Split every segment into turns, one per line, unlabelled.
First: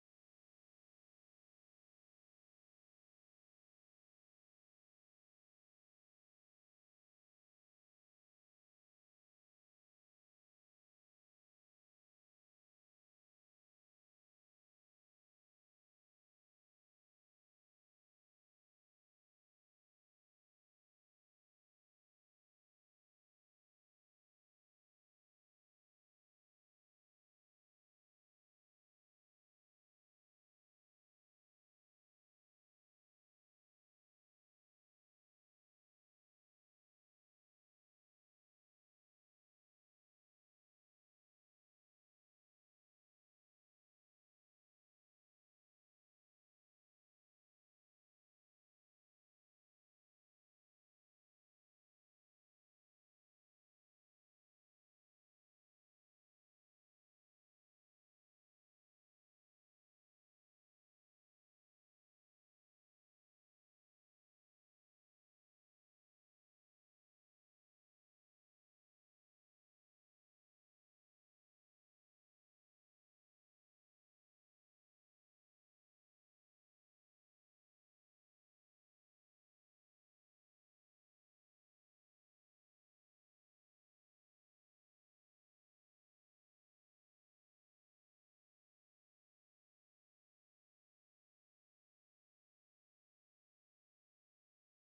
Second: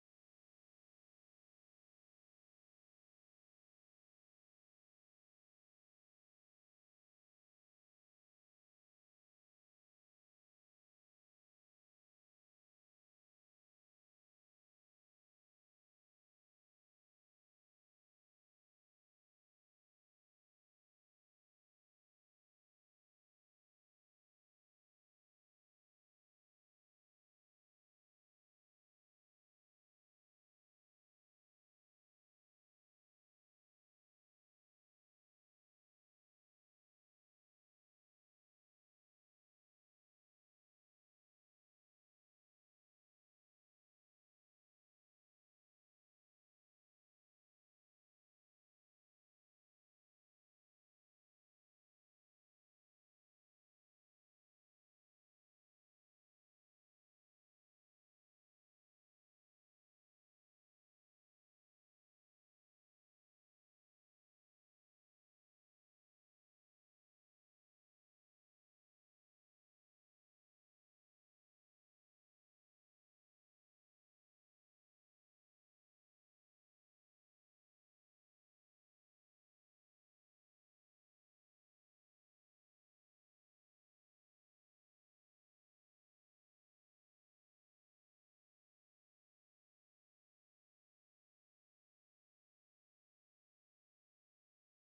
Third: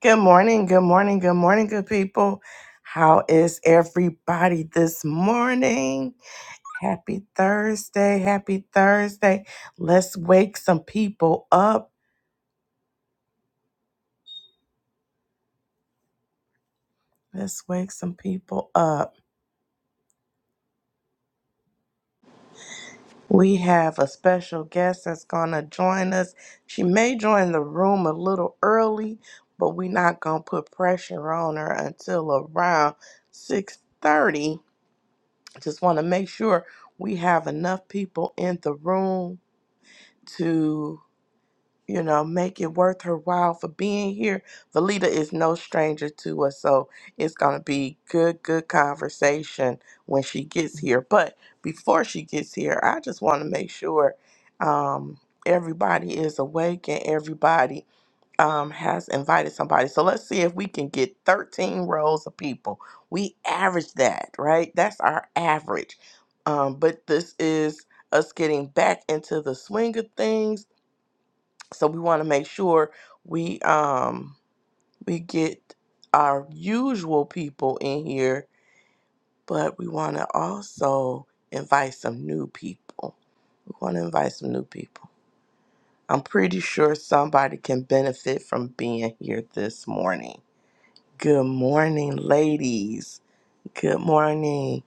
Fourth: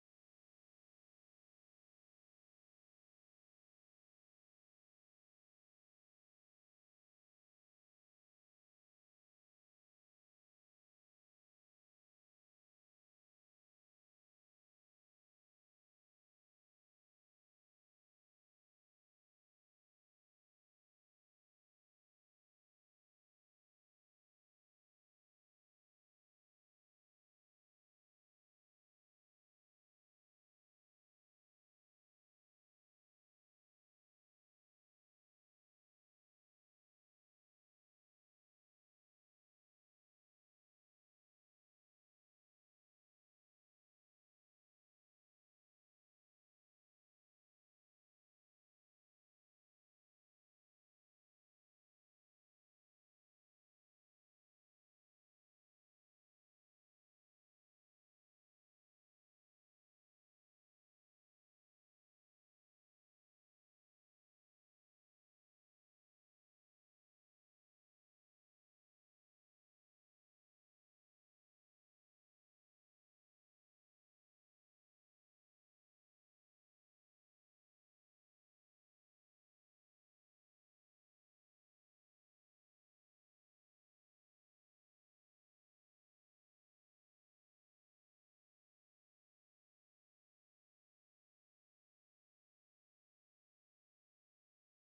Good morning, good morning, good morning, good people. How is everybody this morning? Happy Thursday, happy Thursday. Let's wake some people up. Let's wake some people up. We have a special guest that's going to join us. She may join the room a little early, but we're not going to put pressure on her until around 6:30. Just want to make sure we have enough people in the room to you know make it worth her while for being here valita is no stranger to us so it's going to be good good conversation when she gets here but before she gets here i just want to make sure um, everybody is awake and everybody um, has invited somebody so let's see if we can get 13 rows of people we average that right that's our average um, but this is us getting back into the swing of things so we want to make sure we um we get our usual people in here but we want to also invite some new people we want to invite some new people i'm pretty sure somebody can benefit from being here this morning good morning ladies good morning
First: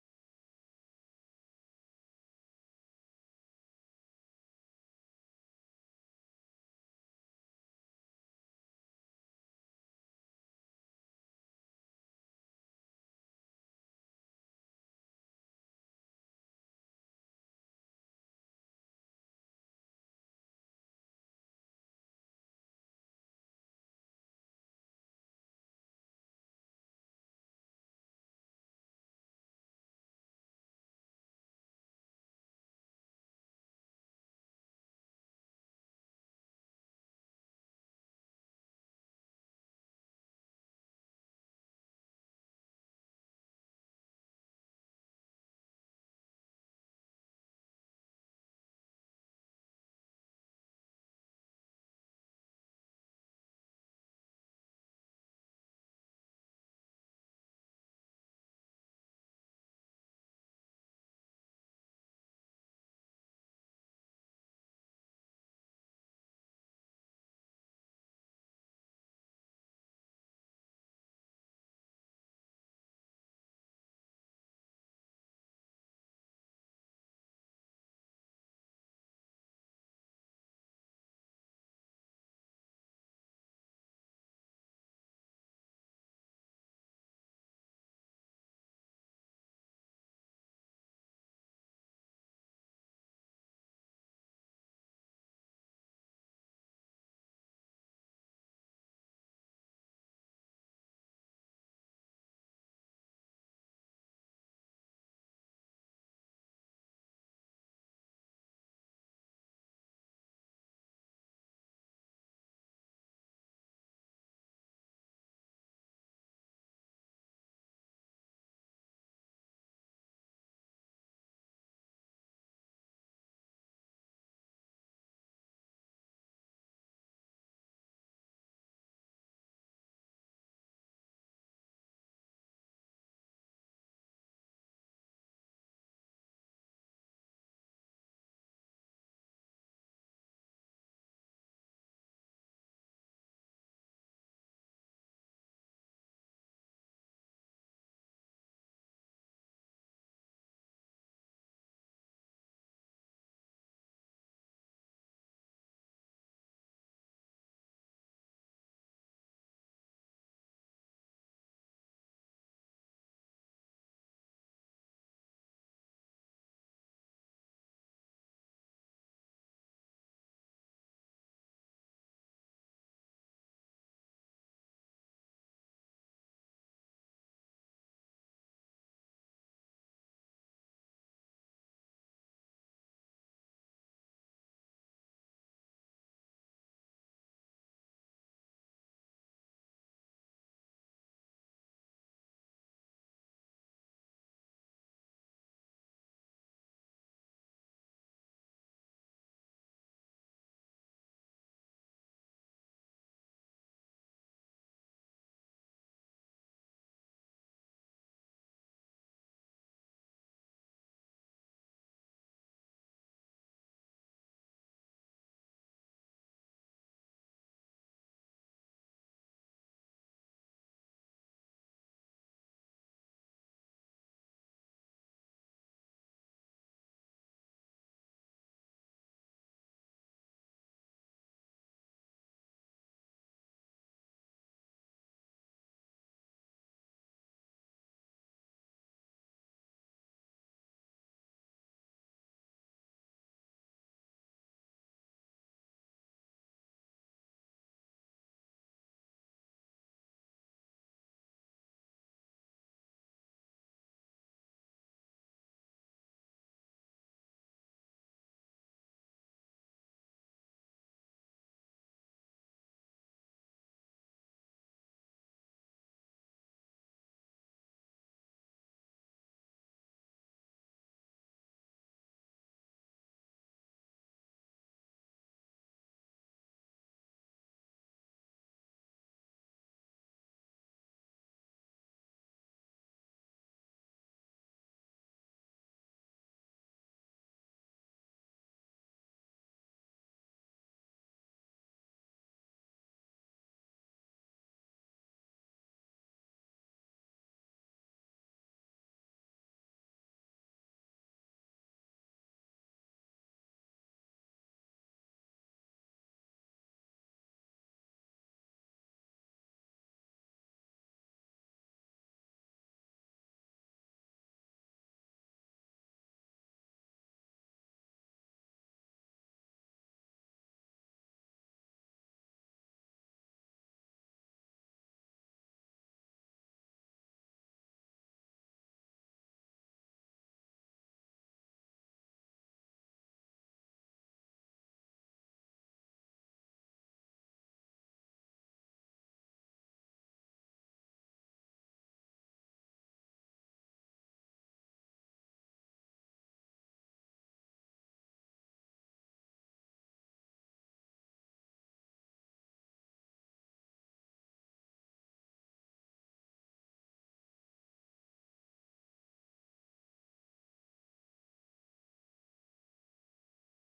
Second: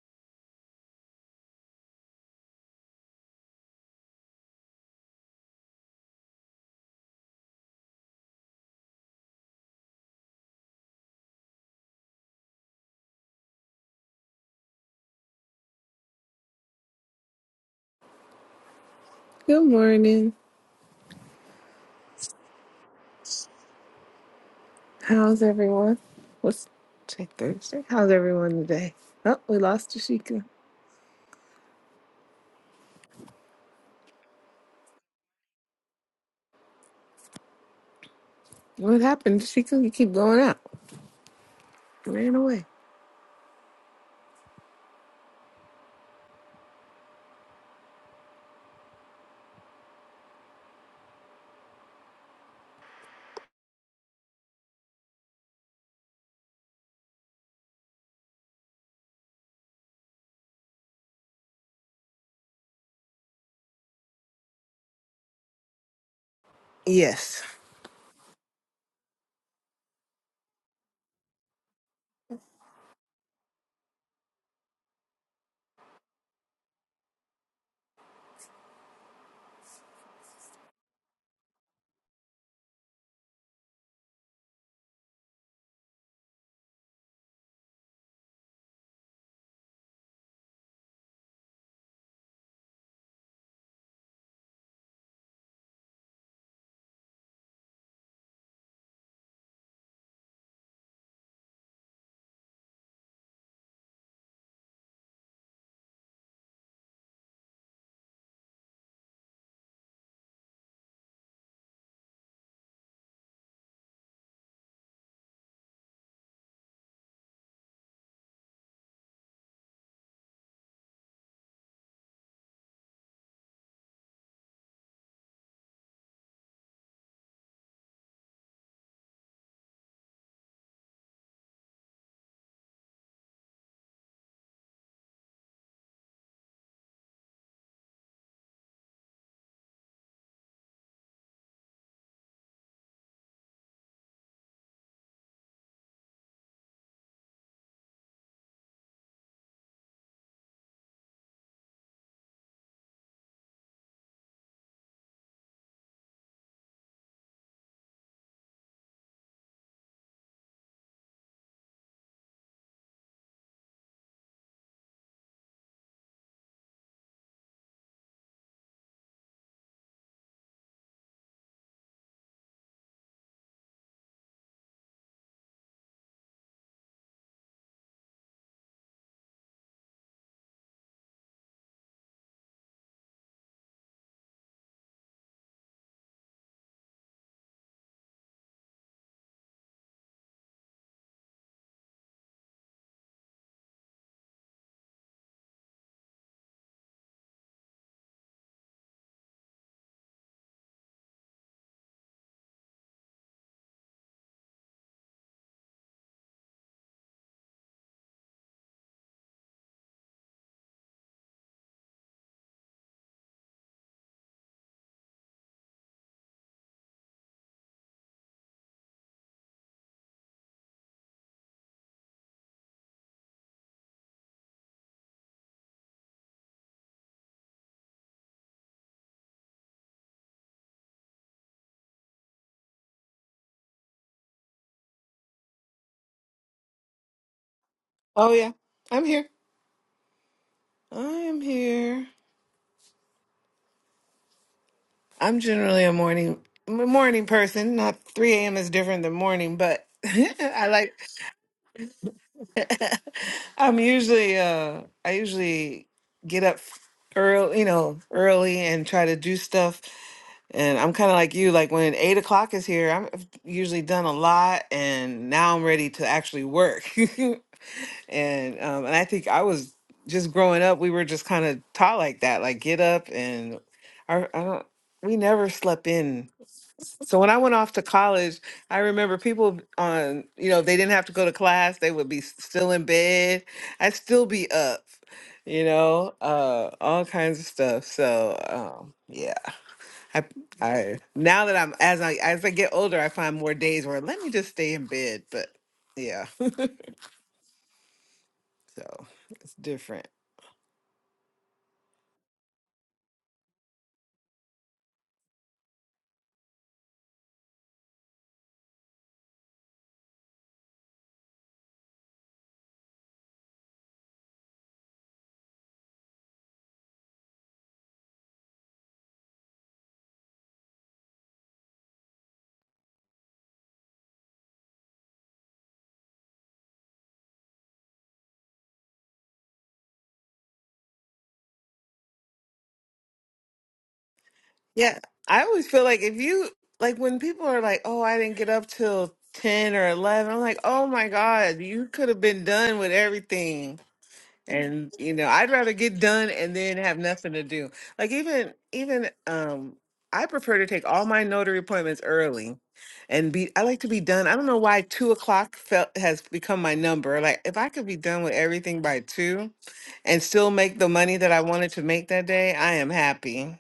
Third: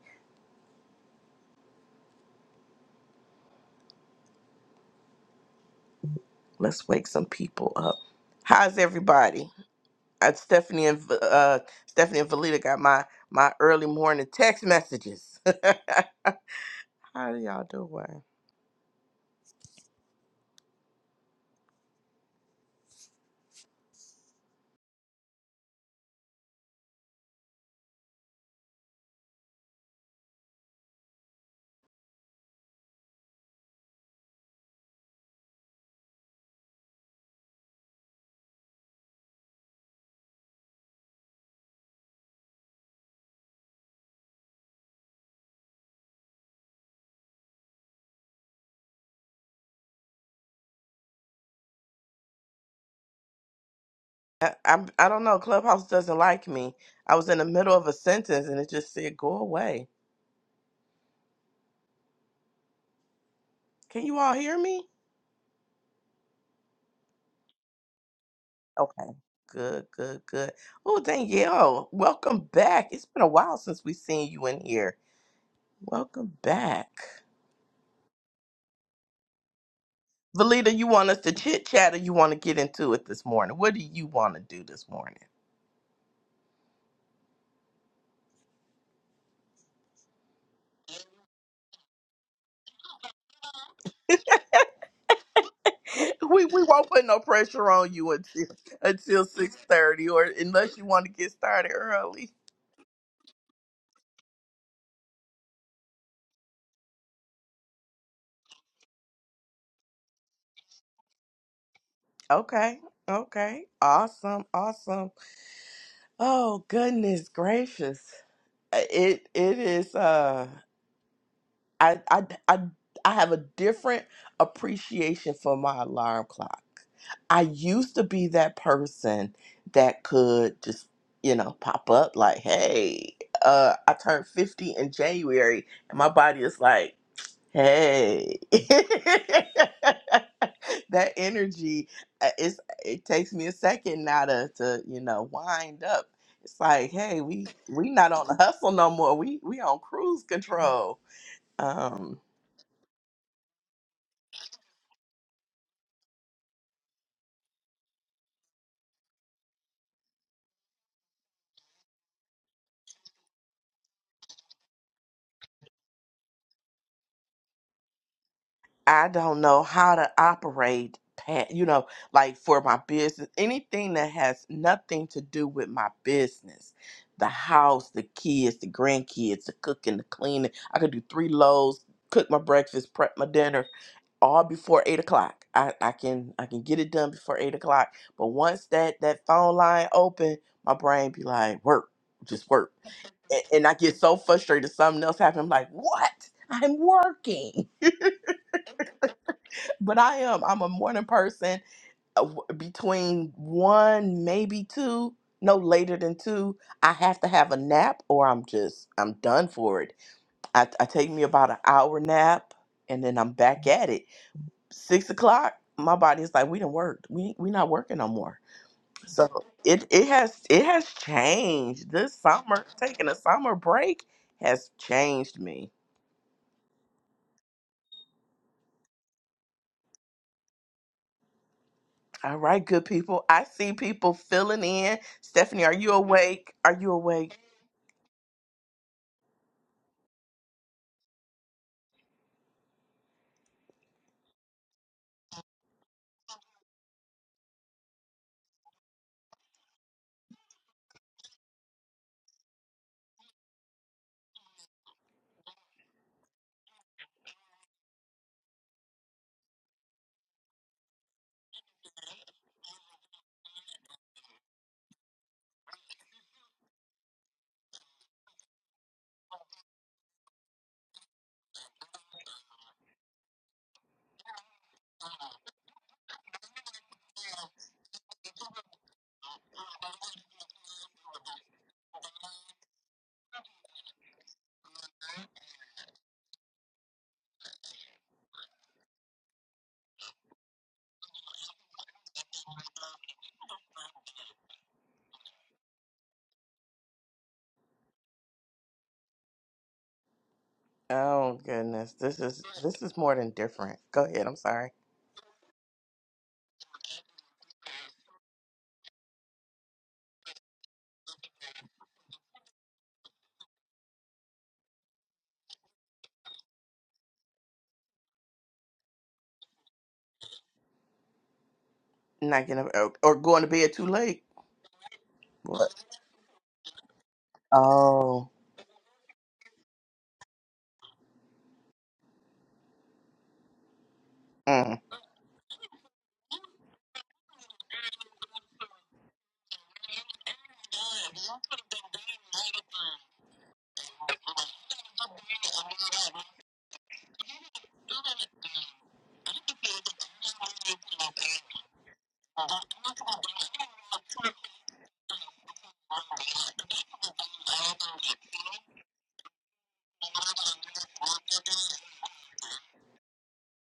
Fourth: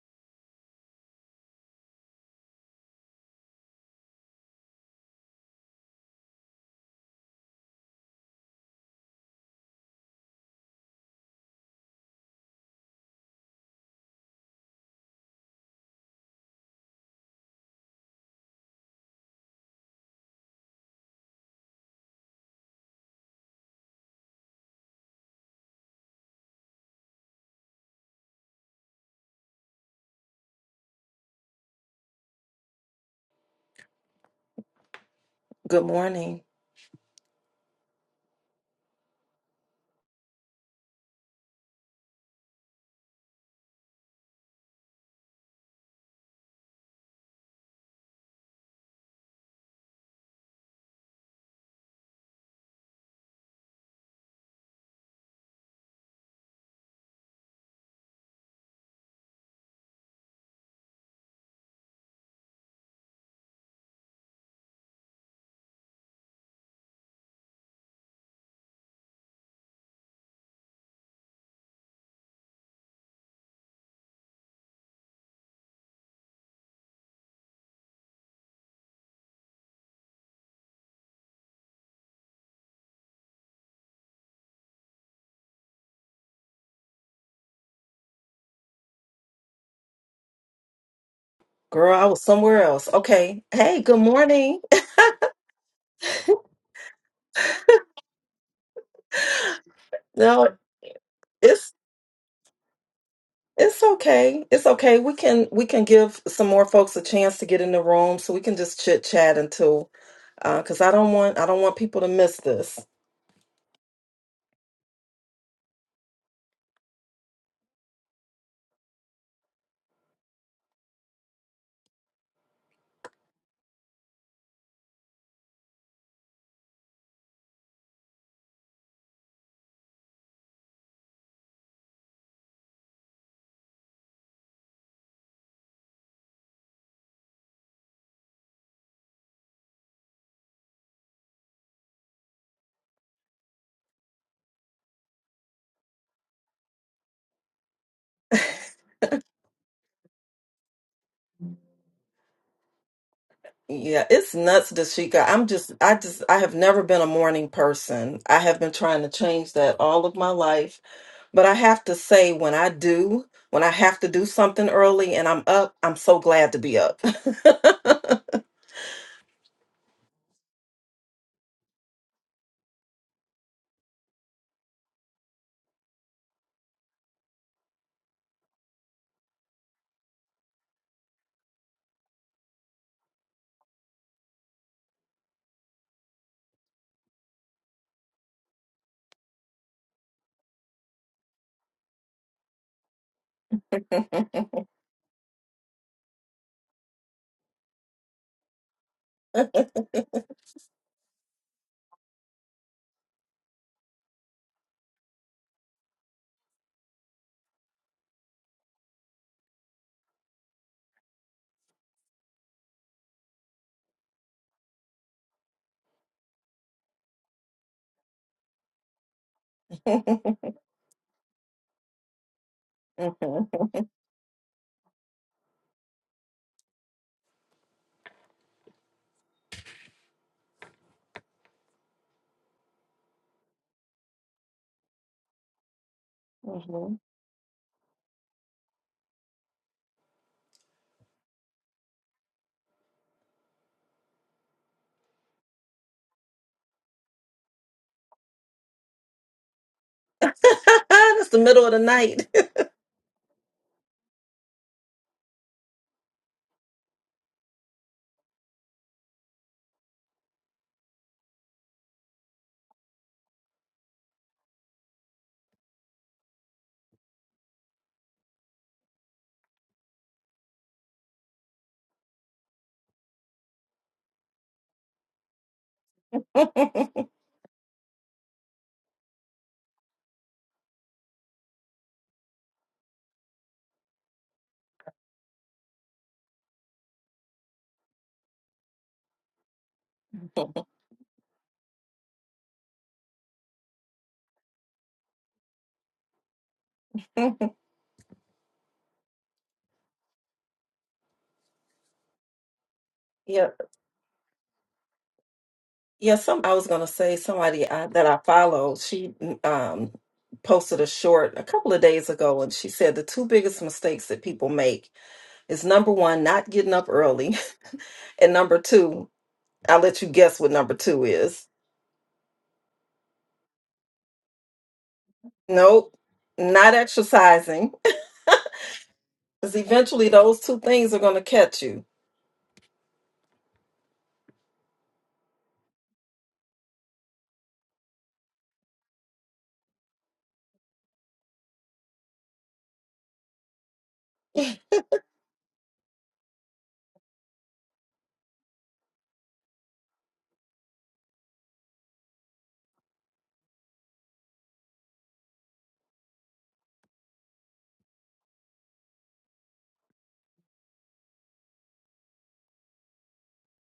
let's wake some people up how's everybody uh, stephanie and uh stephanie and valita got my my early morning text messages How do y'all doing?
Good morning. How's everyone? What's today, Thursday? How's everyone today? Oh, we lost to
Good morning.
What happened, Sheikah? You keep going out. You Ran away.
I, I I don't know. Clubhouse doesn't like me. I was in the middle of a sentence and it just said go away. Can you all hear me?
Yes.
Okay. Good, good, good. Oh, Danielle, welcome back. It's been a while since we've seen you in here. Welcome back. Valita, you want us to chit chat or you want to get into it this morning? What do you want to do this morning?
Girl, I was somewhere else. Okay. Hey, good morning.
We we won't put no pressure on you until until six thirty or
No,
unless you want to get started
it's
early.
it's okay. It's okay. We can we can give some more folks a chance to get in the room so we can just chit chat until uh because I don't want I don't want people to miss this.
Okay. Okay. Awesome. Awesome. Oh goodness gracious. It it is uh I I I I have a different appreciation for my alarm clock. I used to be that person that could just, you know, pop up like, "Hey, uh I turned 50 in January." And my body is like, Hey, that energy uh, it's, it takes me a second now to, to you know wind up. It's like, hey, we we not on the hustle no more. We we on cruise control. Um,
Yeah, it's nuts, Dashika. I'm just I just I have never been a morning person. I have been trying to change that all of my life. But I have to say when I do, when I have to do something early and I'm up, I'm so glad to be up.
I don't know how to operate, pa- you know, like for my business, anything that has nothing to do with my business, the house, the kids, the grandkids, the cooking, the cleaning. I could do three loads, cook my breakfast, prep my dinner all before eight o'clock. I, I can I can get it done before eight o'clock. But once that that phone line open, my brain be like, work, just work, and, and I get so frustrated. Something else happened. I'm like, what? I'm working, but I am. I'm a morning person. Uh, w- Between one, maybe two, no later than two, I have to have a nap, or I'm just I'm done for it. I, I take me about an hour nap, and then I'm back at it six o'clock, my body is like, we done worked. We we not working no more. So it it has it has changed. This summer, taking a
Mhm.
summer break has changed me. All right, good people. I see people filling in. Stephanie, are you awake? Are you
Mhm.
awake?
Oh yeah, I'm here. I am here. I'm generally a morning I'm a morning person. Not 3 a.m. is different than morning, but I like.
it's the middle of the night.
I'm usually uh I usually get up early, you know, early and try to do stuff And I'm kind of like you, like when eight o'clock is here, I'm I've usually done a lot, and now I'm ready to actually work. and um, and I think I was just growing up, we were just kind of taught like that, like get up and our, I don't, we never slept in. So when I went off to college, I remember people on, you know, if they didn't have to go to class, they would be s- still in bed. I'd still be up, you know, uh, all kinds of stuff. So um, yeah. I I now that I'm as I as I get older, I find more days where let me just stay in bed. But yeah, so it's different.
Oh goodness, this is this is more than
Yeah,
different. Go ahead. I'm sorry.
yeah. Some I was gonna say somebody I, that I follow. She um posted a short a couple of days ago, and she said the two biggest mistakes that people make is number one, not getting up early, and number two, I'll let you guess what number two is.
Not getting up or, or going to bed too late. What?
Nope, not exercising.
Oh.
Because eventually, those two things are gonna catch you.
Mm.
Yeah, I always feel like if you like when people are like, "Oh, I didn't get up till ten or 11, I'm like, "Oh my god, you could have been done with everything." And you know, I'd rather get done and then have nothing to do. Like even even um I prefer to take all my notary appointments early and be I like to be done. I don't know why two o'clock felt has become my number. Like if I could be done with everything by two and still make the money that I wanted to make that day, I am happy.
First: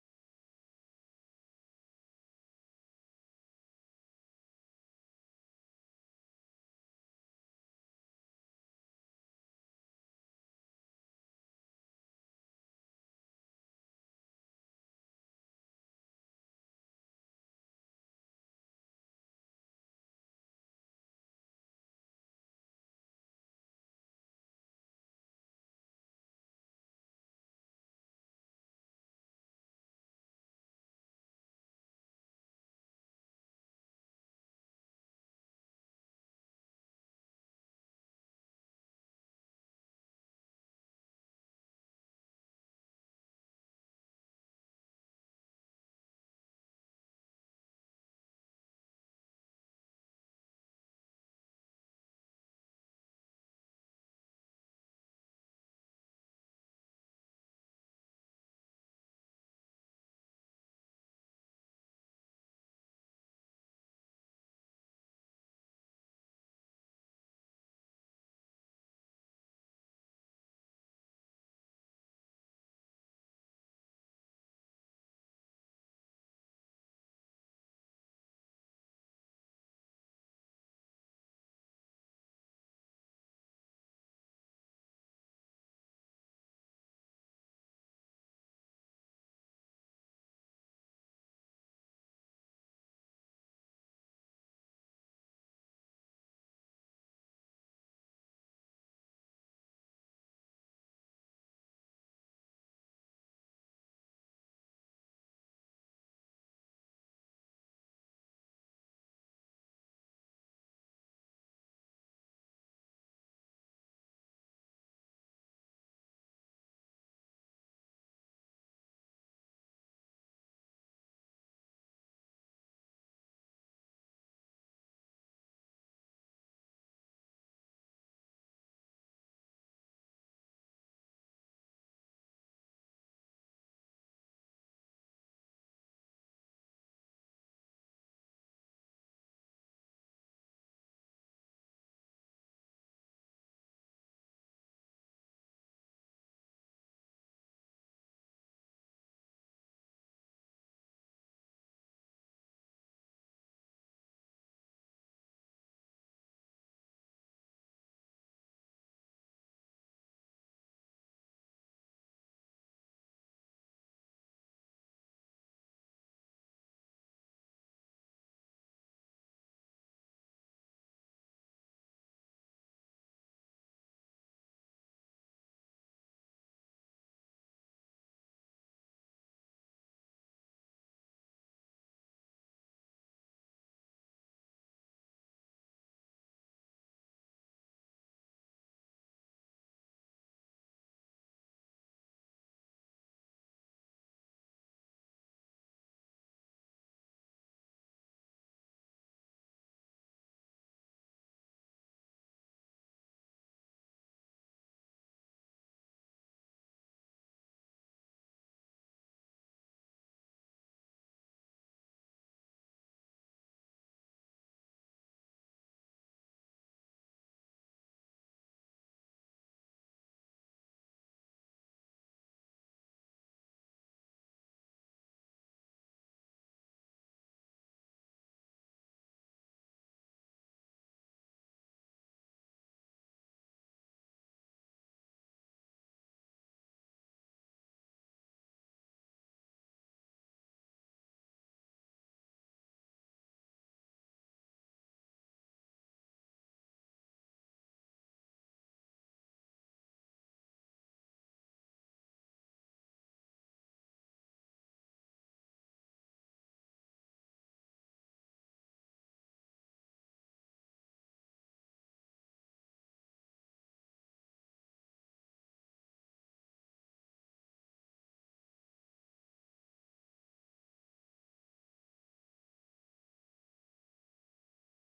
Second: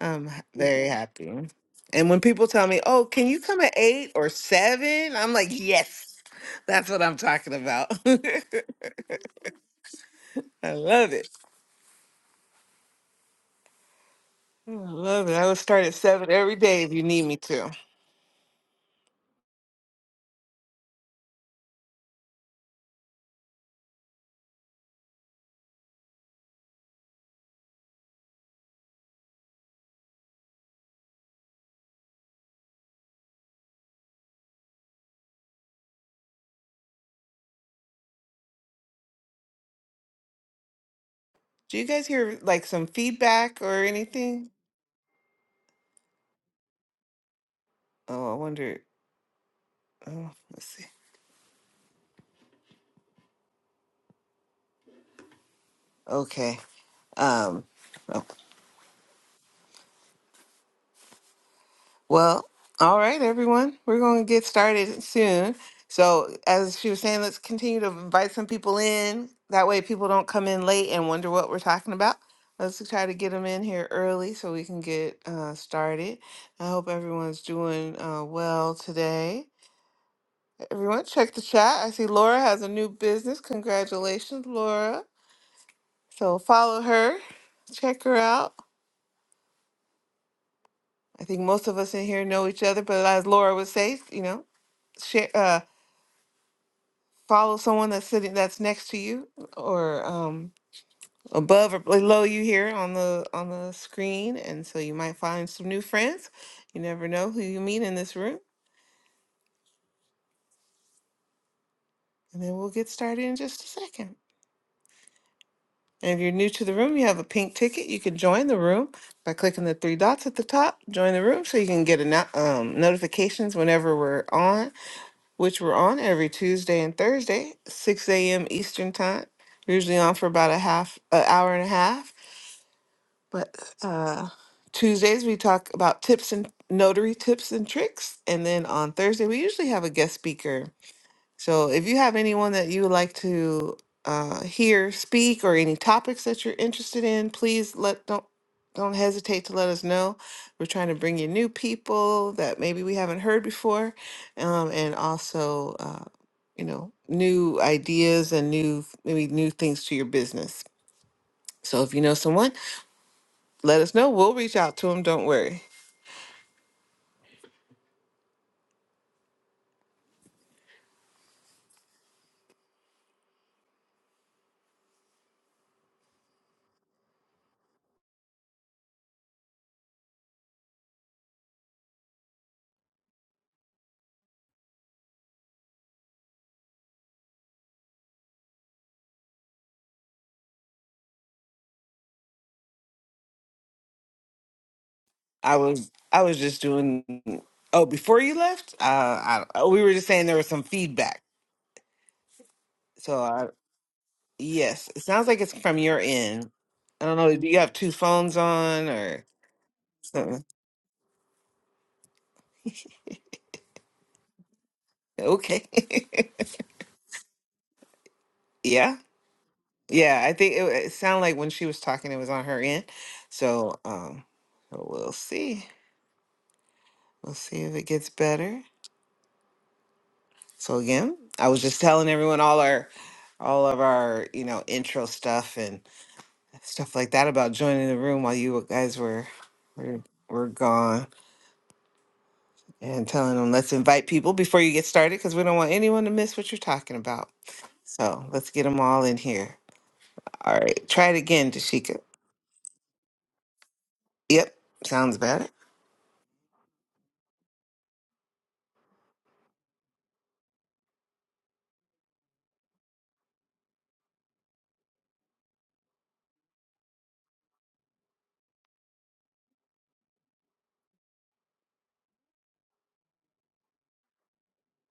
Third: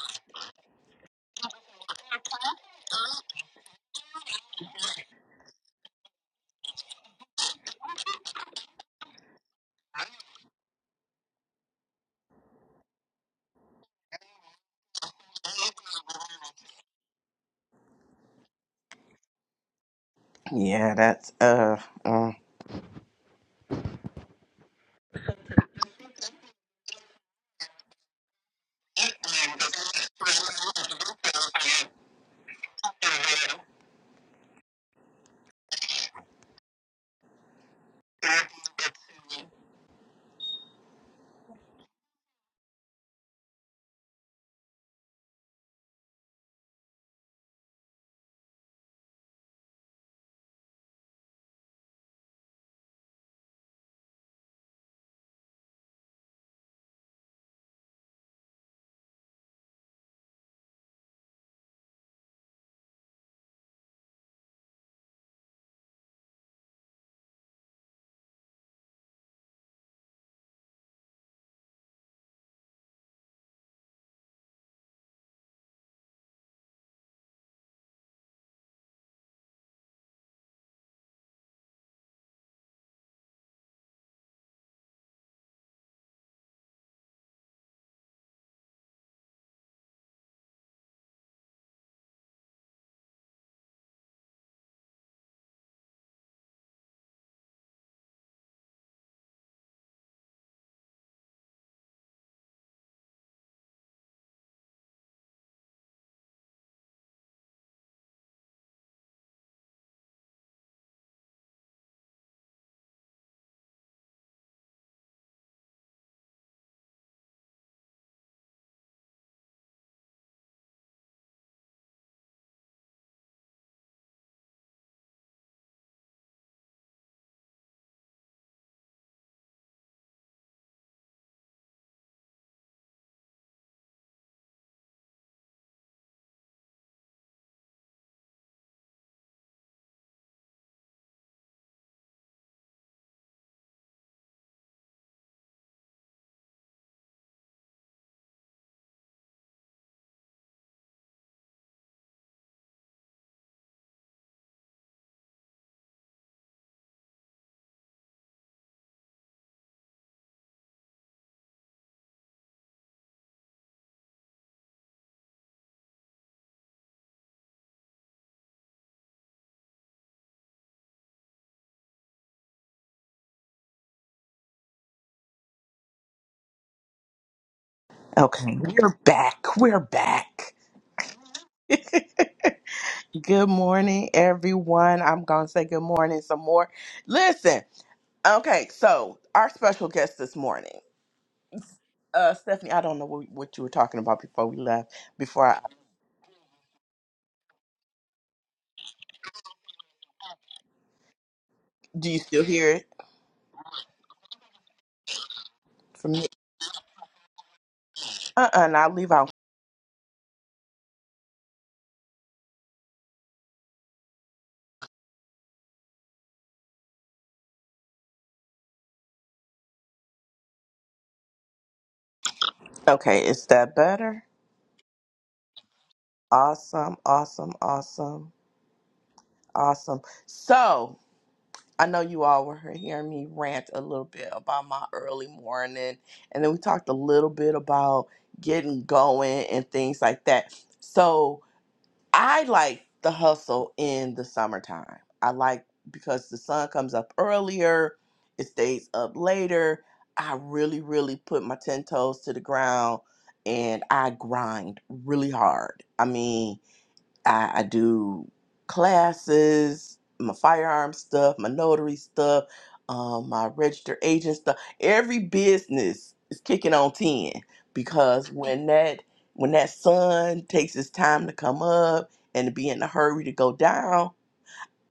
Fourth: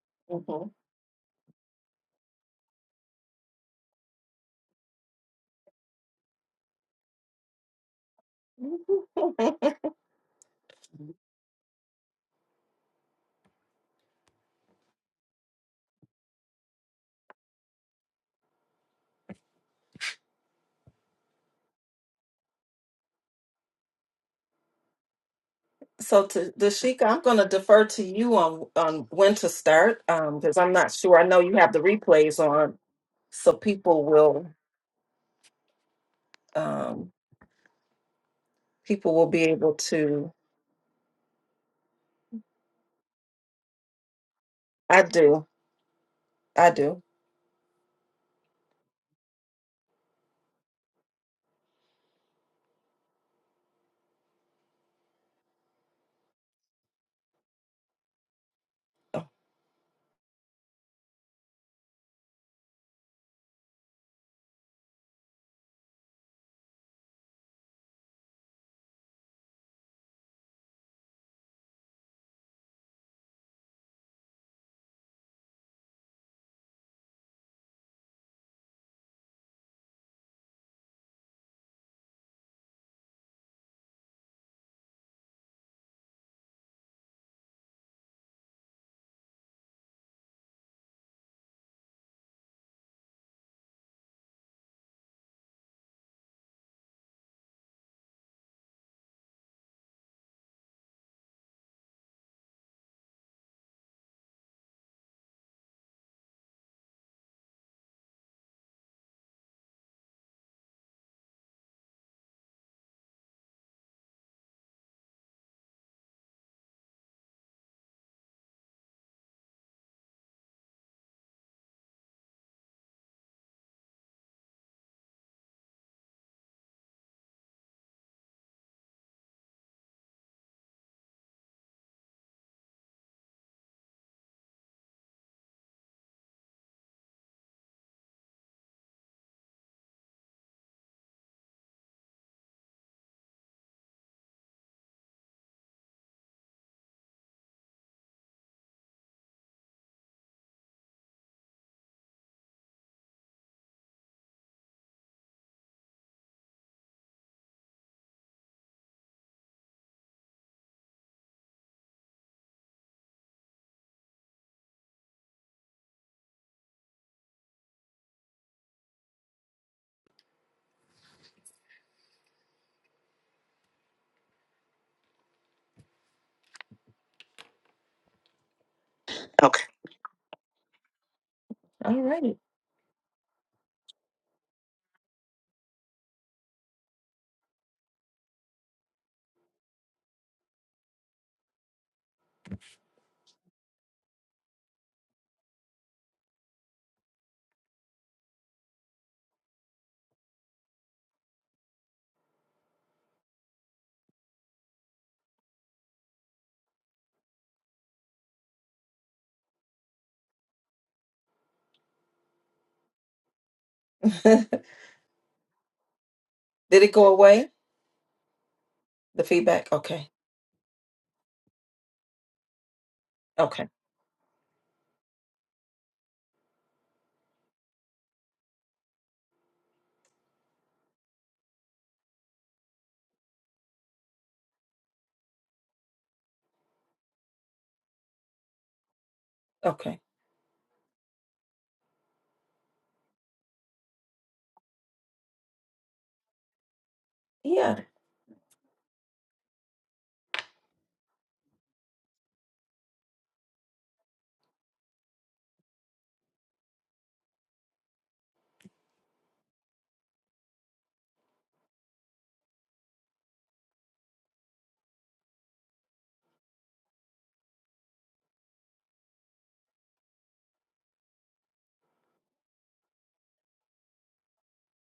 I'm h-
Mhm.
very happy. And when people tell me, Oh, can you come at eight or seven?" i I'm like, Yes, that's what I'm talking about. I love it. I love it. I will start at seven every day if you need me to.
Yeah, that's uh, uh
So, to Dashika, I'm going to defer to you on on when to start because I'm not sure. I know you have the replays on, so people will um, people will be able to.
Do you guys hear like some feedback or anything?
I do, I do.
Oh, I wonder. Oh, let's see. Okay. Um. oh, Well, all right, everyone. We're going to get started soon. So, as she was saying, let's continue to invite some people in. That way, people don't come in late and wonder what we're talking about. Let's try to get them in here early so we can get uh, started. I hope everyone's doing uh, well today. Everyone, check the chat. I see Laura has a new business. Congratulations, Laura. So follow her, check her out. I think most of us in here know each other, but as Laura would say, you know, share, uh, follow someone that's sitting that's next to you or um, above or below you here on the on the screen, and so you might find some new friends. You never know who you meet in this room, and then we'll get started in just a second. And if you're new to the room, you have a pink ticket. You can join the room by clicking the three dots at the top. Join the room so you can get a no- um, notifications whenever we're on, which we're on every Tuesday and Thursday, 6 a.m. Eastern time. We're usually on for about a half, an hour and a half. But uh, Tuesdays we talk about tips and notary tips and tricks, and then on Thursday we usually have a guest speaker so if you have anyone that you would like to uh, hear speak or any topics that you're interested in, please let don't don't hesitate to let us know. We're trying to bring you new people that maybe we haven't heard before, um, and also uh, you know new ideas and new maybe new things to your business. So if you know someone, let us know. We'll reach out to them. Don't worry.
okay. We're back.
Okay.
We're back.
All right.
Good morning, everyone. I'm gonna say good morning some more. Listen. Okay, so our special guest this morning, uh, Stephanie. I don't know what, what you were talking about before we left. Before
I
I,
was I was just doing. Oh, before you left, uh, I, we were just saying there was some feedback.
do you still hear it
So I, Yes, it sounds like it's from your
from me?
end. I don't know. Do you have two phones
Uh, uh-uh,
on
I'll leave
or
out.
something?
Did
Okay.
it go away?
yeah.
The feedback? Okay,
Yeah. I think it, it sounded like when she was talking, it was on her end.
Okay, is
okay,
that
So
better?
um, so we'll see.
Awesome,
We'll
awesome,
see if it gets
awesome,
better.
awesome.
So
So
again, I was just
I know
telling
you
everyone
all were
all our,
hearing me
all
rant
of
a little
our,
bit
you know,
about my
intro
early
stuff and
morning, and then we talked a
stuff like that
little
about
bit
joining the
about
room while you
getting
guys were,
going and things
okay.
were,
like
were
that.
gone.
So I like
and
the
telling them
hustle
let's invite
in the
people before you get
summertime.
started
I
because we don't
like
want anyone to
because the
miss what you're
sun comes
talking
up
about.
Yeah.
earlier,
So
it
let's get them
stays
all
up
in here.
later. I
All
really,
right, try it
really put
again,
my 10
Tashika.
toes to the ground and I
Yep,
grind
sounds
really
better.
hard. I mean, I, I do classes, my firearm stuff, my notary stuff, um, my registered agent stuff. Every business is kicking on ten because when that when that sun takes its time to come up and to be in a hurry to go down,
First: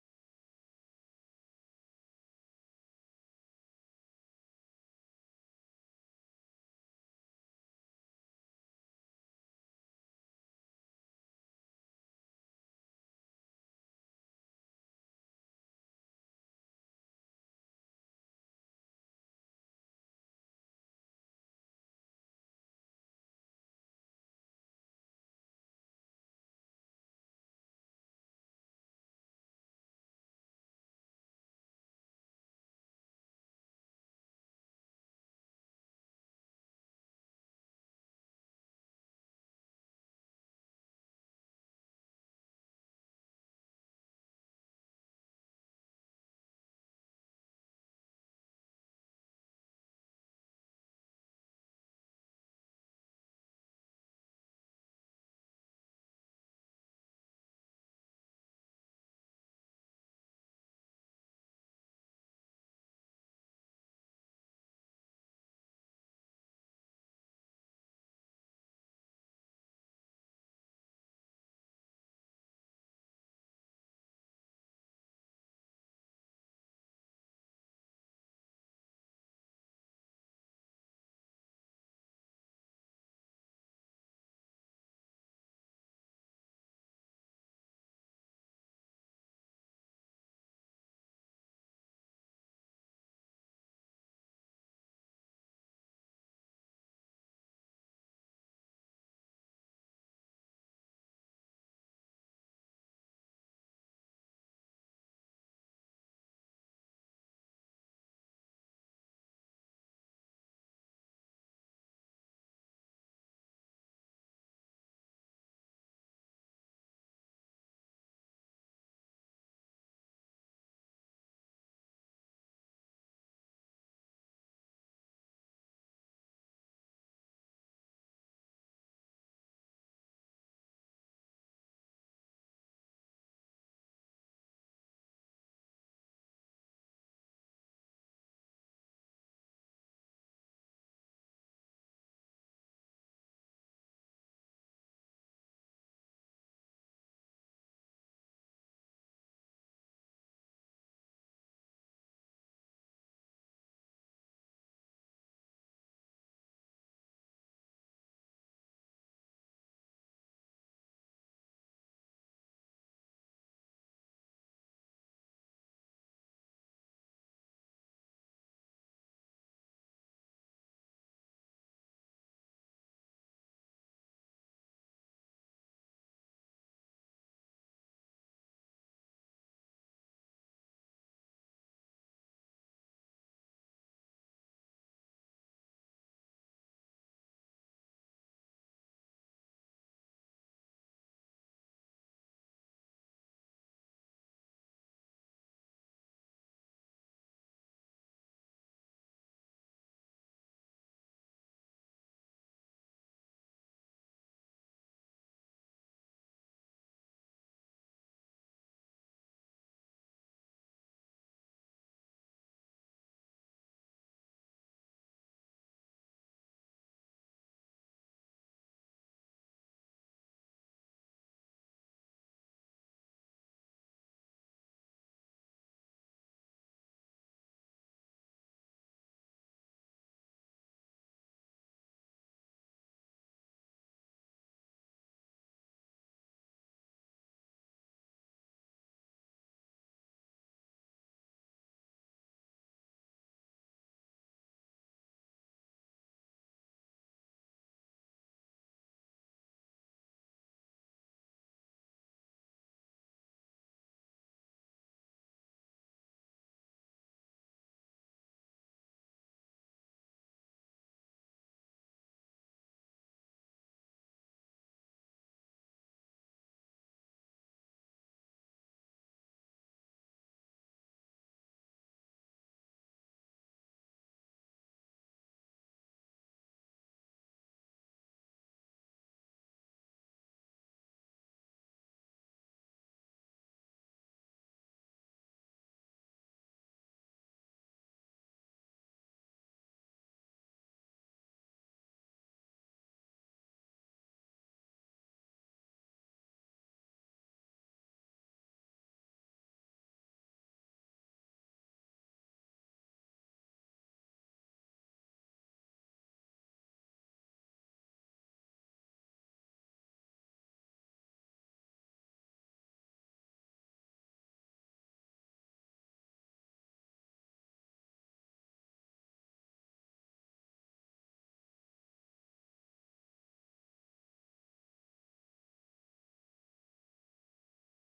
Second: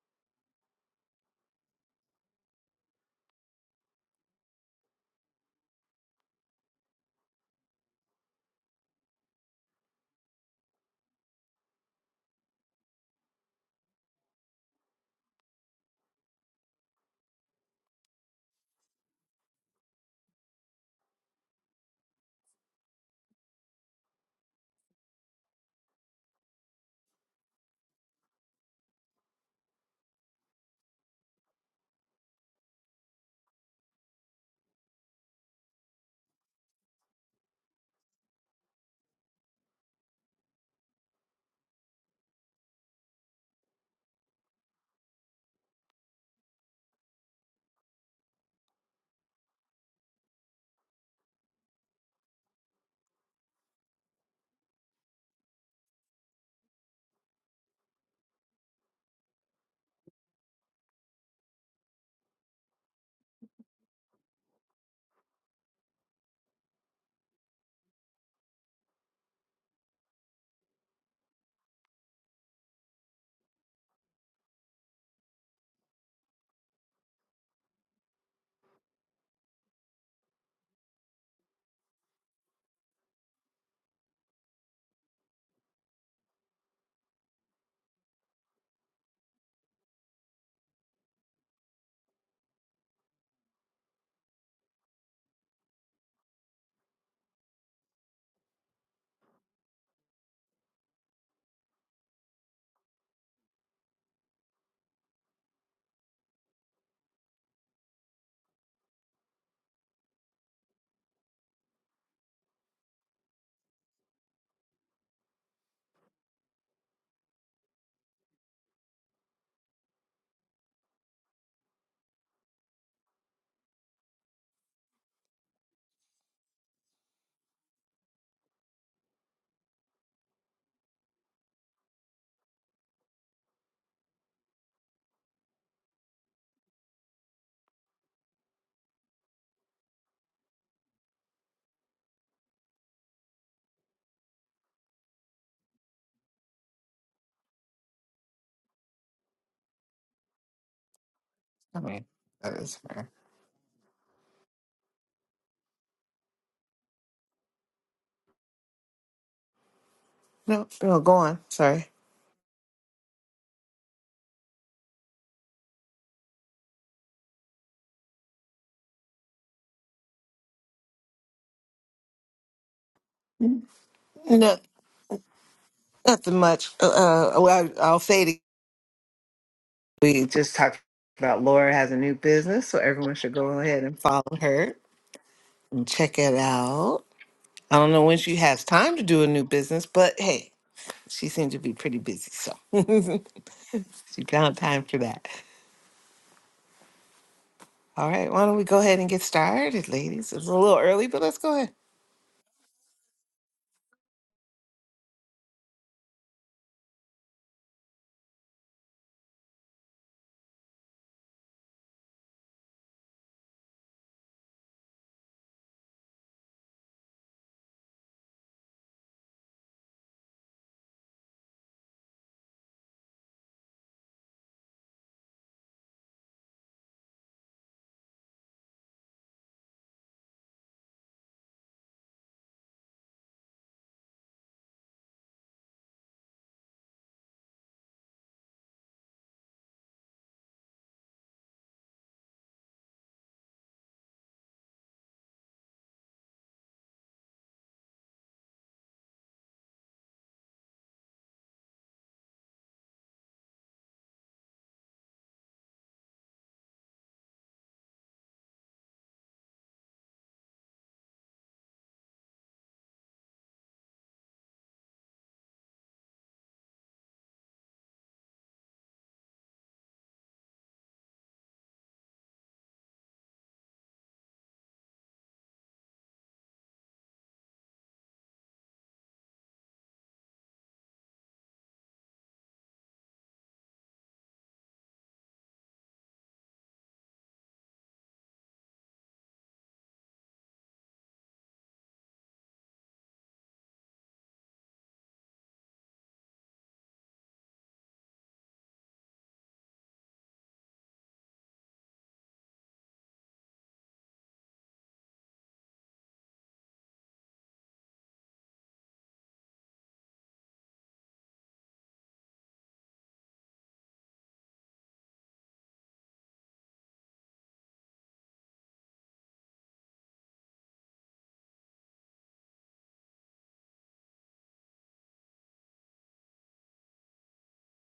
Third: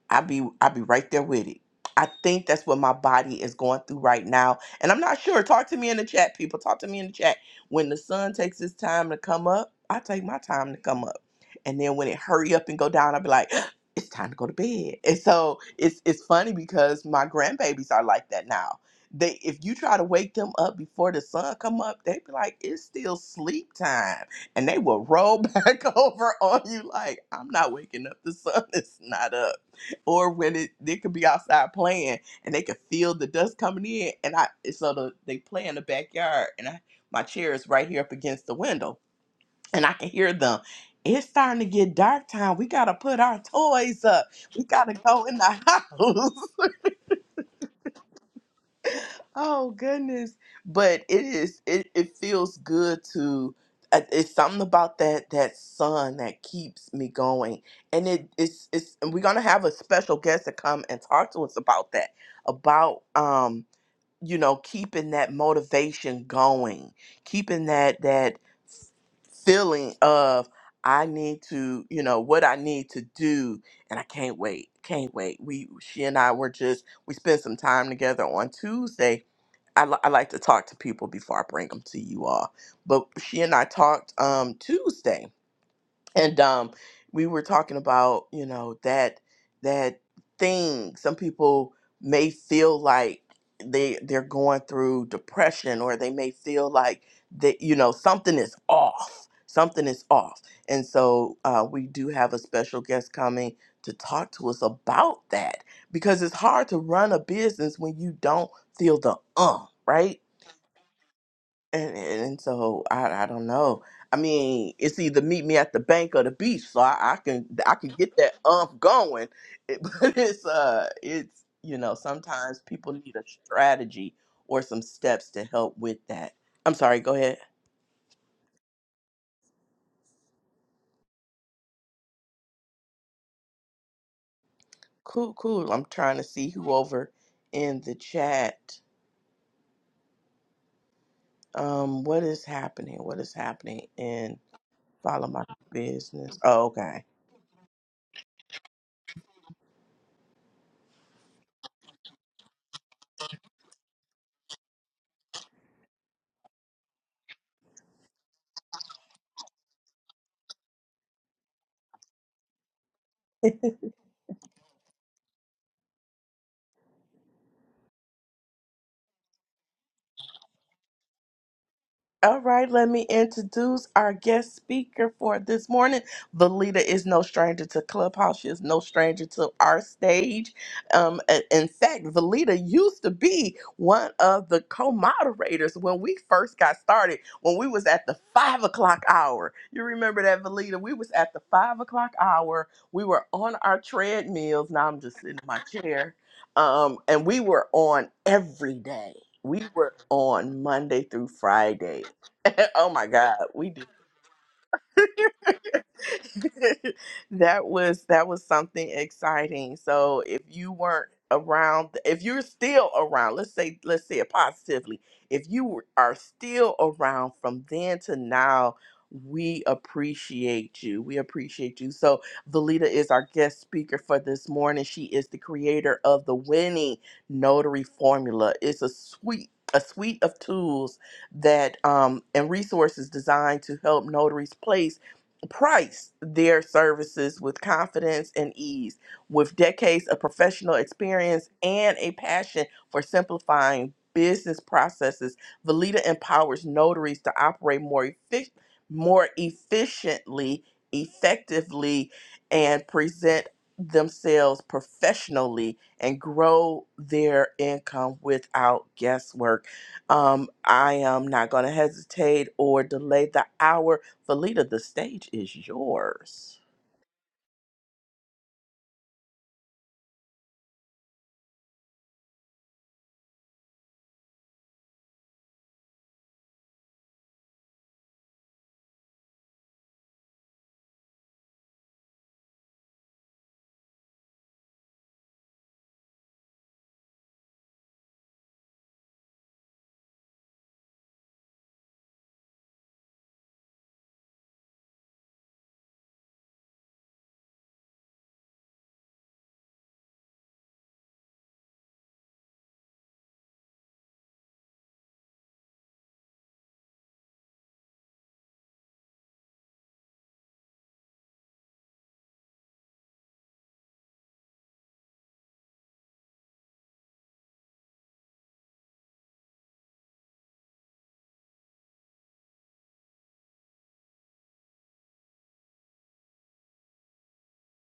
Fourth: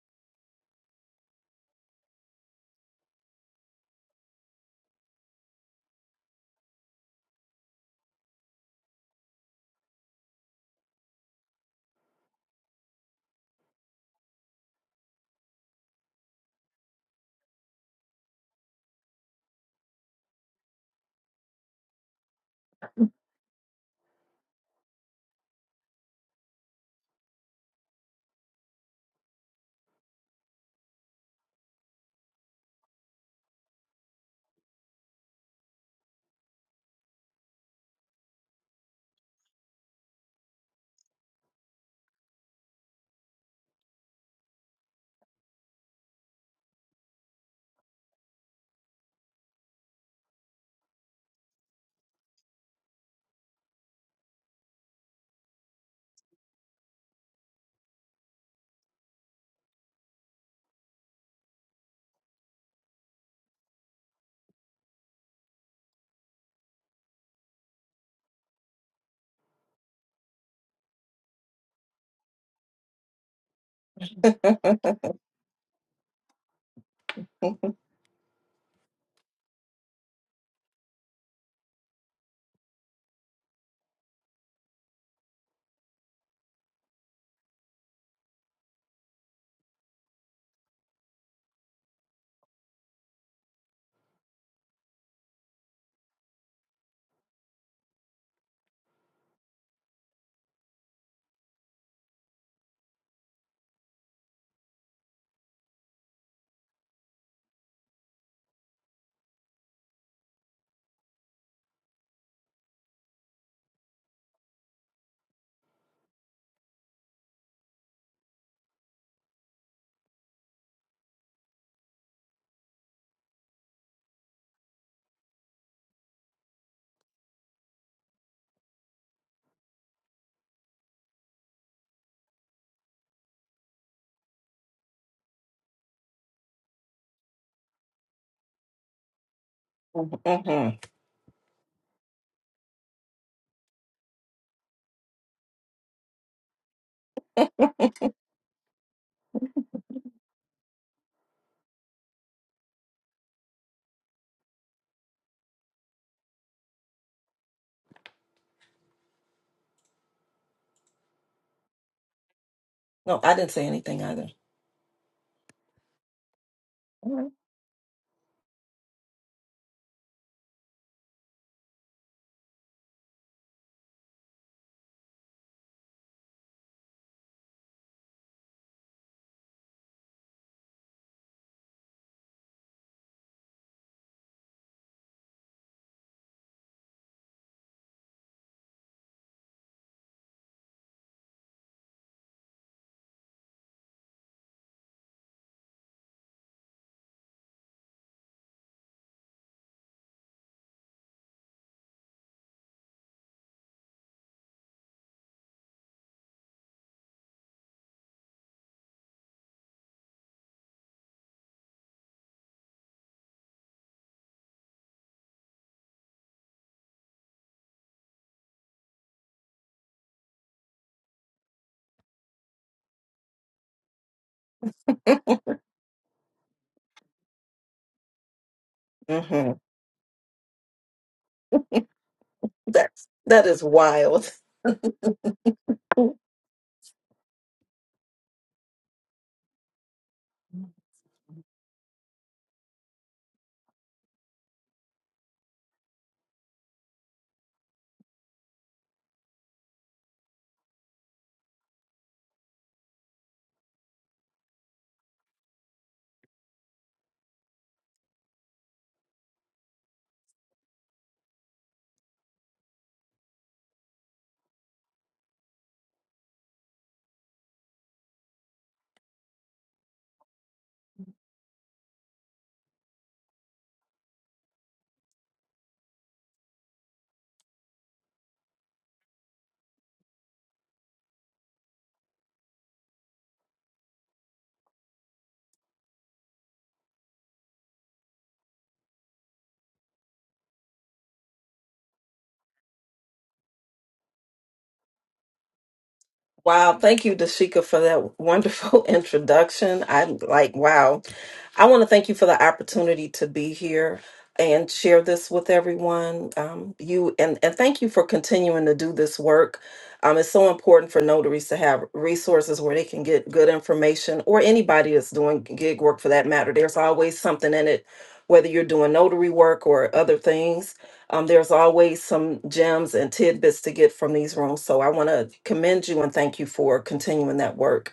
I be I be right there with it. I think that's what my body is going through right now. And I'm not sure. Talk to me in the chat, people. Talk to me in the chat. When the sun takes its time to come up, I take my time to come up. And then when it hurry up and go down, I'll be like, it's time to go to bed. And so it's it's funny because my grandbabies are like that now. They if you try to wake them up before the sun come up, they be like, it's still sleep time. And they will roll back over on you like, I'm not waking up. The sun is not up or when it they could be outside playing and they could feel the dust coming in and I so the, they play in the backyard and I my chair is right here up against the window and I can hear them. It's starting to get dark time. We gotta put our toys up. We gotta go in the house. Oh goodness. But it is it, it feels good to I- it's something about that that sun that keeps me going. And it it's it's and we're gonna have a special guest to come and talk to us about that. About um, you know, keeping that motivation going, keeping that that feeling of I need to, you know, what I need to do, and I can't wait, can't wait. We, she and I were just, we spent some time together on Tuesday, I, li- I like to talk to people before I bring them to you all. But she and I talked um, Tuesday, and um, we were talking about you know that that thing. Some people may feel like they they're going through depression, or they may feel like that you know something is off. Something is off, and so uh, we do have a special guest coming to talk to us about that because it's hard to run a business when you don't feel the um, right? And, and and so I I don't know. I mean, it's either meet me at the bank or the beach, so I, I can I can get that umph going. It, but it's uh it's you know sometimes people need a strategy or some steps to help with that. I'm sorry. Go ahead. Cool, cool. I'm trying to see who over in the chat.
Mm-hmm.
Um, what is happening? What is happening in follow my business? Oh, okay.
I mean, that is fair. No, no, go on. Sorry.
No, I didn't say anything either. All right.
All right, let me introduce our guest
No,
speaker for this morning.
nothing much.
Valita
Uh,
is no
uh, well,
stranger to
I- I'll say
Clubhouse.
it.
She is no stranger to our
We
stage.
just talked
Um, a-
about
in
Laura has a
fact,
new
Valita
business, so
used to
everyone should go
be
ahead and
one
follow
of the
her
co-moderators
and
when we
check it
first got
out.
started, when we
I
was
don't
at
know
the
when she
five
has time
o'clock
to do a new
hour. You
business, but
remember that,
hey,
Valita? We was
she
at the
seemed to be
five
pretty
o'clock
busy, so
hour. We were on our
she found
treadmills.
time
Now
for
I'm just
that.
sitting in my chair. Um, and we were on
All right, why don't we
every
go ahead and
day.
get
We
started,
were
ladies? It's a
on
little
Monday
early, but
through
let's go ahead.
Friday oh my God, we did. that was that was something exciting. So if you weren't around, if you're still around, let's say let's say it positively, if you were- are still around from then to now, we appreciate you. We appreciate you. So Valita is our guest speaker for this morning. She is the creator of the winning notary formula. It's a suite
Mm-hmm.
a suite of tools that um, and
That's
resources
that is
designed to help
wild.
notaries place price their services with confidence and ease, with decades of professional experience and a passion for simplifying business processes. Valita empowers notaries to operate more effi- more efficiently, effectively, and present themselves professionally and grow their income without guesswork. Um, I am not going to hesitate or delay the hour Felita, the stage is yours.
Wow, thank you, Dashika, for that wonderful introduction. I like, wow. I want to thank you for the opportunity to be here and share this with everyone. Um, you and, and thank you for continuing to do this work. Um, it's so important for notaries to have resources where they can get good information, or anybody that's doing gig work for that matter. There's always something in it, whether you're doing notary work or other things um, there's always some gems and tidbits to get from these rooms. So I want to commend you and thank you for continuing that work.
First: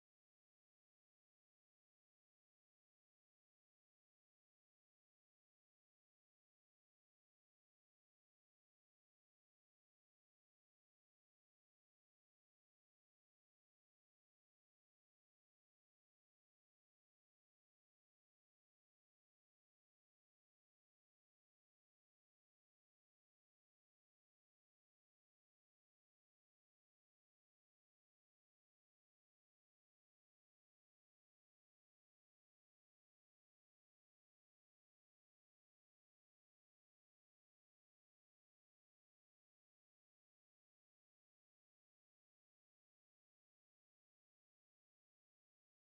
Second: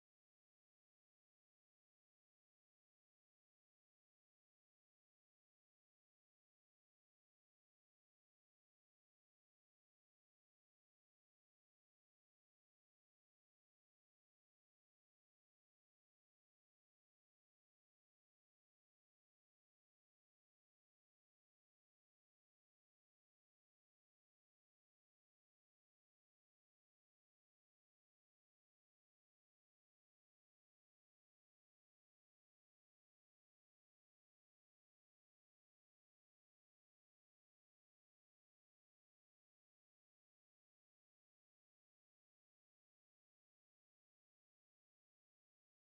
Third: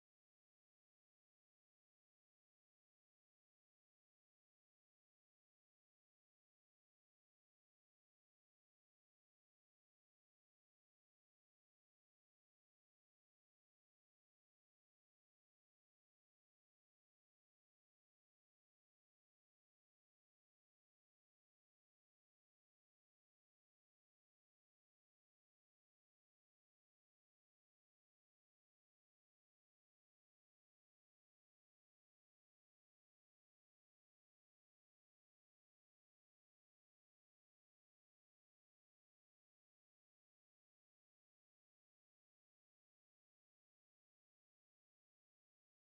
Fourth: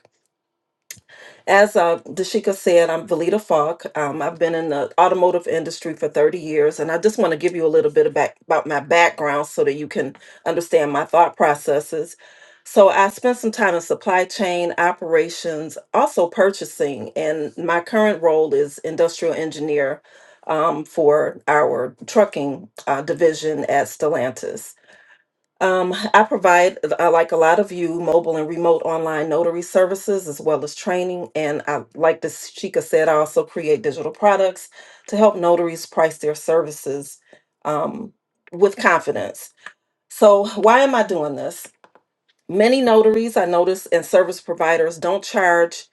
As uh, Dashika said, I'm Valita Falk. Um, I've been in the automotive industry for 30 years, and I just want to give you a little bit about, about my background so that you can understand my thought processes. So, I spent some time in supply chain operations, also purchasing, and my current role is industrial engineer um, for our trucking uh, division at Stellantis. Um, I provide, uh, like a lot of you, mobile and remote online notary services as well as training. And I, like this Chica said, I also create digital products to help notaries price their services um, with confidence. So, why am I doing this? Many notaries I notice and service providers don't charge.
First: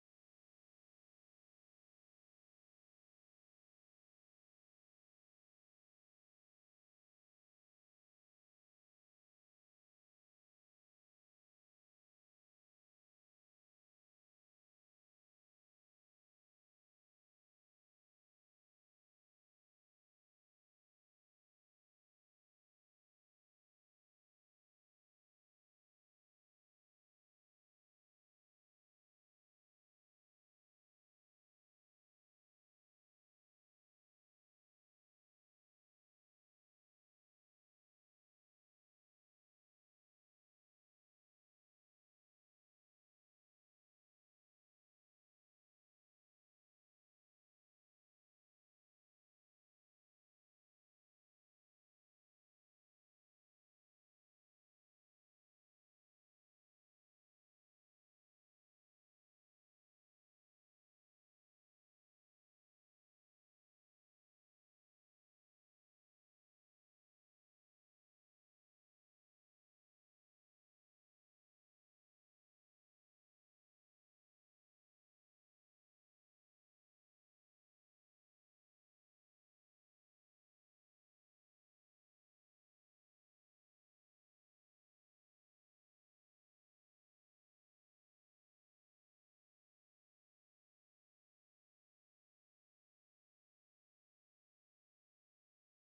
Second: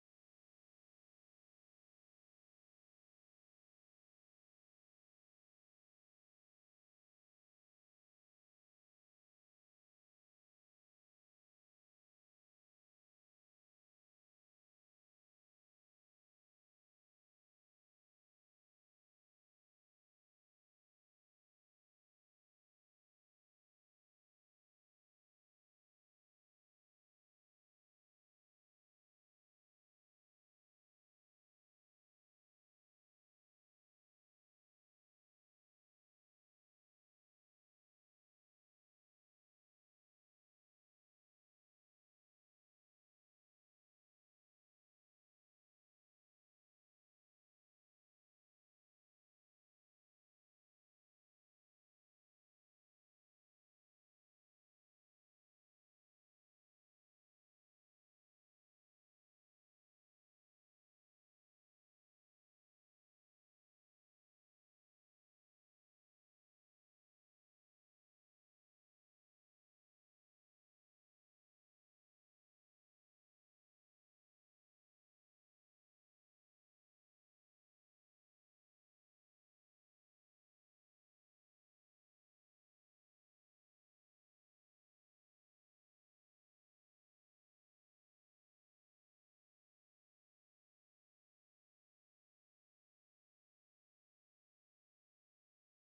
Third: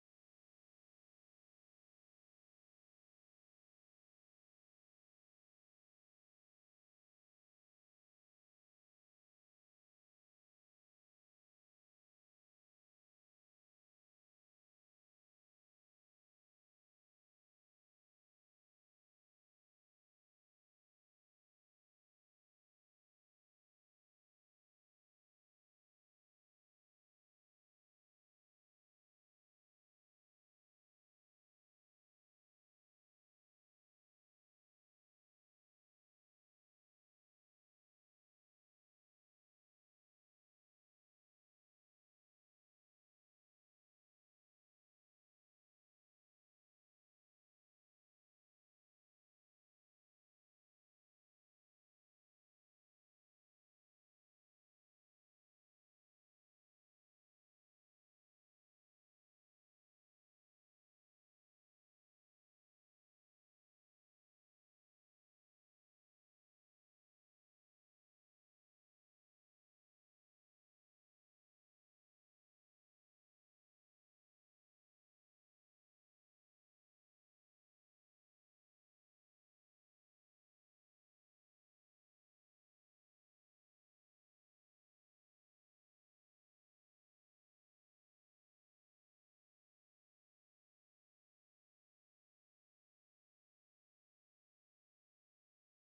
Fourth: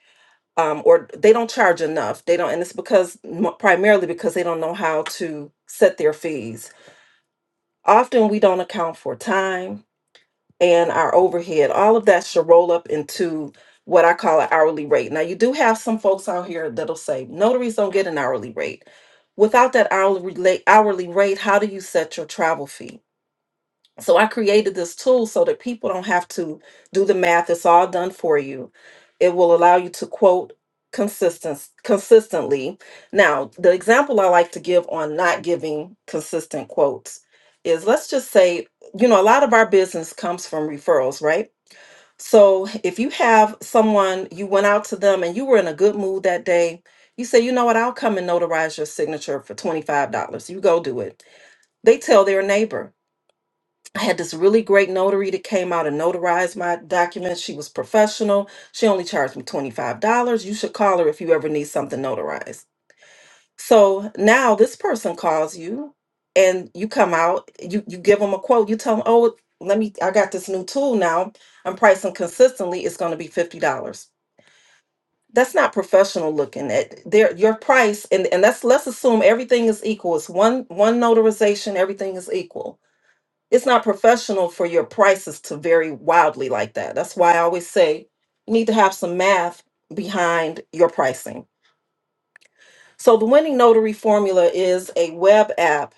Um, or they don't charge enough. They don't, and it's because primarily because they don't know how to set their fees. Often we don't account for time and our overhead, all of that should roll up into what I call an hourly rate. Now, you do have some folks out here that'll say notaries don't get an hourly rate. Without that hourly rela- hourly rate, how do you set your travel fee? So I created this tool so that people don't have to do the math. It's all done for you. It will allow you to quote consistent consistently. Now, the example I like to give on not giving consistent quotes is let's just say, you know, a lot of our business comes from referrals, right? So if you have someone, you went out to them and you were in a good mood that day, you say, you know what, I'll come and notarize your signature for $25. You go do it. They tell their neighbor. I had this really great notary that came out and notarized my documents. She was professional. She only charged me $25. You should call her if you ever need something notarized. So now this person calls you and you come out, you, you give them a quote. You tell them, oh, let me, I got this new tool now. I'm pricing consistently. It's going to be $50. That's not professional looking at their your price and, and that's let's assume everything is equal. It's one one notarization, everything is equal it's not professional for your prices to vary wildly like that. That's why I always say you need to have some math behind your pricing. So the winning notary formula is a web app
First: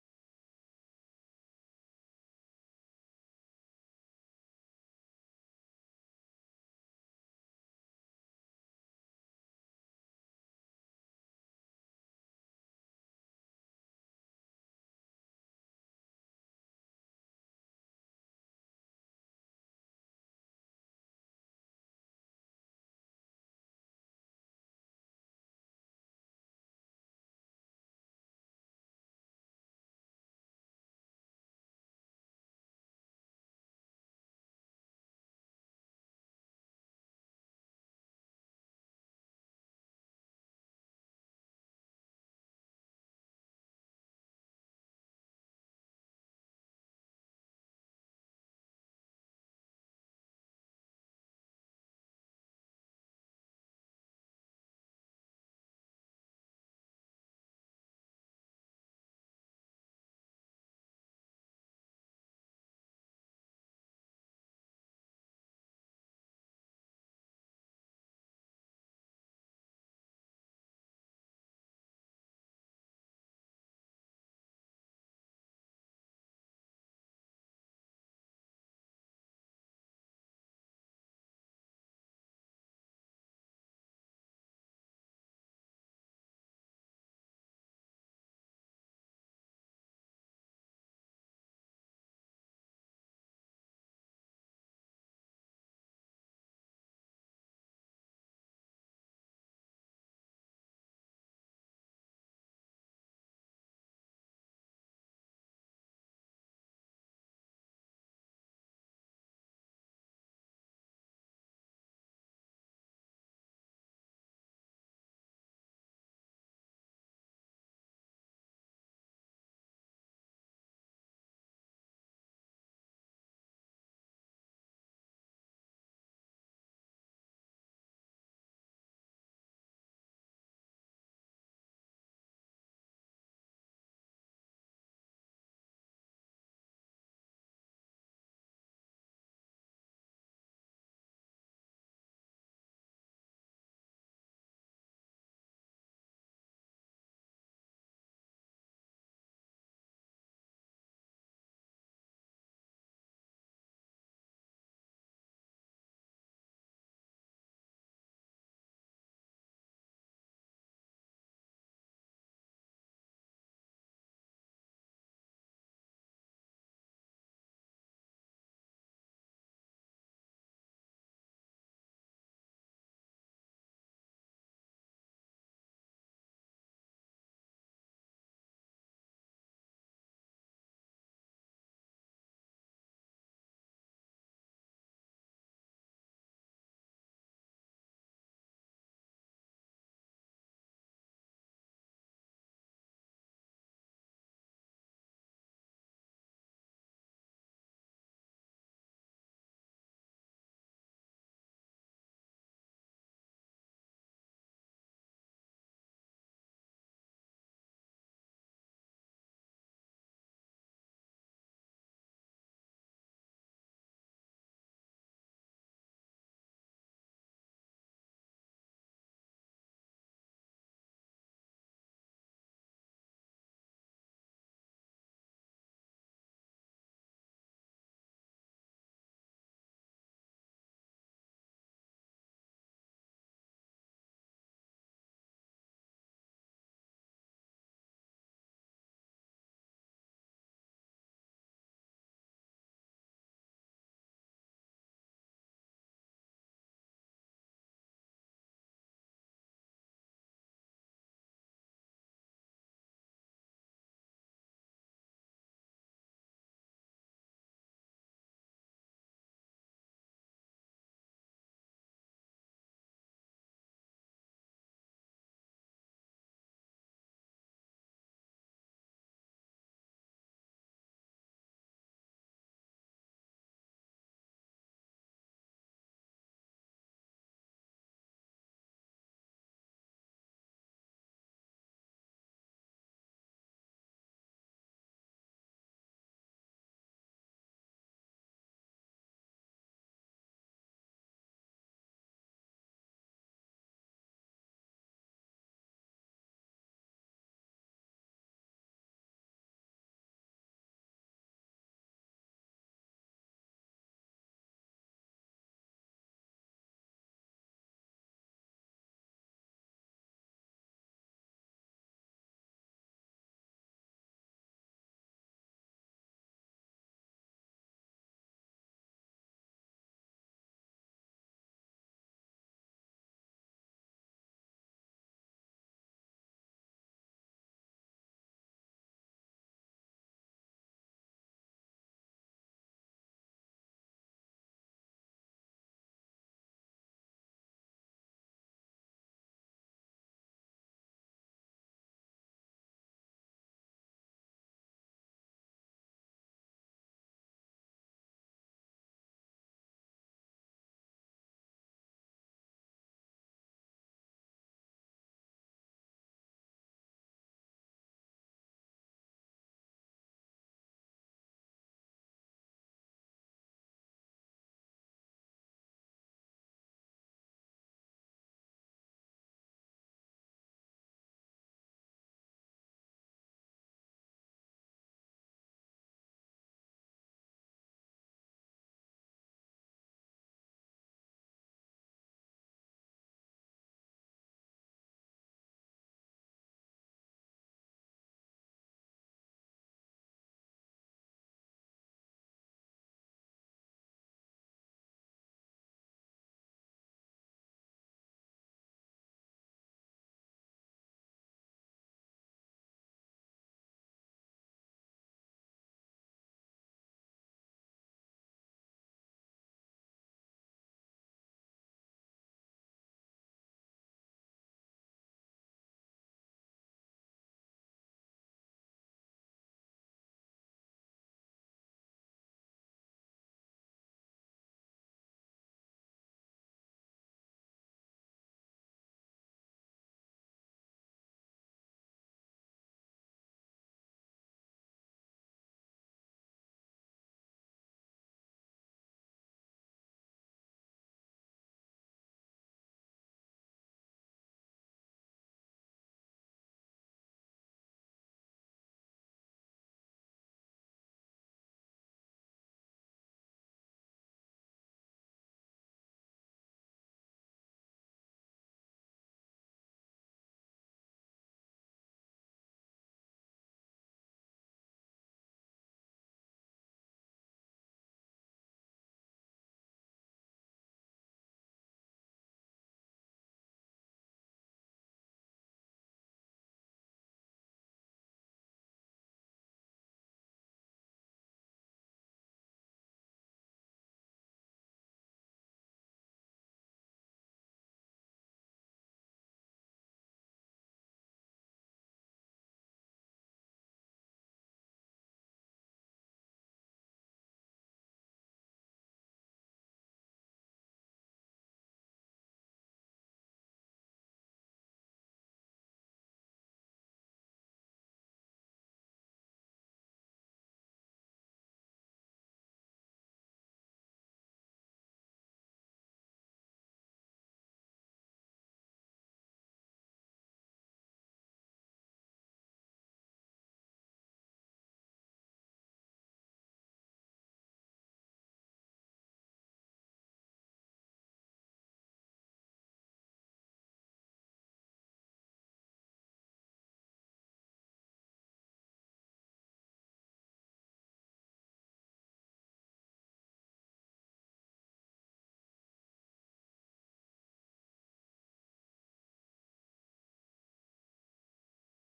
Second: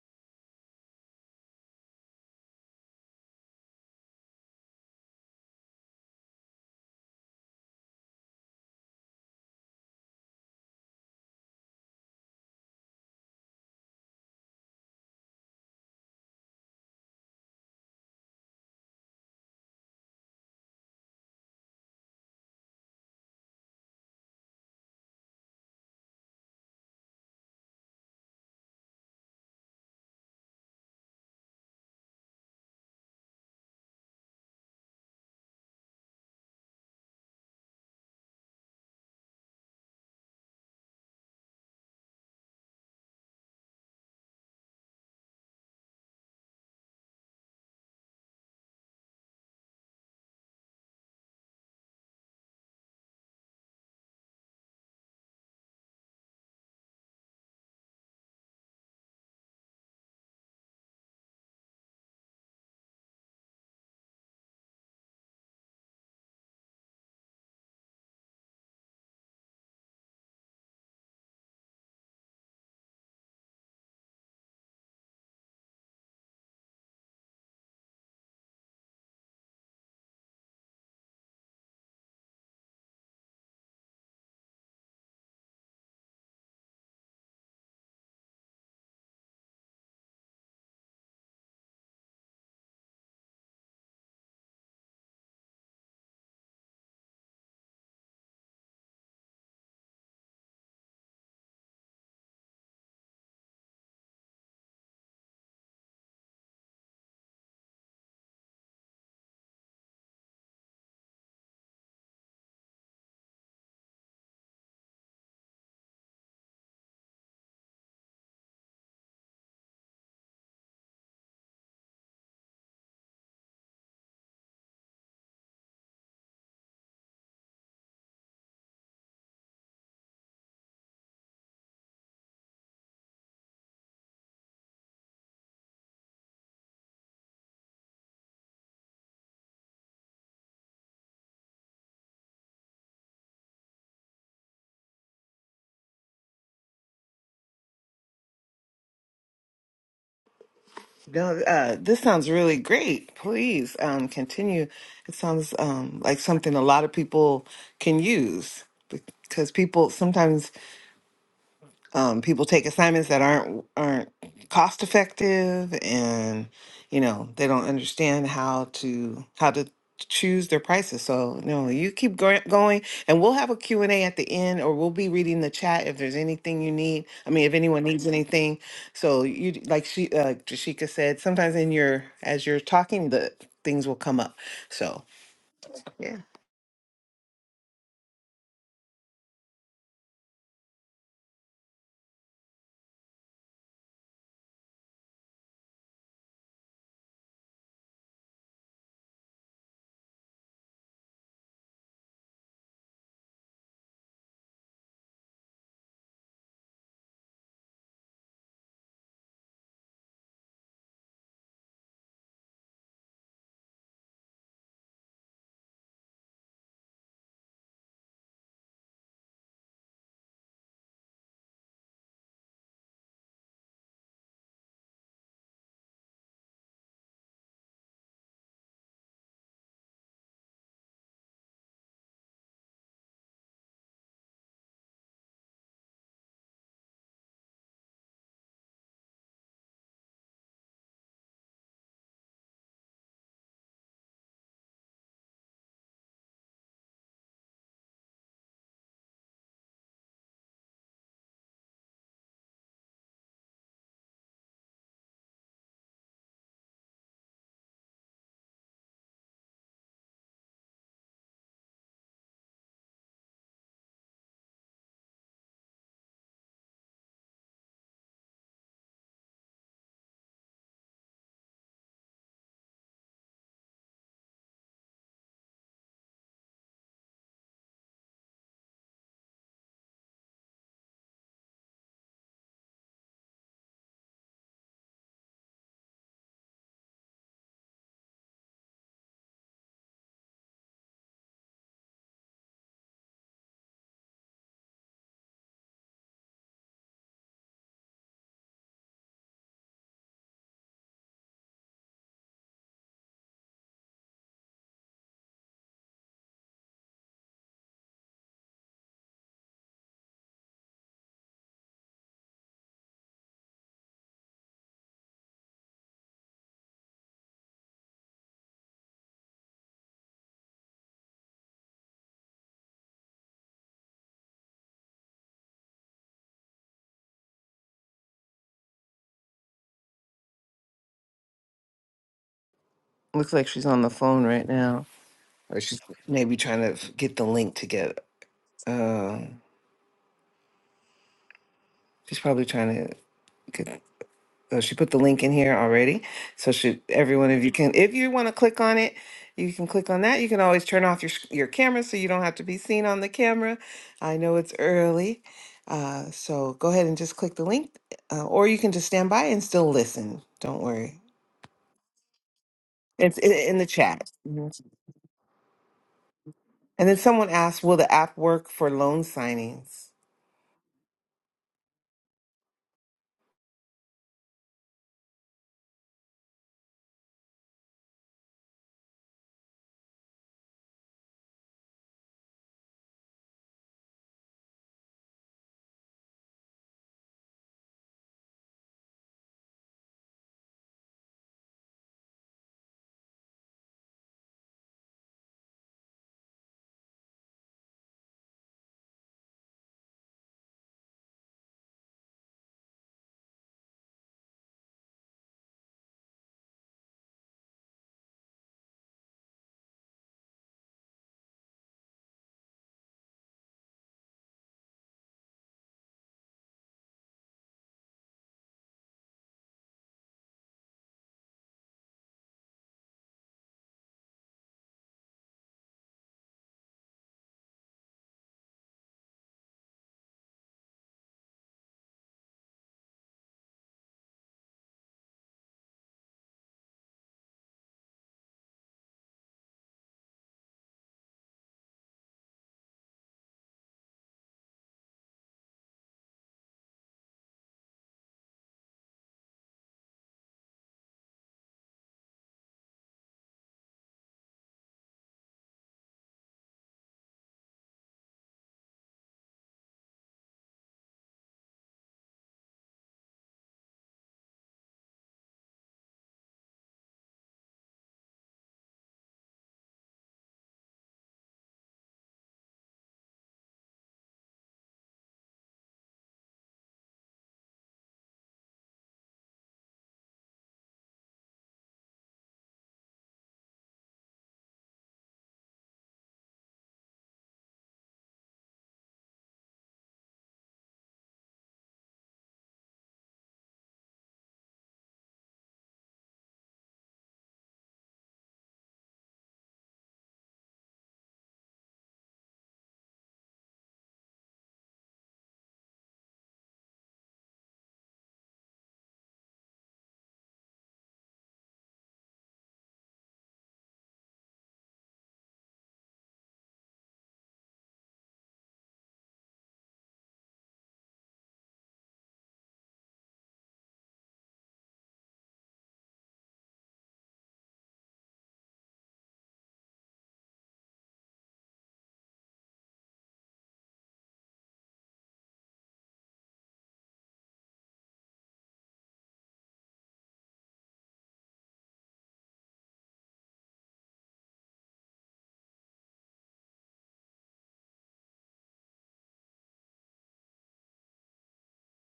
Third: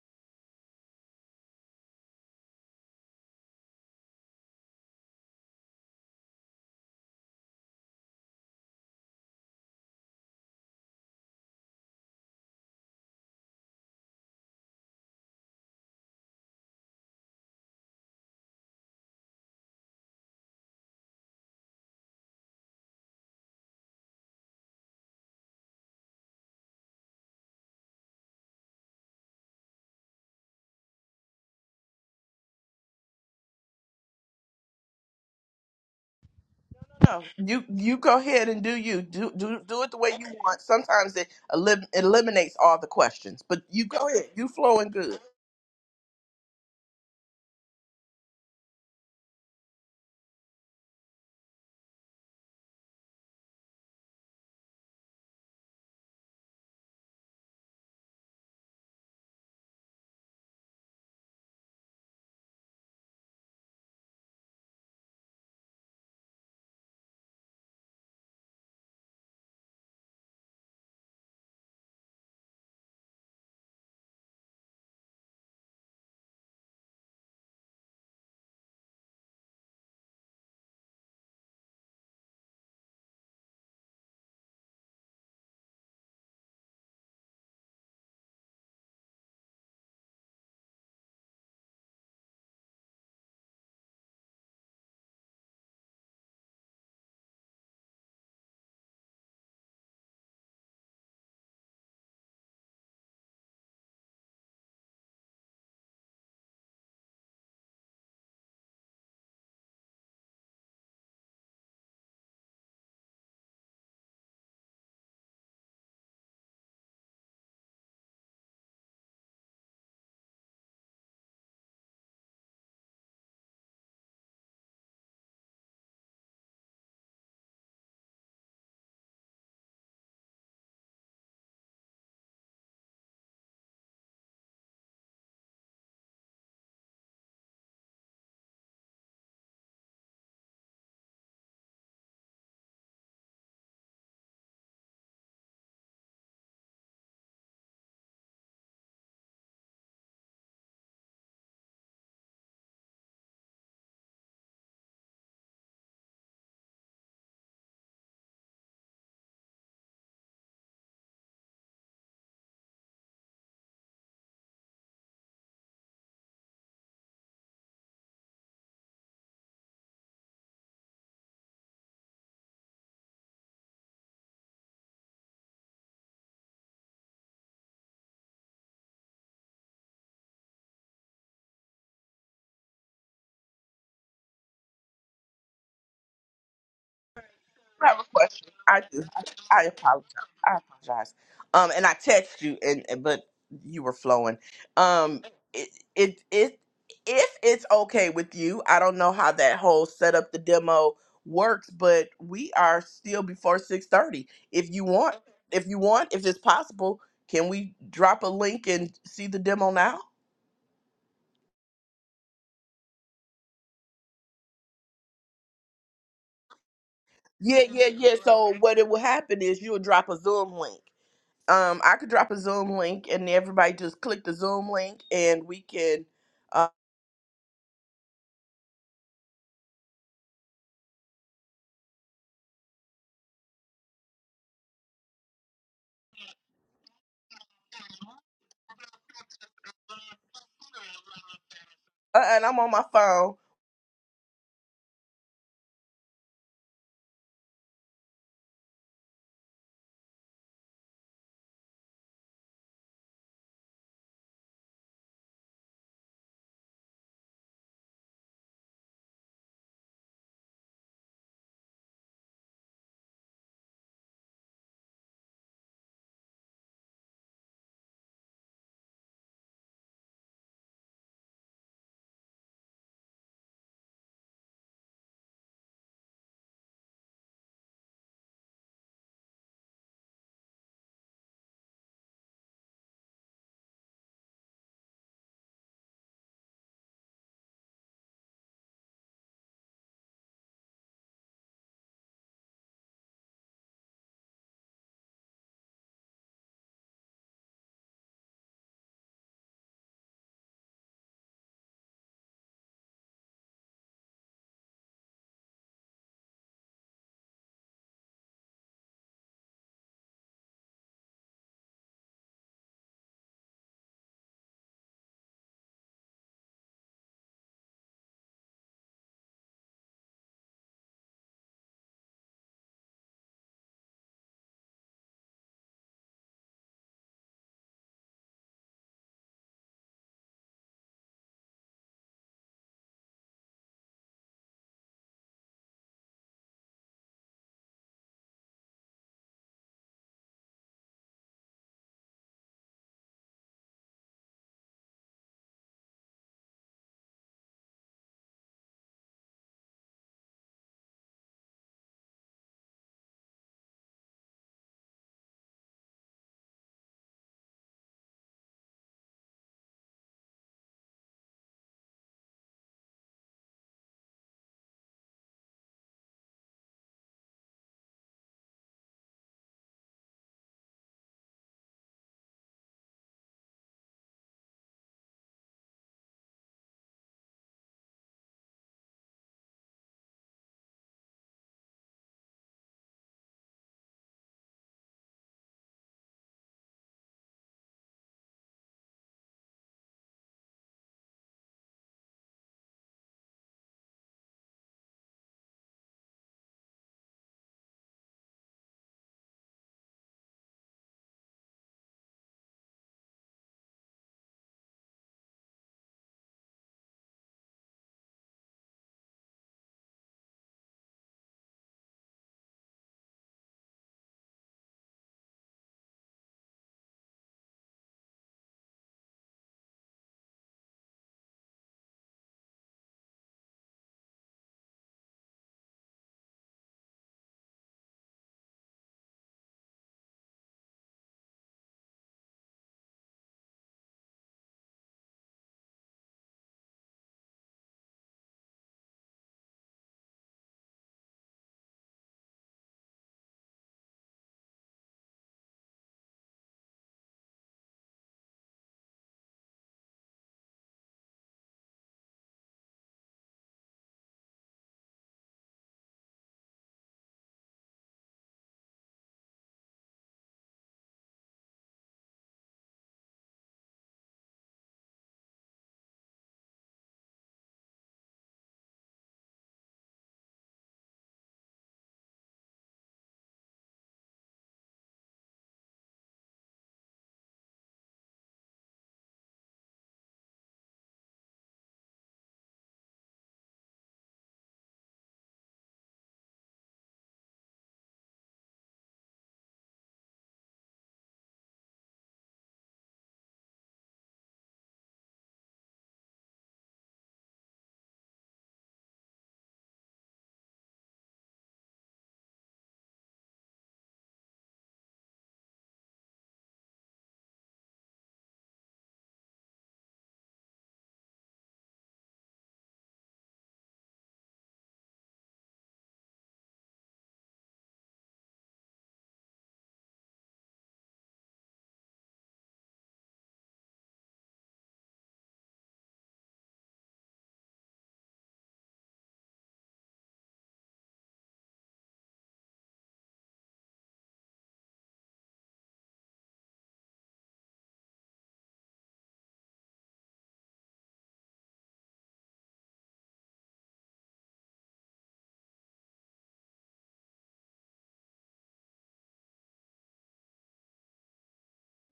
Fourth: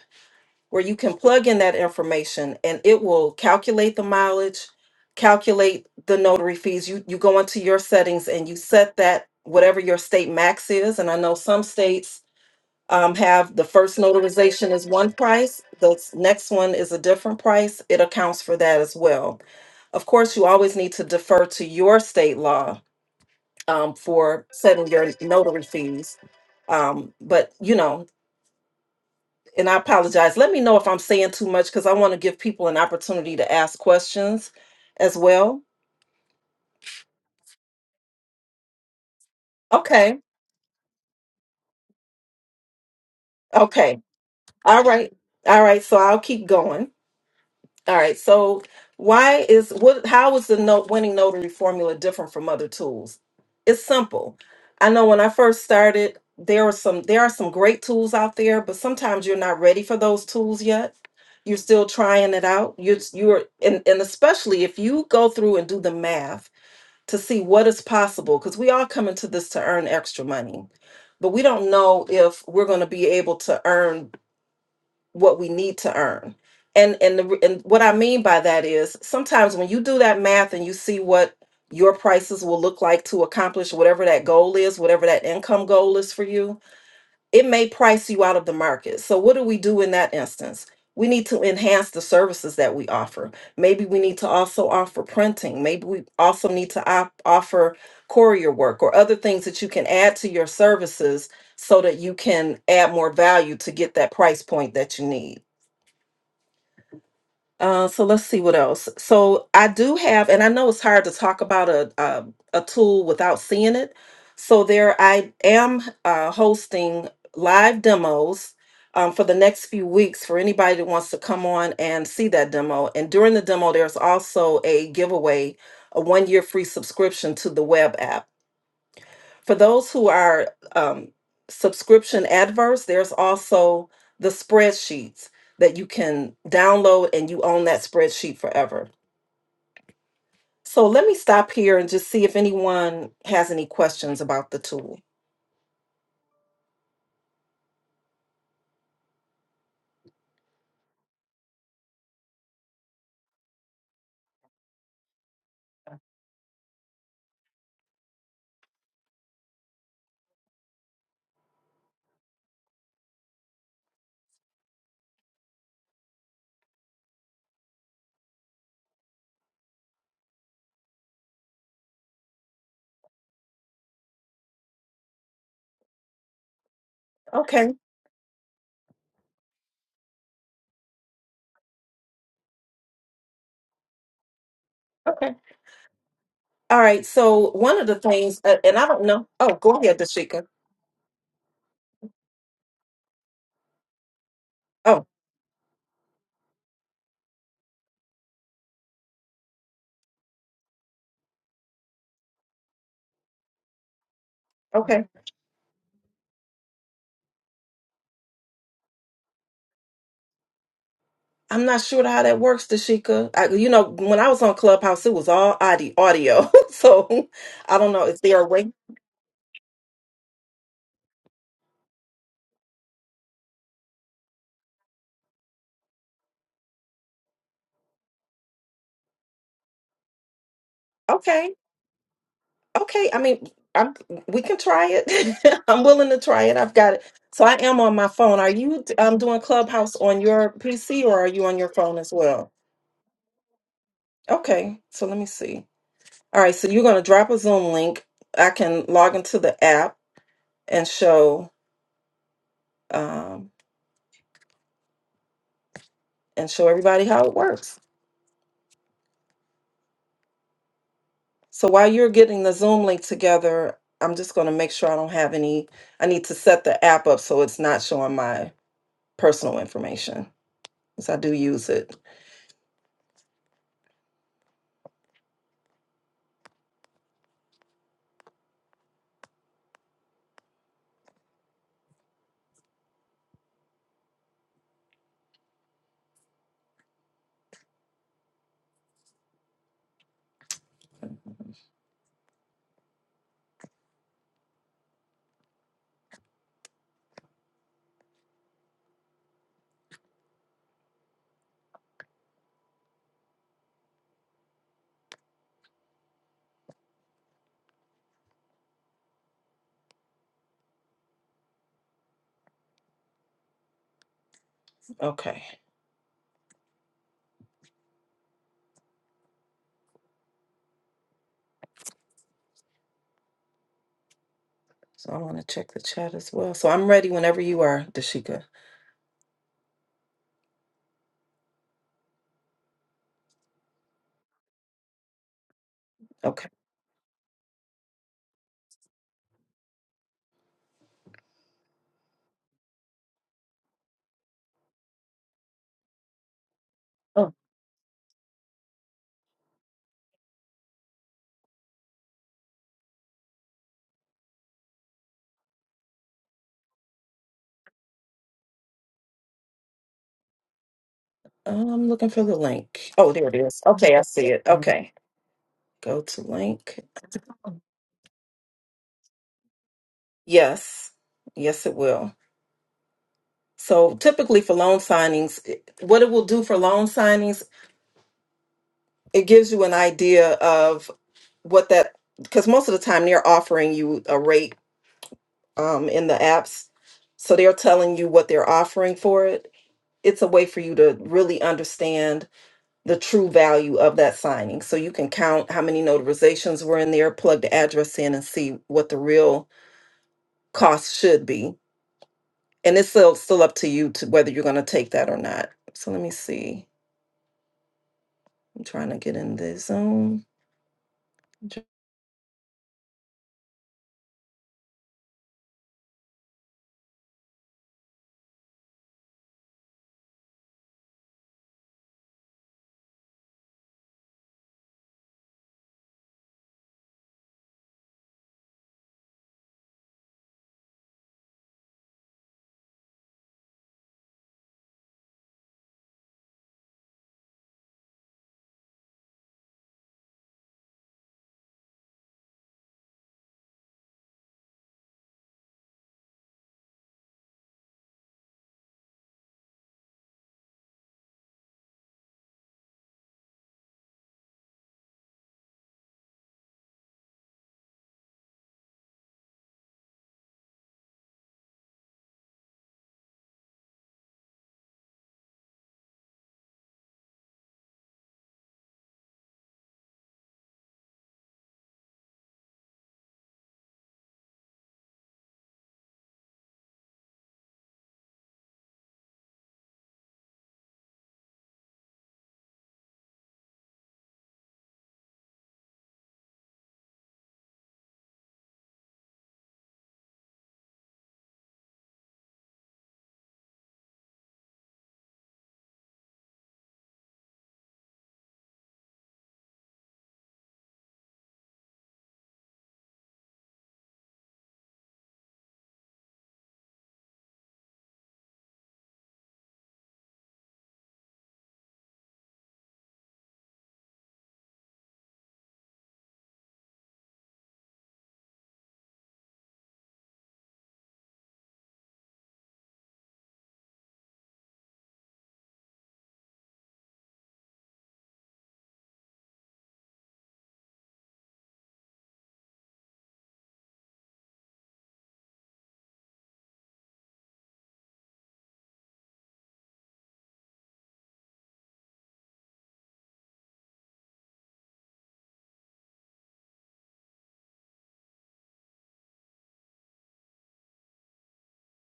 where you can plug in that information and it will calculate the mileage, calculate the notary fees. You you go into your settings and you set that whatever your state max is and I know some states um, have the first notarization is one price, the s- next one is a different price. It accounts for that as well. Of course, you always need to defer to your state law um, for setting your notary fees. Um, but, you know, and I apologize. Let me know if I'm saying too much because I want to give people an opportunity to ask questions as well.
No, you you go ahead and do you do do do it the way
Okay.
you want. Sometimes it elim- eliminates all the questions, but you
Okay.
go ahead. You
All
flowing
right.
good.
All right. So I'll keep going. All right. So why is what how is the note winning notary formula different from other tools? It's simple. I know when I first started, there are some there are some great tools out there, but sometimes you're not ready for those tools yet. You're still trying it out. You're you're and, and especially if you go through and do the math to see what is possible, because we all come into this to earn extra money. But we don't know if we're going to be able to earn what we need to earn. And and the, and what I mean by that is sometimes when you do that math and you see what your prices will look like to accomplish whatever that goal is, whatever that income goal is for you, it may price you out of the market. So what do we do in that instance? We need to enhance the services that we offer. Maybe we need to also offer printing. Maybe we also need to op- offer courier work or other things that you can add to your services so that you can add more value to get that price point that you need. Uh, so let's see what else. So I do have, and I know it's hard to talk about a a, a tool without seeing it. So there, I am uh, hosting live demos um, for the next few weeks for anybody that wants to come on and see that demo. And during the demo, there's also a giveaway, a one year free subscription to the web app. For those who are um, subscription adverse, there's also the spreadsheets that you can download and you own that spreadsheet forever. So let me stop here and just see if anyone has any questions about the tool.
No, uh, this sounds really great. Please um, continue. It sounds um, like something a lot of people can use because people sometimes um, people take assignments that aren't aren't cost effective and you know they don't understand how to how to choose their prices so you know you keep go- going and we'll have a Q and a at the end or we'll be reading the chat if there's anything you need i mean if
Okay.
anyone needs anything so you d- like she uh jashika said sometimes in your as you're talking the things will come up so
Okay.
yeah
All right. So one of
I
the
have a
things,
question.
uh, and
I
I
do.
don't know. Oh,
I, I
go ahead,
apologize.
Dashika.
I apologize. Um, and I text you, and and- but you were flowing.
Oh,
Um, it it it if it's okay with you, I don't know how that whole set up the demo works, but we are still before six thirty. If you
okay.
want, if you want, if it's possible, can we drop a link and see the demo now?
I'm not sure how that works, Dashika. I, you know, when I was on Clubhouse, it was all audio. audio. so
Yeah,
I
yeah,
don't know.
yeah.
Is there a
So
way?
what it will happen is you'll drop a Zoom link. um, I could drop a Zoom link, and everybody just click the Zoom link, and we can. Uh,
Okay. Okay. I mean, I'm, we can try it. I'm willing to try it. I've got it. So I am on my phone. Are you um, doing Clubhouse on your PC or are you on your phone as
uh, and
well?
I'm on my phone.
Okay. So let me see. All right, so you're going to drop a Zoom link. I can log into the app and show um, and show everybody how it works. So while you're getting the Zoom link together, I'm just going to make sure I don't have any. I need to set the app up so it's not showing my personal information because I do use it. Okay, so I want to check the chat as well. So I'm ready whenever you are, Dashika.
looks like she's on the phone right now or she's maybe
Okay.
trying to f- get the link together She's probably trying to get. Oh, she put the link in here already. So should every one of you can, if you want to click on it, you can click on that. You can always turn off your sh- your camera so you don't have to be seen on the camera. I know it's early, uh, so go ahead and just click the link, uh, or you can just stand by and still listen. Don't worry.
Oh, I'm looking for the link. Oh,
It's
there it
i- in
is.
the
Okay, I
chat.
see it.
Mhm.
Okay, go to link.
And then someone asked, "Will the app work for loan signings?"
Yes, yes, it will. So typically for loan signings, it- what it will do for loan signings, it gives you an idea of what that because most of the time they're offering you a rate um, in the apps, so they're telling you what they're offering for it. It's a way for you to really understand the true value of that signing, so you can count how many notarizations were in there, plug the address in, and see what the real cost should be. And it's still still up to you to whether you're going to take that or not. So let me see. I'm trying to get in the zone.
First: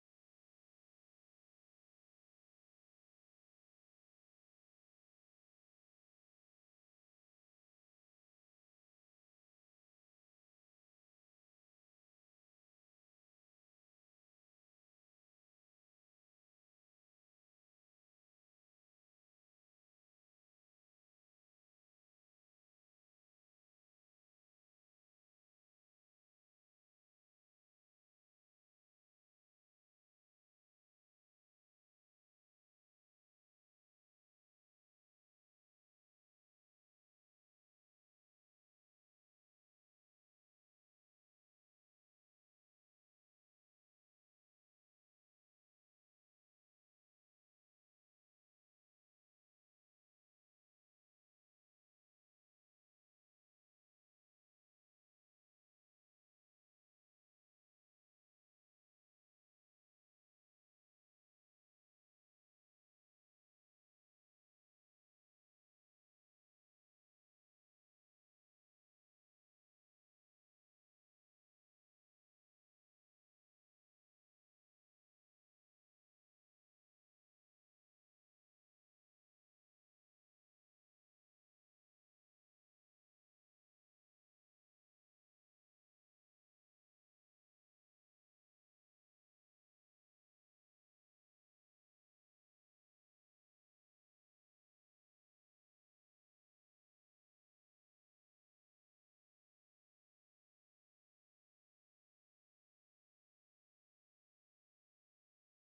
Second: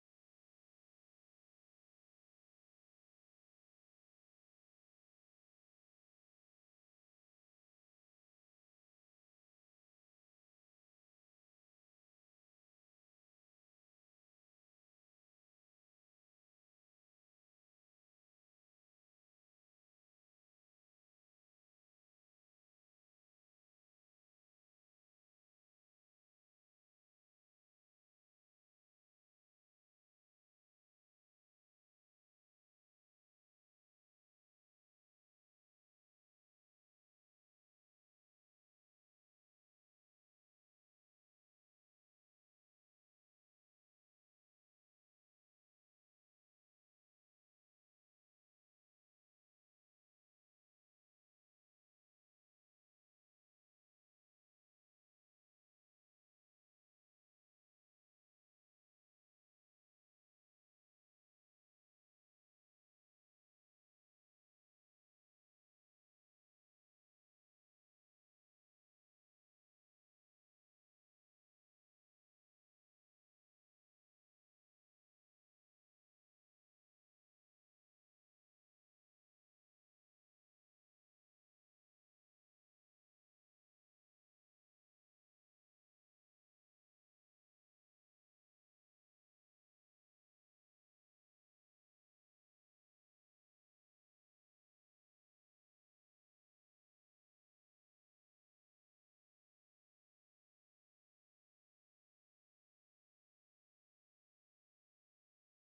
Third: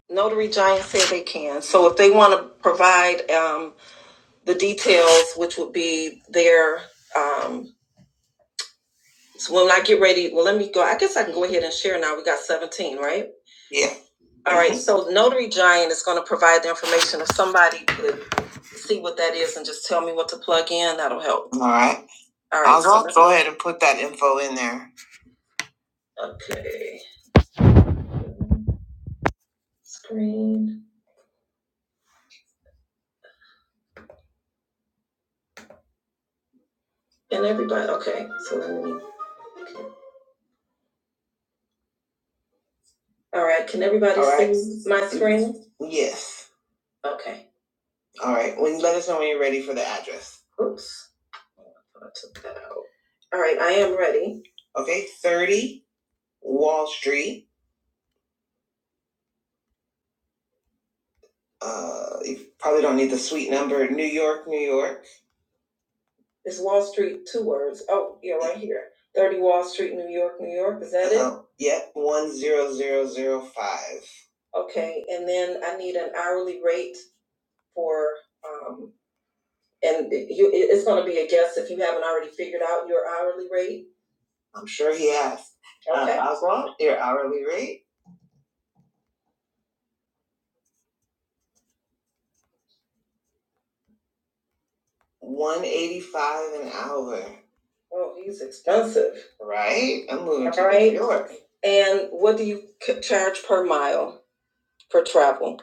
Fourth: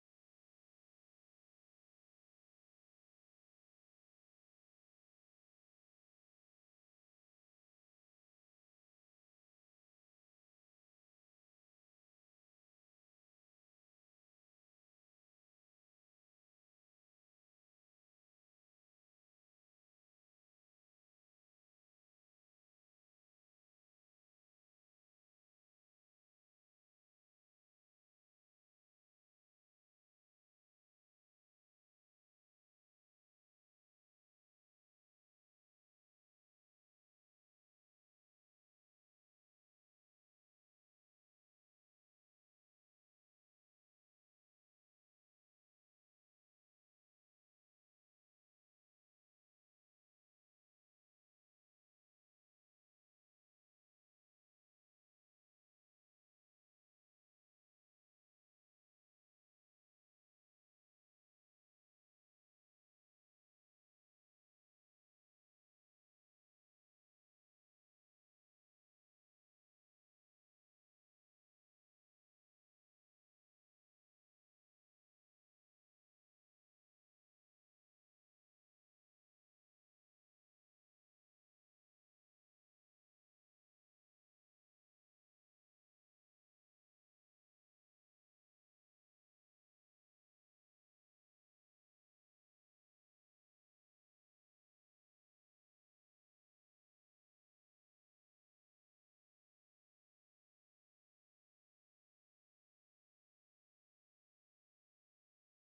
Notary Giant said they can. So if they want to provide um, the details, which would be their um, So when I get ready, well, let me go. I guess I can go ahead and share now. We got 17, right? Yeah. All right, Mhm. so Notary Giant is going to provide the information. If somebody could see what that is and just tell me what to plug in, that'll help. All right. All right. I'll so go let's- go ahead and put that info in there. Okay. Screen. And everybody, okay. So let me. okay. All right, can everybody All right. see my screen? Yes. Okay. All right, when let us know when you're ready for the address. Oops, Oh, I took that out. All right, I am ready. Okay, 30 Wall Street. Uh, you probably don't need the suite number. New York, New York. It's Wall Street, two words. Oh, yeah, right here. 30 Wall Street, New York, New York. Is that it? Uh-huh. it? Yep, 10005. Okay, and then I need an hourly rate for, um, and you, it's going to be a guess if you haven't already figured out your hourly rate. I'm sure he has. Uh, Okay. Um, Oswald, your hourly rate, one eighty five an hour, Well, he's expensive. right? I'm moving to Right. New York. And what do you c- charge per mile for travel?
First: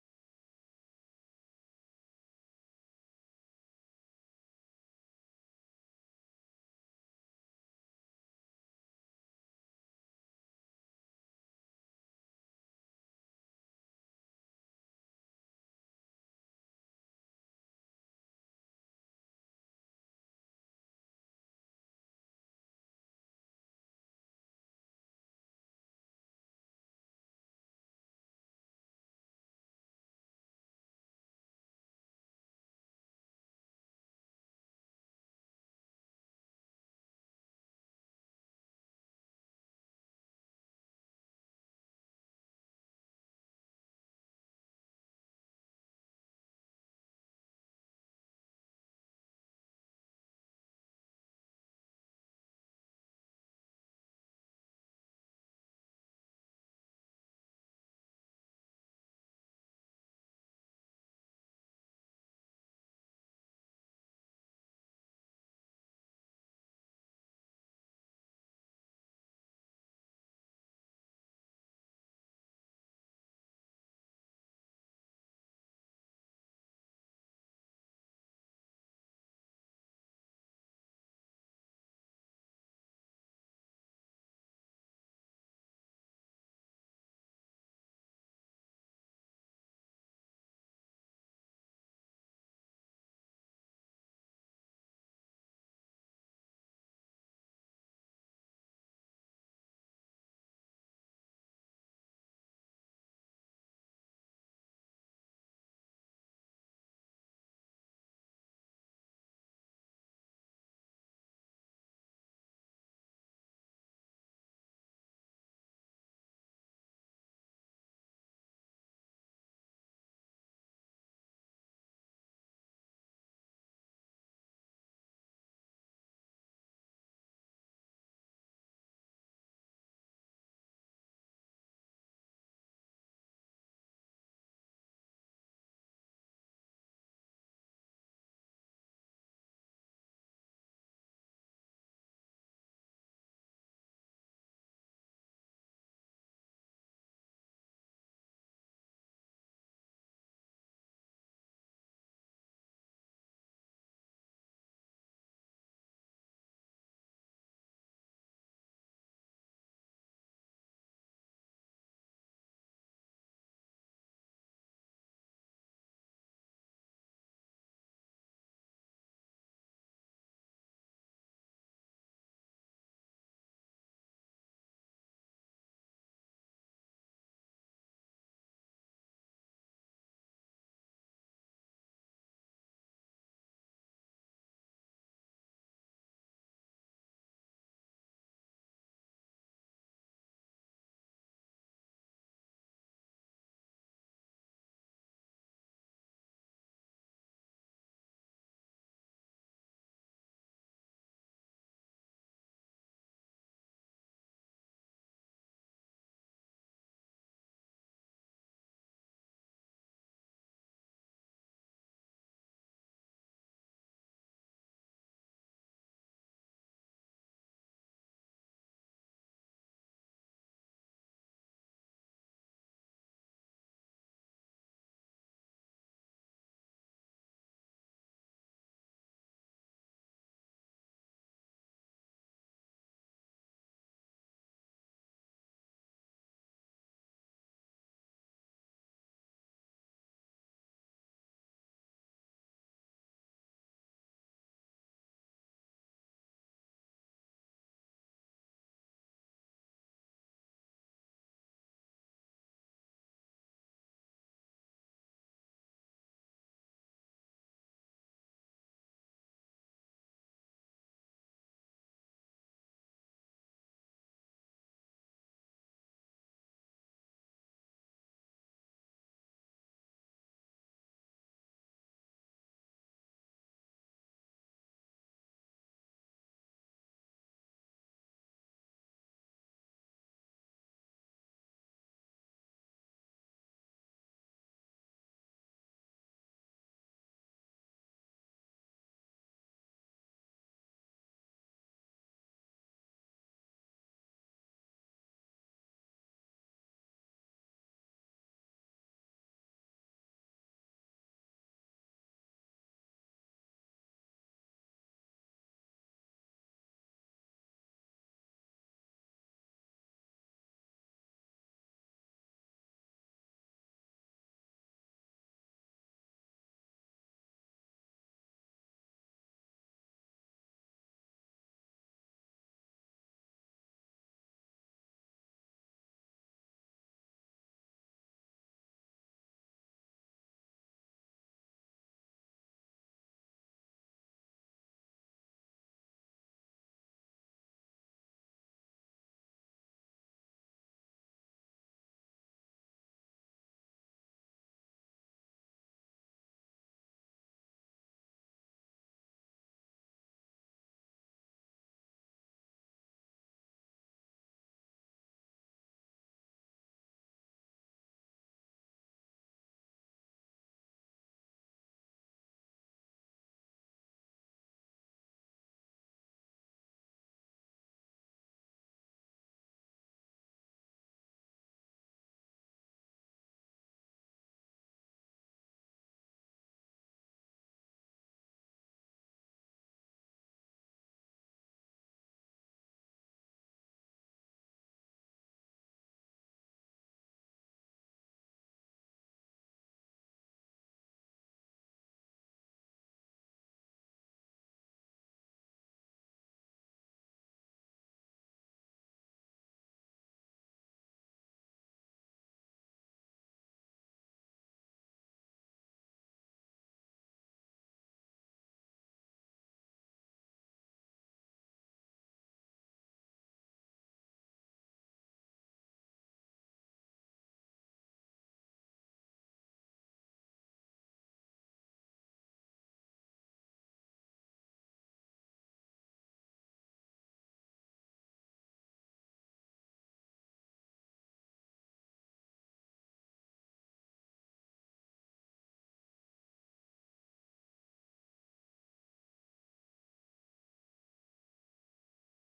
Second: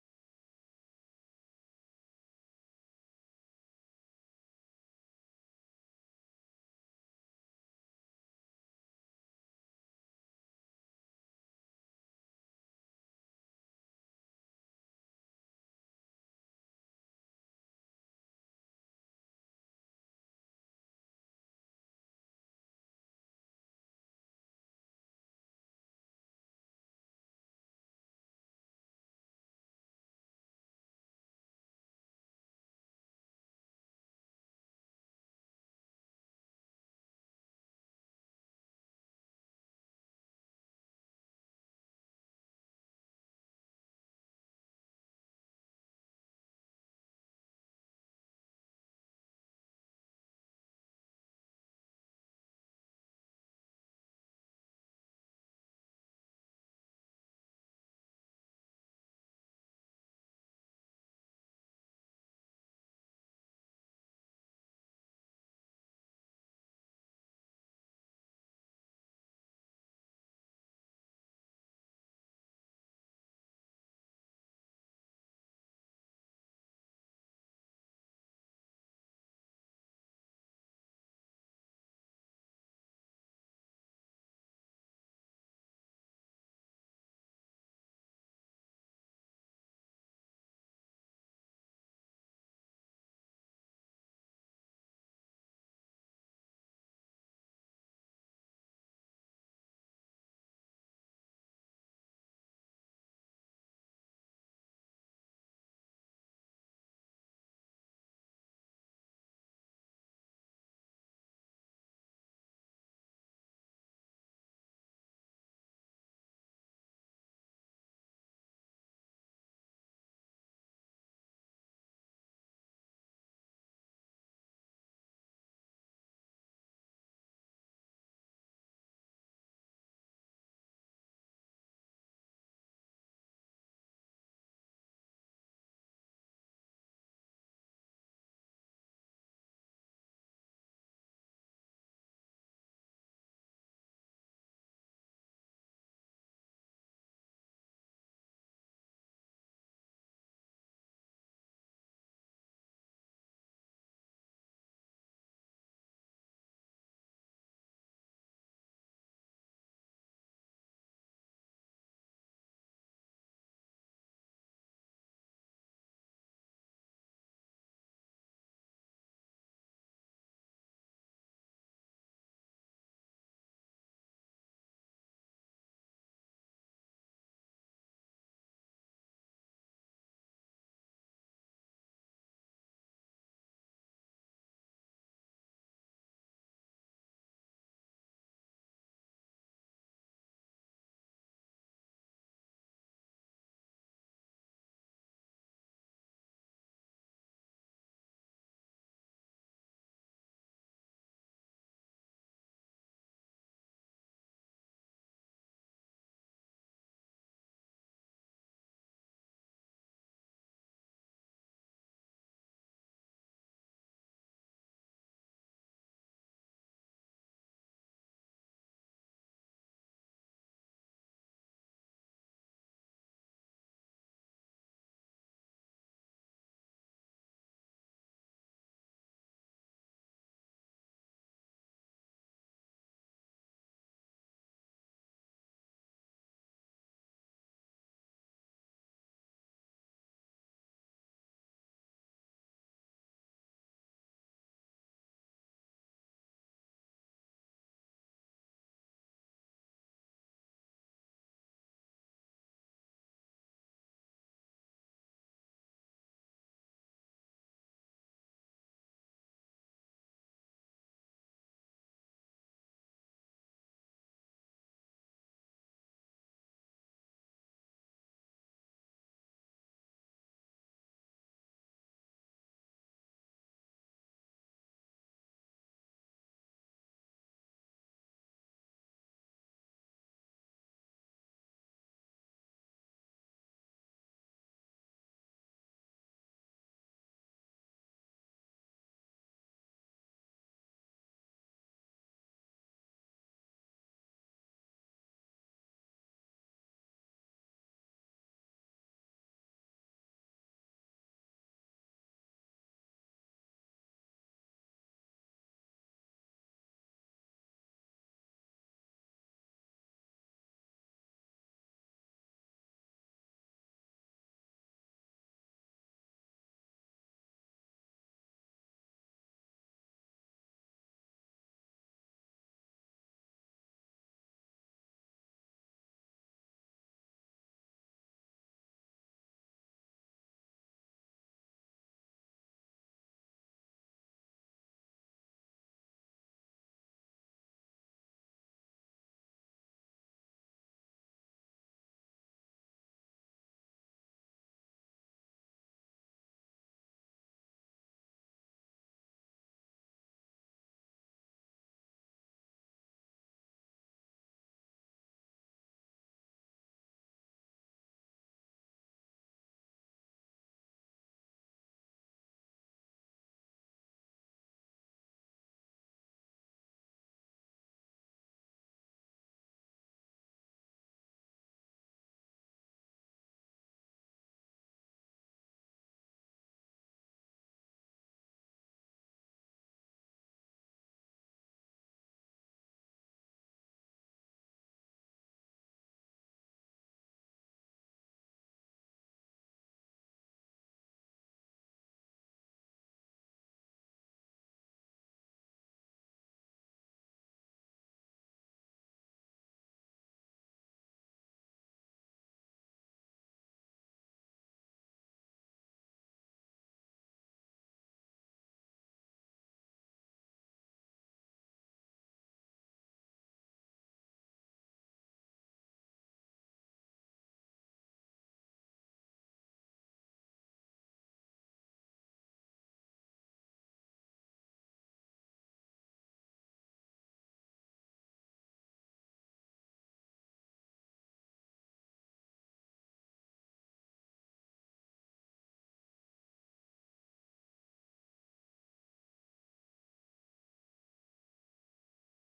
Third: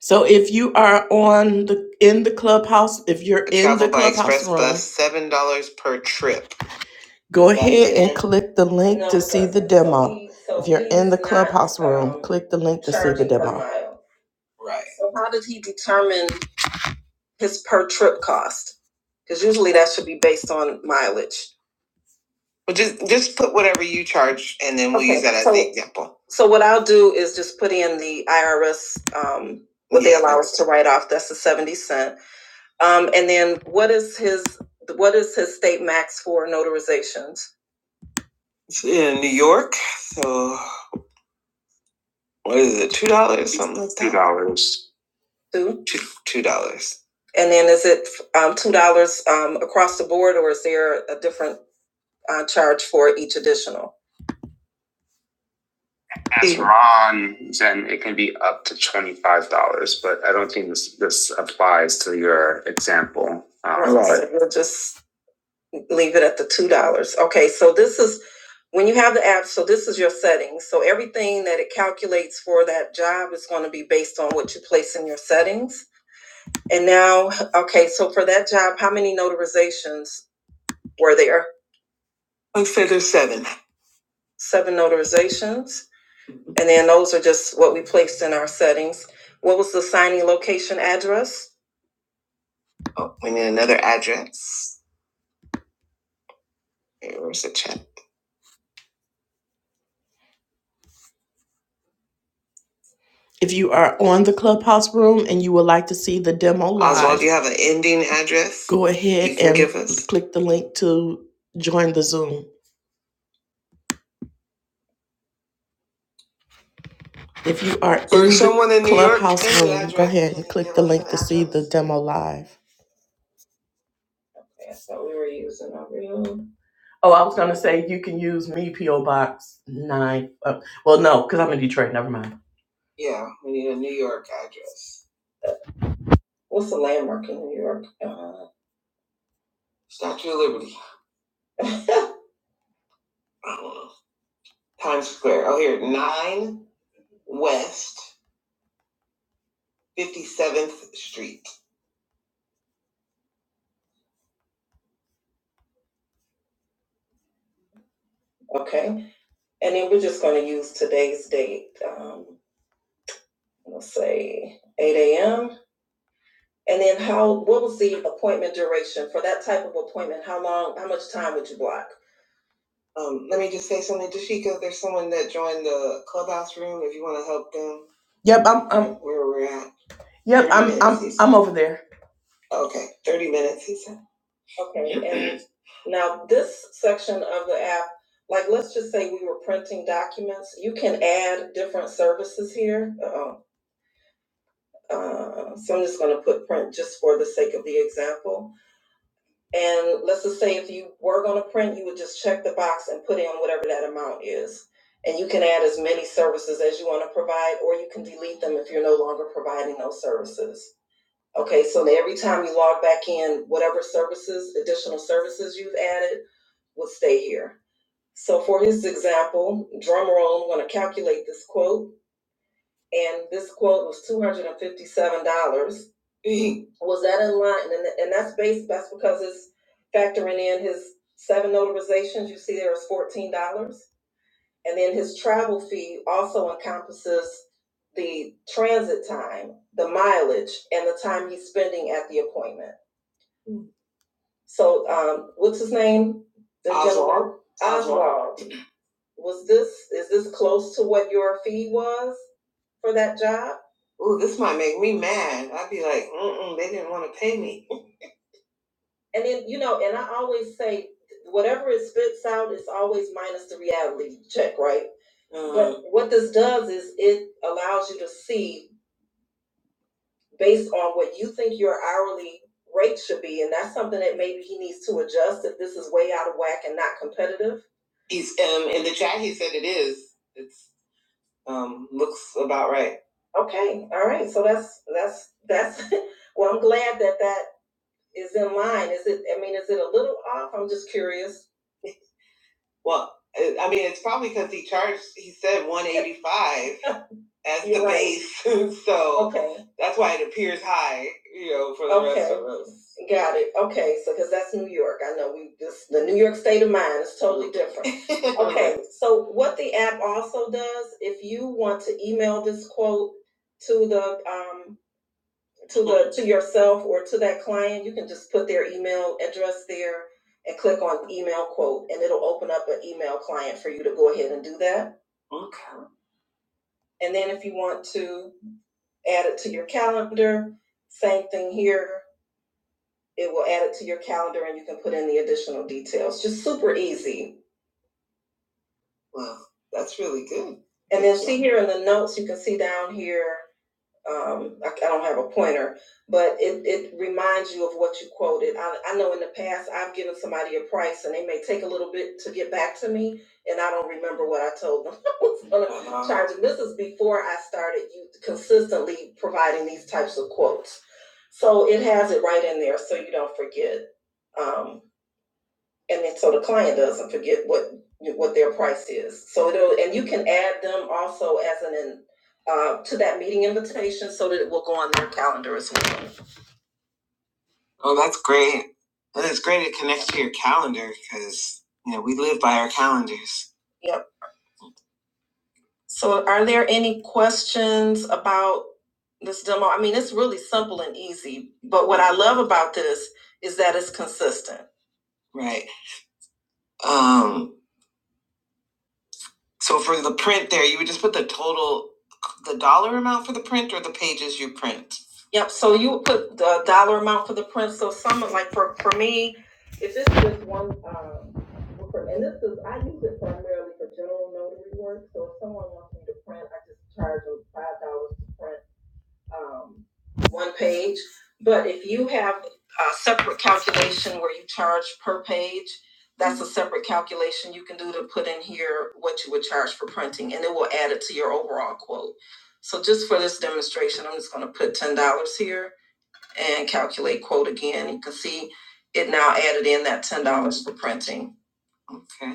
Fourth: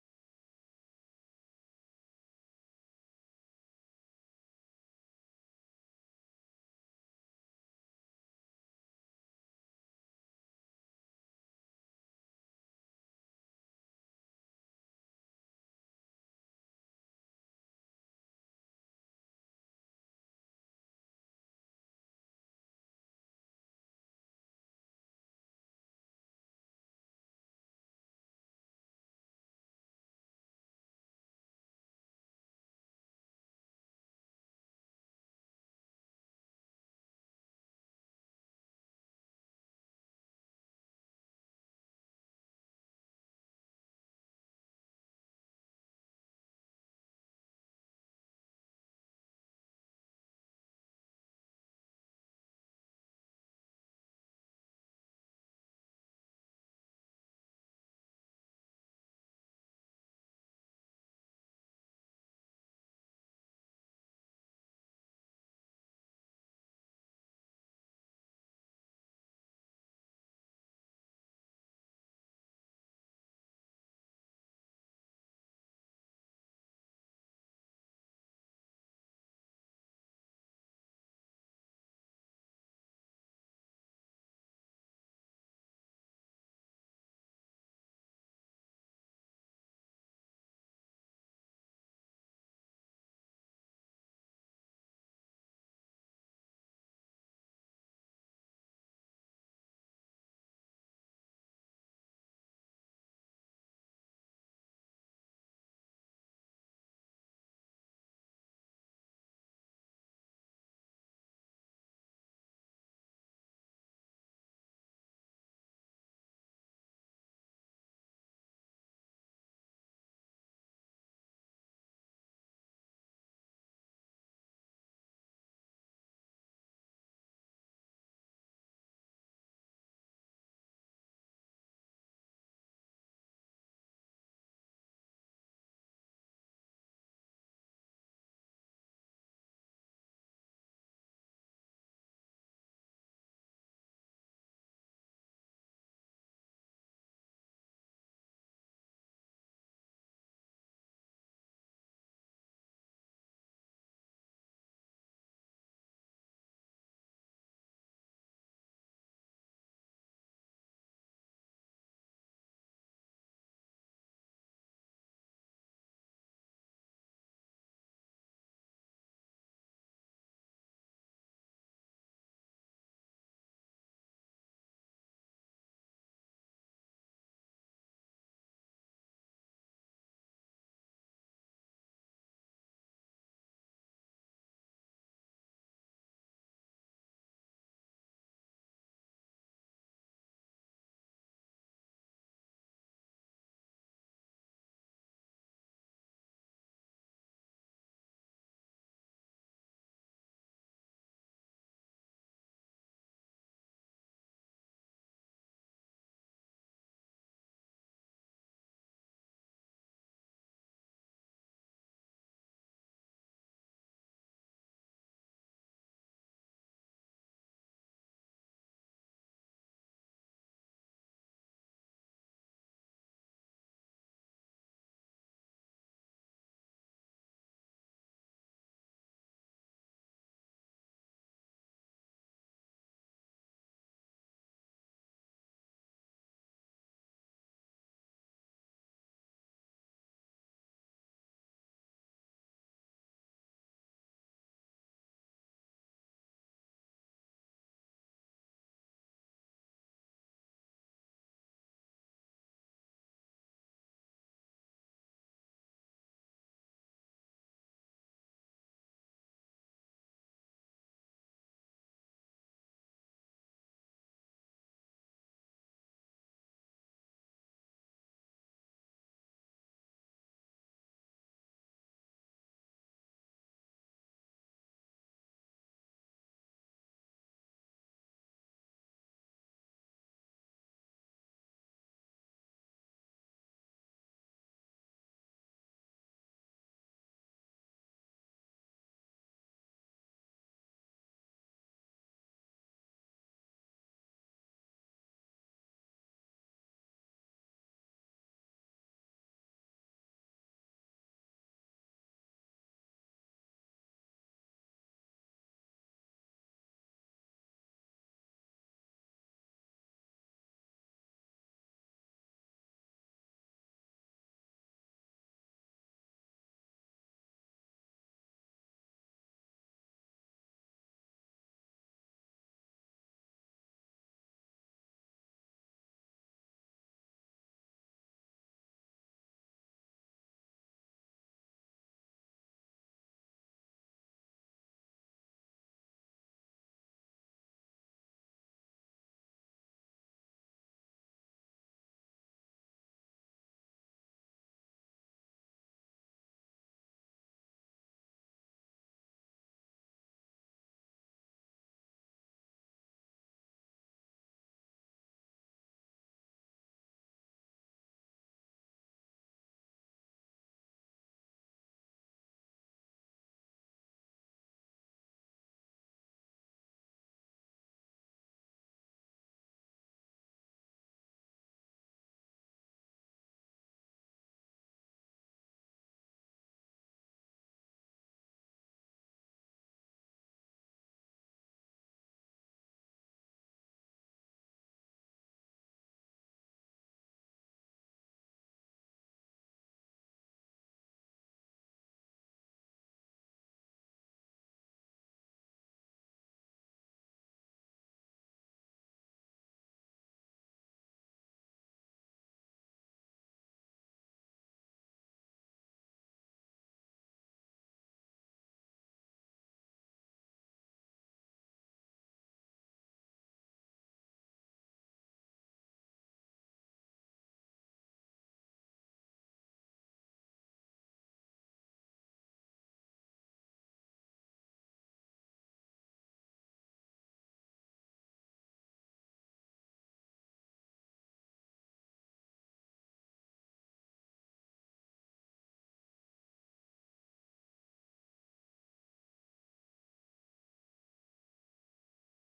So if you are on the in the clubhouse, if you're in Travel the by clubhouse express room, bus, seven dollars per trip. go That's ahead and it. click the link No, to see the So demo. he, so If you're in he's the he's not clubhouse room, um, click the link to see the charging per demo. mile. Right. So how did he determine? his per trip cost because usually that should be based on mileage. Well, just just put whatever you charge, and then we'll use Okay, that as so the example. So what I'll do is just put in the IRS, um, what they Yeah. allow us to write off, that's the seventy cent. Um, and then what is his, what is his state max for notarizations? It's in New York, so what is it? Two dollars, something like that. Two dollars. Two. two two dollars. And then is it um, two dollars um, across the board, or is there a different uh, charge for each additional? As Ron, then it can be up to twenty five dollars, but I don't think this this applies to your example. Um, All right, so We'll just leave it at the two dollars. Okay, so this is, when you have the app, so this is your settings. So everything that it calculates for that job is gonna be based on what you place in your settings. And now, okay, so for that job, how many notarizations were there? I said there's seven. Seven notarizations, and then those are just what we placed in our settings. What was the signing location address? Oh, we need another address. Hey, Where's the chat? If you are on the clubhouse room and you would like to see the demo live, Oswald, do you have an ending address? go ahead You can and give us. click the link to join the Zoom. If you are in the someone in New York, clubhouse this room, go address ahead and click the link to see the demo live. That's what we were using over here. Oh, I was gonna say you can use me PO Box nine. Uh, well, no, because I'm in Detroit. Never mind. Yeah, we need a New York address. What's the landmark in New York? Uh, Statue of Liberty. I don't know. Times Square. Oh, here, 9 West 57th Street. Okay. And then we're just going to use today's date. Um, Let's say eight AM. And then how, what was the appointment duration for that type of appointment? How long, how much time would you block? Um, let me just say something, Dashika. There's someone that joined the clubhouse room. If you want to help them, Yep, I'm I'm where we're at, yep, thirty I'm minutes. I'm He said. I'm over there. Okay, thirty minutes. He said. Okay, and now this section of the app, like, let's just say we were printing documents, you can add different services here. uh, so I'm just going to put print just for the sake of the example. And let's just say if you were going to print, you would just check the box and put in whatever that amount is. And you can add as many services as you want to provide, or you can delete them if you're no longer providing those services. Okay, so every time you log back in, whatever services, additional services you've added, will stay here. So for his example, drum roll, I'm going to calculate this quote and this quote was two hundred and fifty-seven dollars. Was that in line? And, and that's based, that's because it's factoring in his seven notarizations, you see there is fourteen dollars. And then his travel fee also encompasses the transit time, the mileage, and the time he's spending at the appointment. So, um, what's his name? The gentleman? Oswald. Was this, is this close to what your fee was for that job? Ooh, this might make me mad. I'd be like, mm-mm, they didn't want to pay me. And then, you know, and I always say, whatever it spits out is always minus the reality check, right? Um, But what this does is it allows you to see based on what you think your hourly rate should be, and that's something that maybe he needs to adjust if this is way out of whack and not competitive. He's um in the chat he said its it is. It's Um, looks about right. Okay, all right. So that's that's that's. Well, I'm glad that that is in line. Is it? I mean, is it a little off? I'm just curious. Well, I I mean, it's probably because he charged. He said one eighty five as the You're the right. base, so okay, that's why it appears high. You know, for the rest Okay. of Okay. us. Got it. Okay, so because that's New York, I know we this the New York state of mind is totally different. okay, so what the app also does, if you want to email this quote to the um to the, to yourself or to that client, you can just put their email address there and click on email quote, and it'll open up an email client for you to go ahead and do that. Okay. And then if you want to add it to your calendar, same thing here, it will add it to your calendar and you can put in the additional details, just super easy. Wow, that's really good. And then see here in the notes, you can see down here, um, I, I don't have a pointer, but it, it reminds you of what you quoted. I, I know in the past I've given somebody a price and they may take a little bit to get back to me, and I don't remember what I told them I was going to charge them. This is before I started you consistently providing these types of quotes. So it has it right in there so you don't forget. Um, and then, so the client doesn't forget what, what their price is. So it'll, and you can add them also as an, uh, to that meeting invitation so that it will go on their calendar as well. Oh, that's great. Well, it's great to connect to your calendar because, you know, we live by our calendars. Yep. So are there any questions about this demo? I mean, it's really simple and easy, but what I love about this is that it's consistent. Right. Um, So for the print there, you would just put the total, the dollar amount for the print or the pages you print? Yep, so you put the dollar amount for the print, so some, like for, for me, if this is just one, um, for- and this is, I use it primarily for general notary work, so if someone wants me to print, I just charge them five dollars to print um, one page. But if you have a separate calculation where you charge per page, that's a separate calculation you can do to put in here what you would charge for printing, and it will add it to your overall quote. So just for this demonstration, I'm just gonna put ten dollars here and calculate quote again. You can see it now added in that ten dollars for printing. Okay.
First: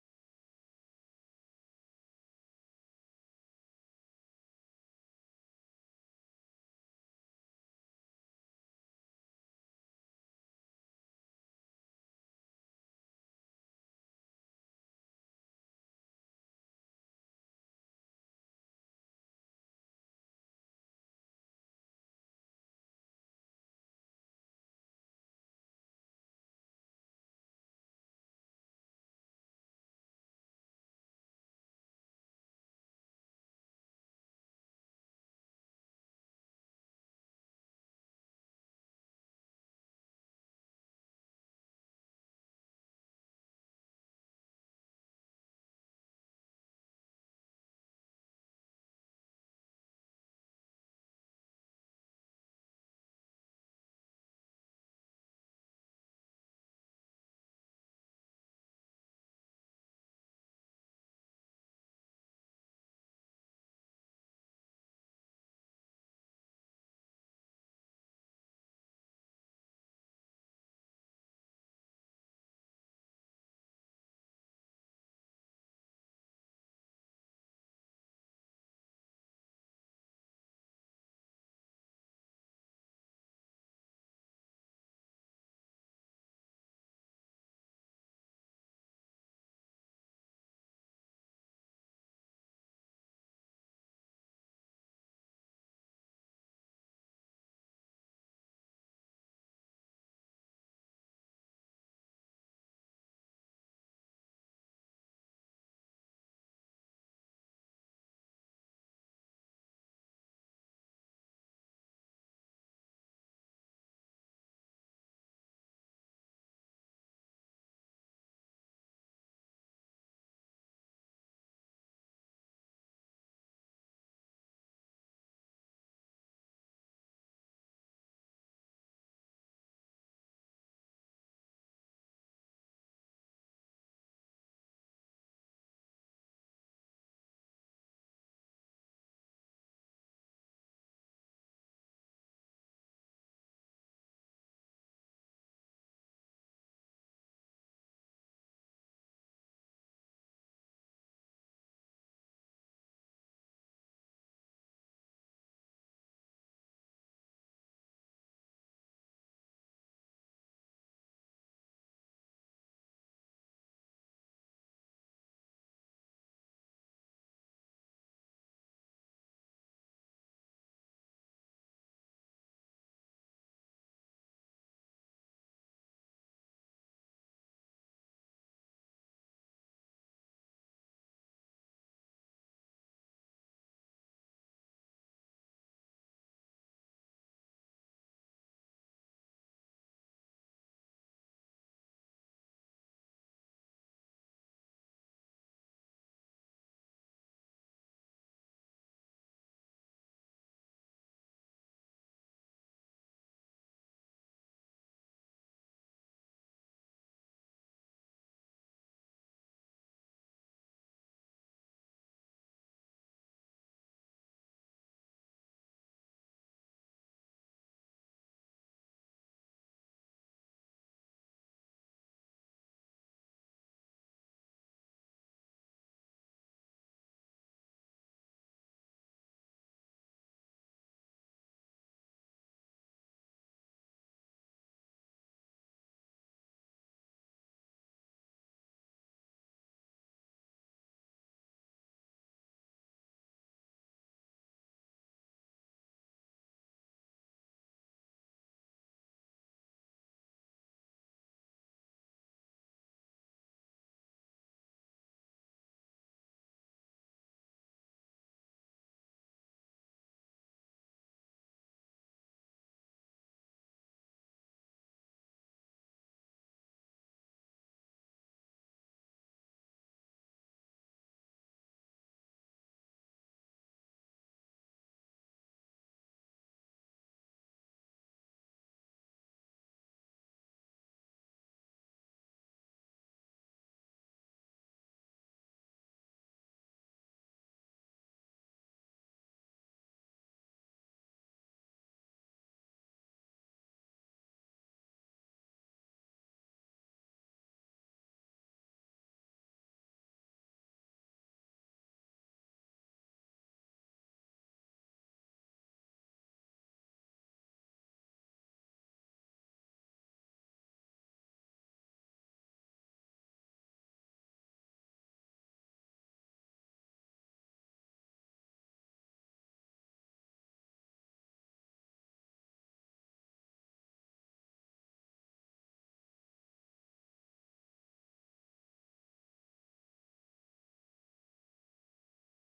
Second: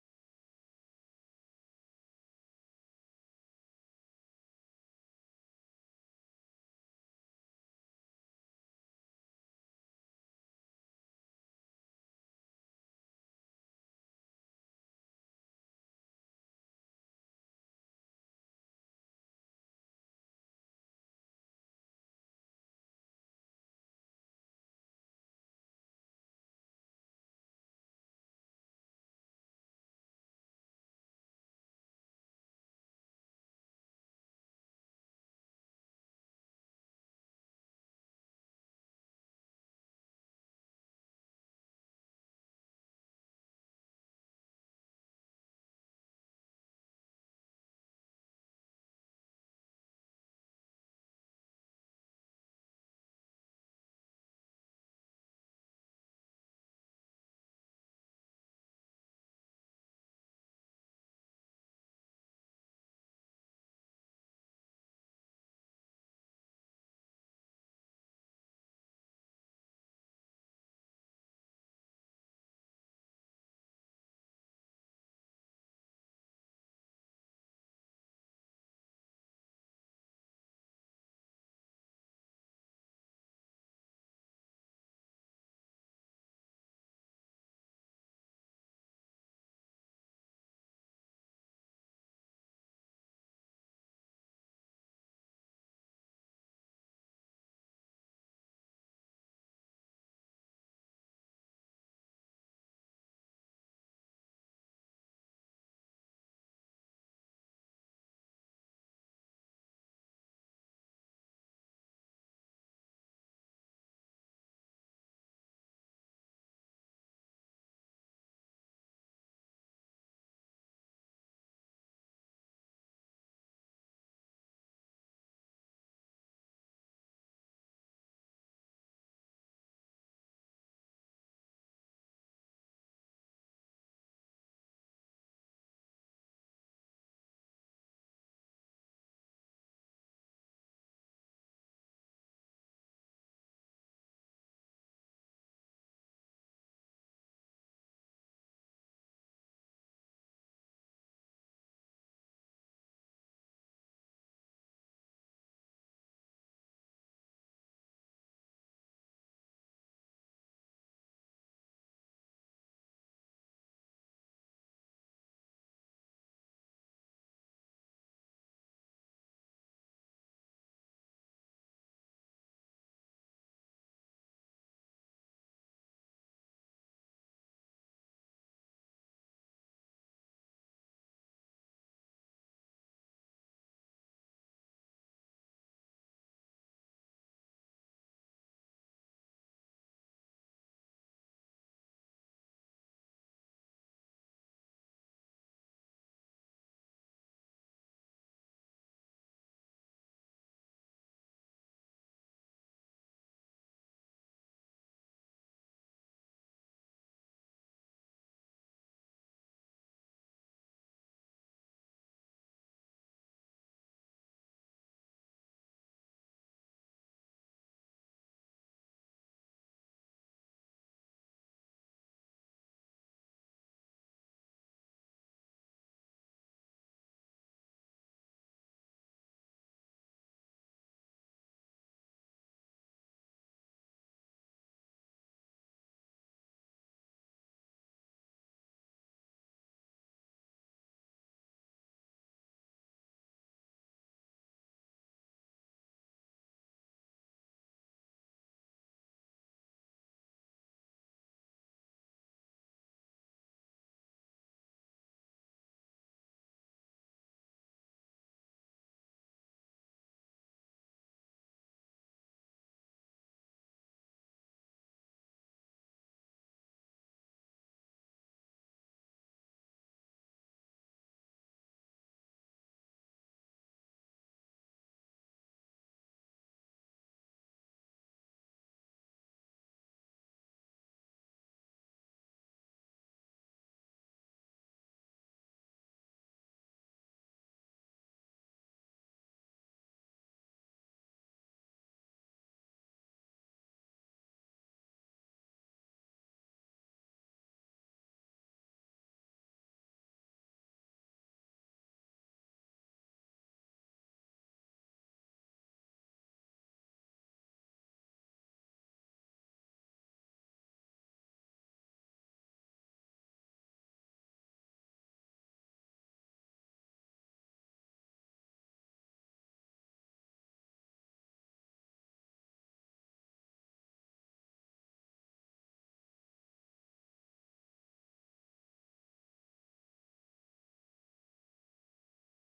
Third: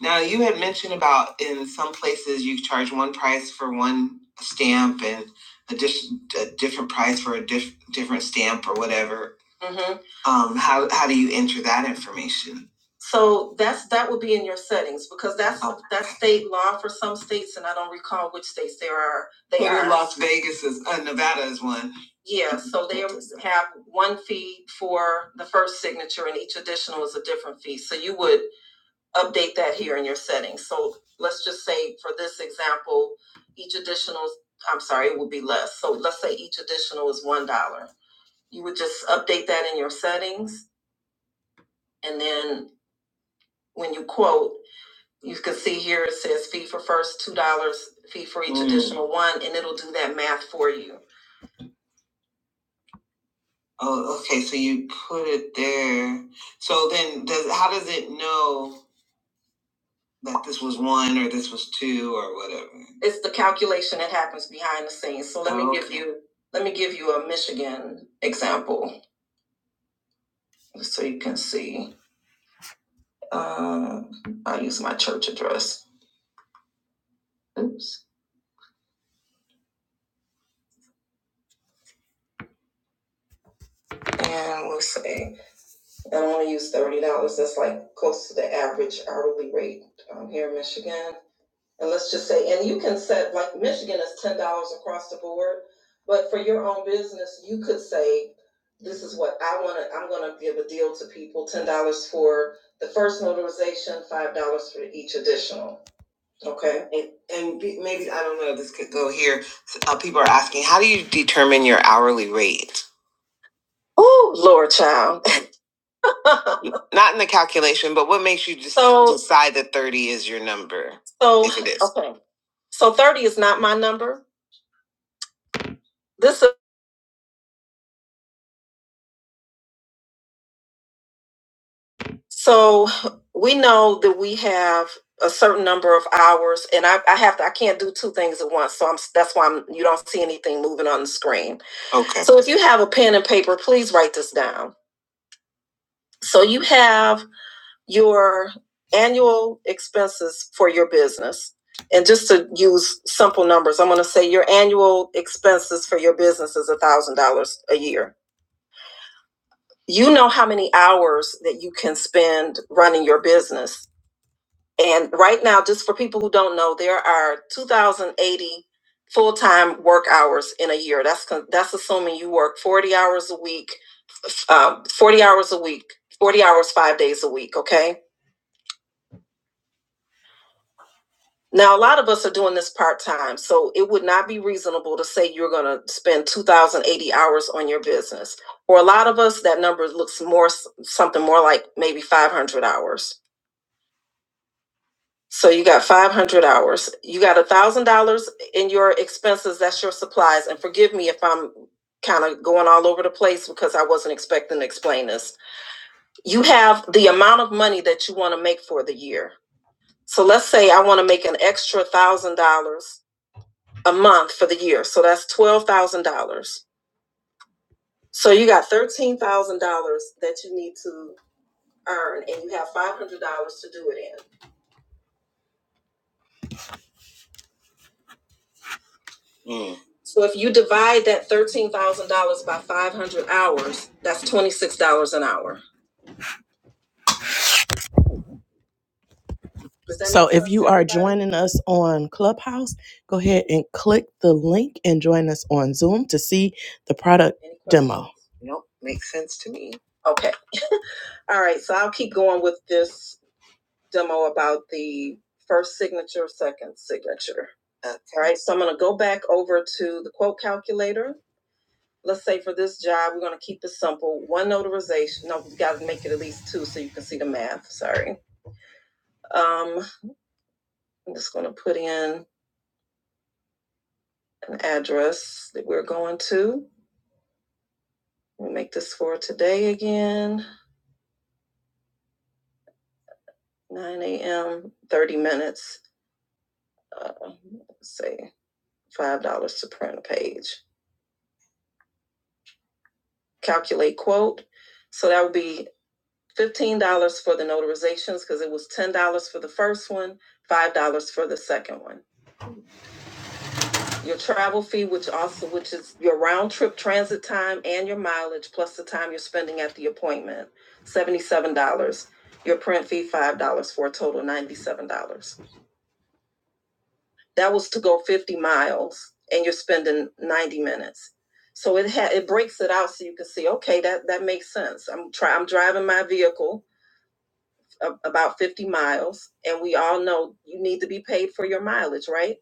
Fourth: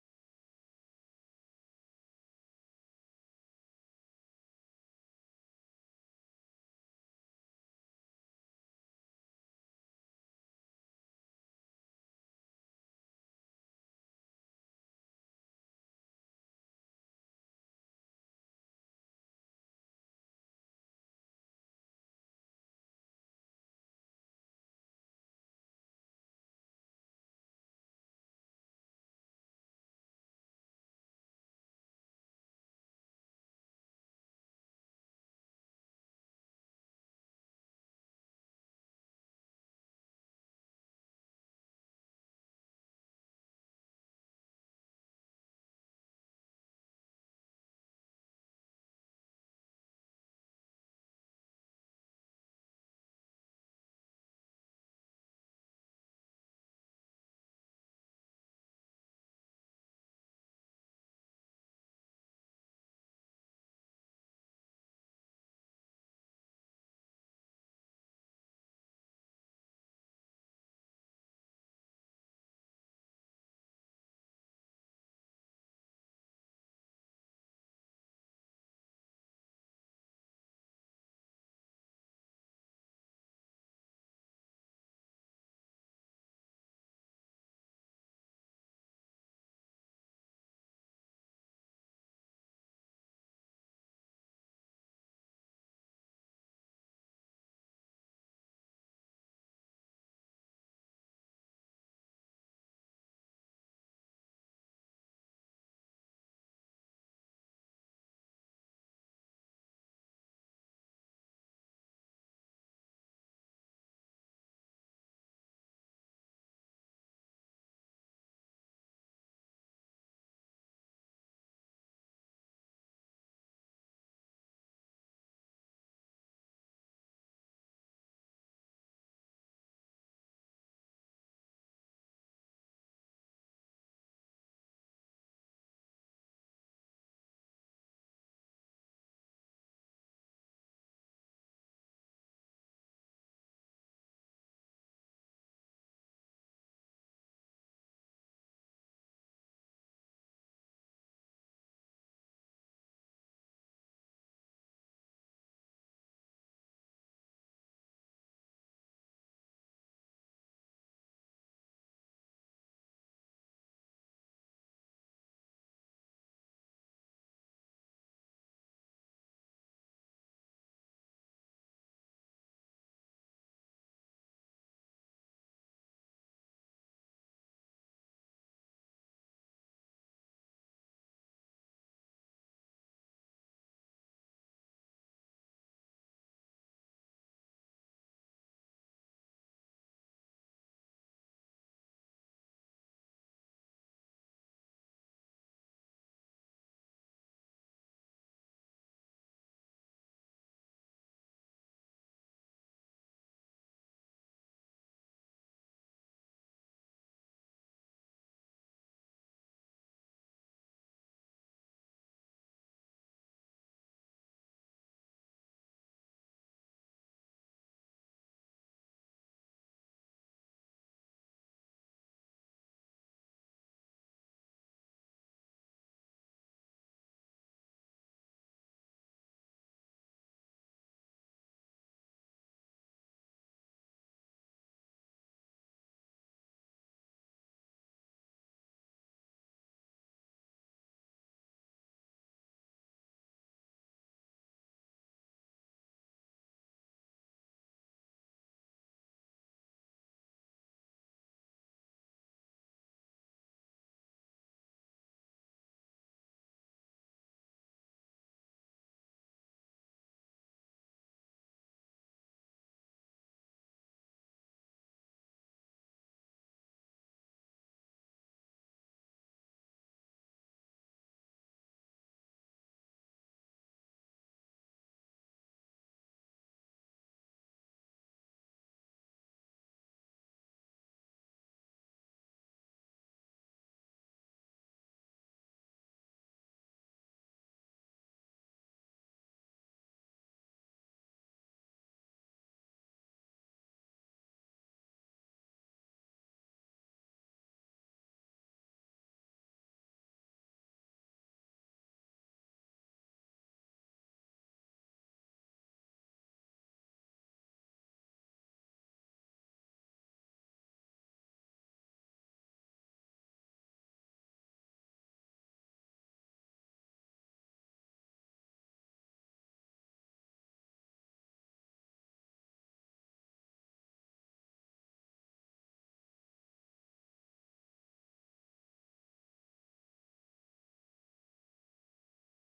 Now, you had mentioned about in some places you charge one price for one stamp and a, dis- a different price for a diff- different stamp or whatever. hmm Um, how, how do you enter that information? So that's that would be in your settings because that's Okay. that's state law for some states, and I don't recall which states there are. They Well, are Las Vegas is uh, Nevada is one. Yeah, so they have one fee for the first signature, and each additional is a different fee. So you would update that here in your settings. So let's just say for this example, each additional, I'm sorry, it would be less. So let's say each additional is $1. You would just update that in your settings. And then when you quote, you can see here it says fee for first $2, fee for each Mm. additional one, and it'll do that math for you. Oh, okay. So you put it there. So then does, how does it know? that this was one or this was two or whatever. It's the calculation that happens behind the scenes. So let me give Okay. you let me give you a Michigan example so you can see. Uh, I'll use my church address. Oops. And we'll say that only use thirty dollars. That's like close to the average hourly rate um, here in Michigan. And let's just say, and you can set, like Michigan is ten dollars across the board, but for your own business, you could say, this is what I wanna, I'm gonna give a deal to people, ten dollars for the first notarization, five dollars for each additional, okay? And, and maybe, I don't know, this could go here. Uh, people are asking, how do you determine your hourly rate? Oh, Lord child. Not in the calculation, but what makes you just So, decide that 30 is your number? so, If it is. okay. So 30 is not my number. This is, so we know that we have a certain number of hours and I, I have to, I can't do two things at once. So I'm, that's why I'm, you don't see anything moving on the screen. Okay. So if you have a pen and paper, please write this down. So you have your annual expenses for your business. And just to use simple numbers, I'm going to say your annual expenses for your business is a thousand dollars a year you know how many hours that you can spend running your business. And right now, just for people who don't know, there are 2,080 full-time work hours in a year. That's con- that's assuming you work 40 hours a week, f- um, 40 hours a week, 40 hours five days a week. Okay. Now, a lot of us are doing this part-time, so it would not be reasonable to say you're going to spend 2,080 hours on your business. For a lot of us, that number looks more s- something more like maybe 500 hours So you got 500 hours. You got a $1,000 in your expenses. That's your supplies. And forgive me if I'm kind of going all over the place because I wasn't expecting to explain this. You have the amount of money that you want to make for the year. So let's say I want to make an extra $1,000 a month for the year. So that's $12,000. So you got $13,000 that you need to earn and you have $500 to do it in. Mm. So if you divide that thirteen thousand dollars by five hundred hours, that's twenty six dollars an hour. Does that So make if sense you to are everybody? joining us on Clubhouse, go ahead and click the link and join us on Zoom to see the product Any questions? demo. Nope, makes sense to me. Okay, all right, so I'll keep going with this demo about the first signature, second signature. Okay. All right, so I'm gonna go back over to the quote calculator. let's say for this job, we're gonna keep it simple. One notarization. No, we gotta make it at least two so you can see the math. Sorry. Um, I'm just gonna put in an address that we're going to. We'll make this for today again, 9 a.m., 30 minutes. Uh, let's say $5 to print a page. Calculate quote. So that would be $15 for the notarizations because it was $10 for the first one, $5 for the second one. your travel fee, which also which is your round trip transit time and your mileage plus the time you're spending at the appointment, seventy-seven dollars. Your print fee five dollars for a total ninety-seven dollars. That was to go fifty miles and you're spending ninety minutes. So it ha- it breaks it out so you can see okay that that makes sense. I'm try I'm driving my vehicle a- about 50 miles and we all know you need to be paid for your mileage right